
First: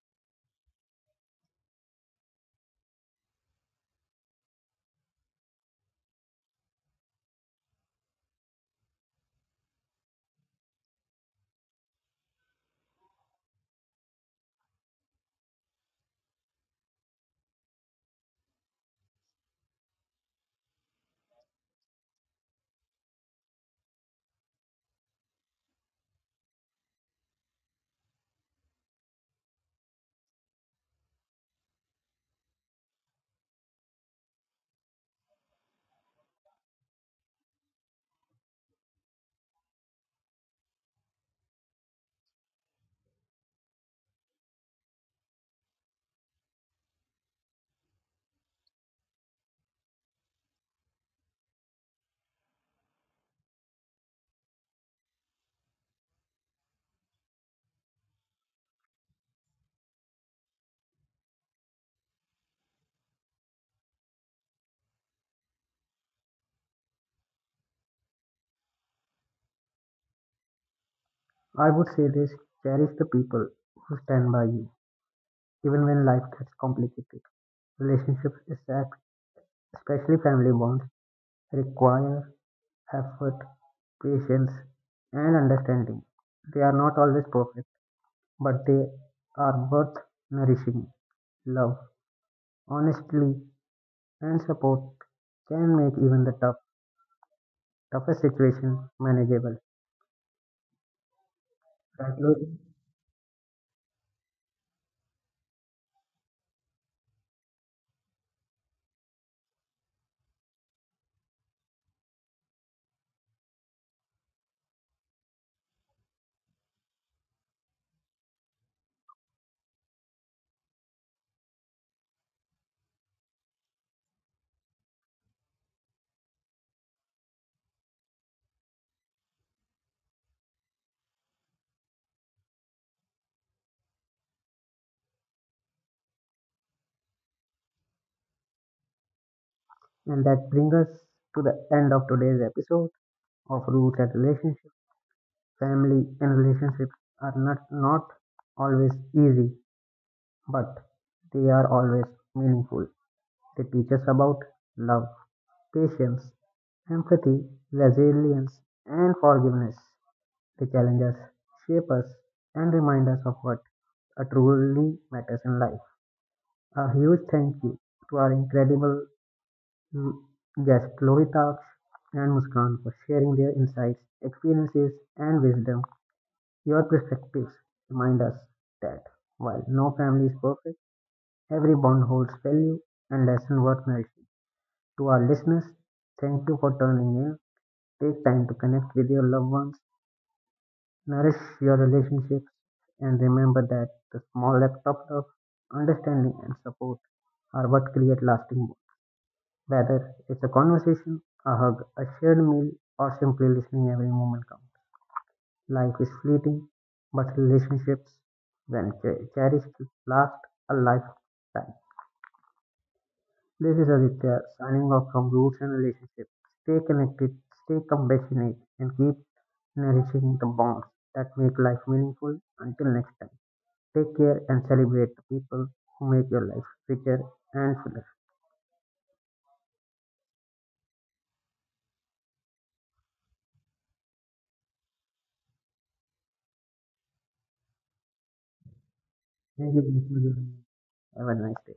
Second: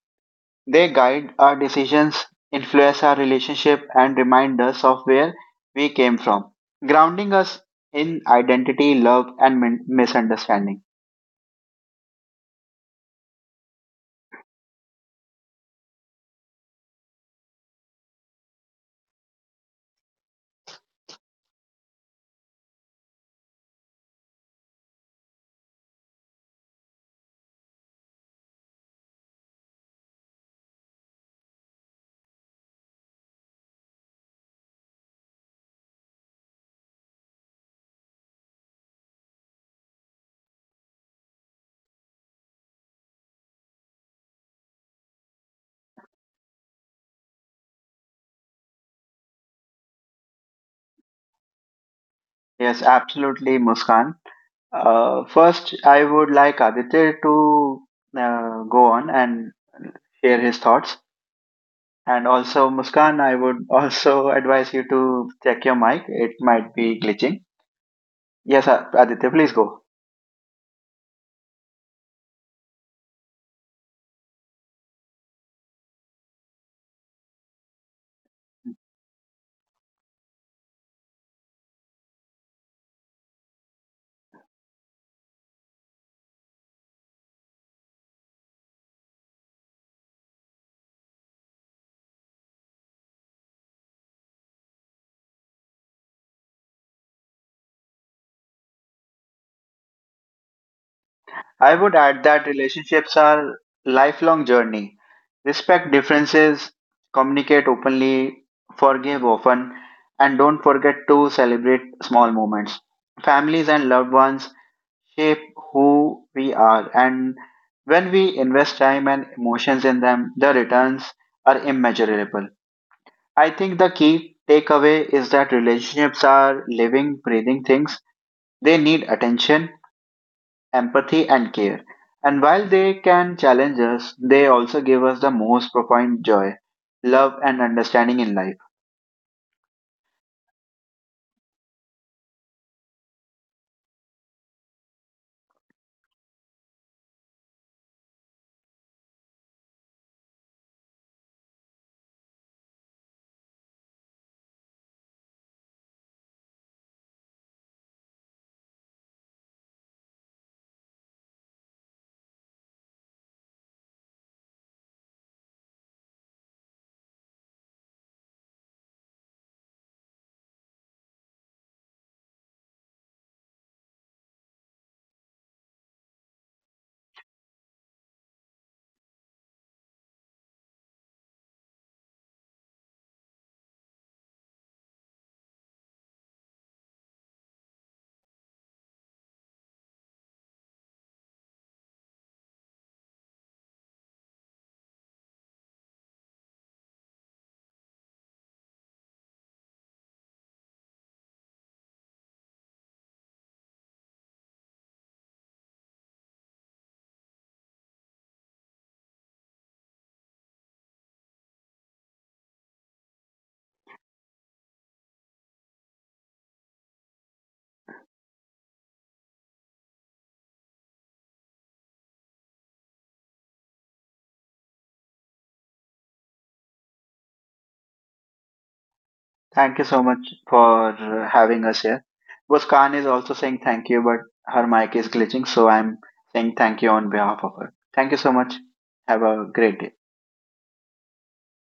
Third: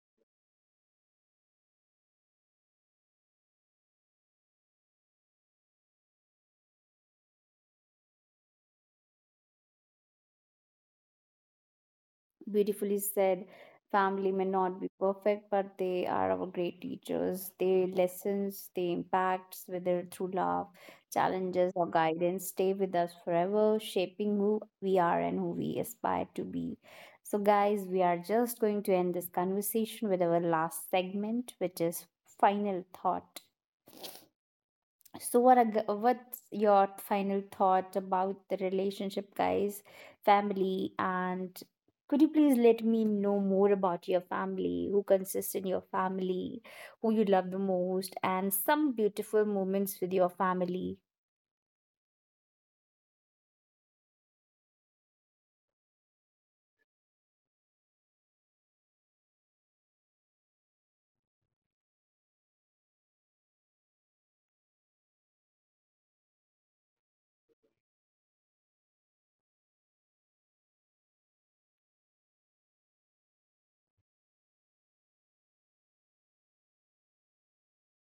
Speaker 3: They guide our decisions, influence our relationship, and remind us of where we came from, grounding us in identity, love, and misunderstanding.
Speaker 1: Beautifully said. Family may not be perfect, but they are our great teachers. Their lessons, their impacts, whether through love, challenges, or guidance, stay with us forever, shaping who we are and who we aspire to be. So, guys, we are just going to end this conversation with our last segment, which is final thought. So what are, what's your final thought about the relationship, guys, family, and could you please let me know more about your family, who consists in your family, who you love the most, and some beautiful moments with your family?
Speaker 3: Yes, absolutely, Muskan. First, I would like Aditya to go on and share his thoughts. And also, Muskan, I would also advise you to check your mic. It might be glitching. Yes, Aditya, please go.
Speaker 2: I would say this: cherish the people who stand by you, even when life gets complicated. Relationships, especially family bonds, require effort, patience, and understanding. They are not always perfect but they are worth nourishing. Love, honesty, and support can make even the toughest situation manageable.
Speaker 3: I would
Speaker 2: Right,
Speaker 3: add that
Speaker 2: Rohit?
Speaker 3: relationships are lifelong journey. Respect differences, communicate openly, forgive often, and don't forget to celebrate small moments. Families and loved ones shape who we are. And when we invest time and emotions in them, the returns are immeasurable. I think the key takeaway is that relationships are living, breathing things. They need attention, empathy, and care. And while they can challenge us, they also give us the most profound joy, love, and understanding in life.
Speaker 2: And that brings us to the end of today's episode of Roots and Relationships. Family and relationships are not always easy, but they are always meaningful. They teach us about love, patience, empathy, resilience, and forgiveness. They challenge us, shape us, and remind us of what truly matters in life. A huge thank you to our incredible mm, guests Lovita and Muskan for sharing their insights, experiences, and wisdom. Your perspectives remind us that while no family is perfect, every bond holds value and lesson worth nourishing. To our listeners, thank you for tuning in. Take time to connect with your loved ones. Nourish your relationships and remember that the small act of understanding and support are what create lasting bonds. Whether it's a conversation, a hug, a shared meal, or simply listening, every moment counts. Life is fleeting, but relationships, when cherished, last a lifetime. This is Aditya signing off from Roots and Relationships. Stay connected, stay compassionate, and keep nourishing the bonds that make life meaningful. Until next time. Take care and celebrate the people who make your life richer and fuller.
Speaker 3: Thank you so much for having us here. Muskan is also saying thank you, but her mic is glitching, so I'm saying thank you on behalf of her. Thank you so much. Have a
Speaker 2: Thank
Speaker 3: great day.
Speaker 2: you. Have a nice day.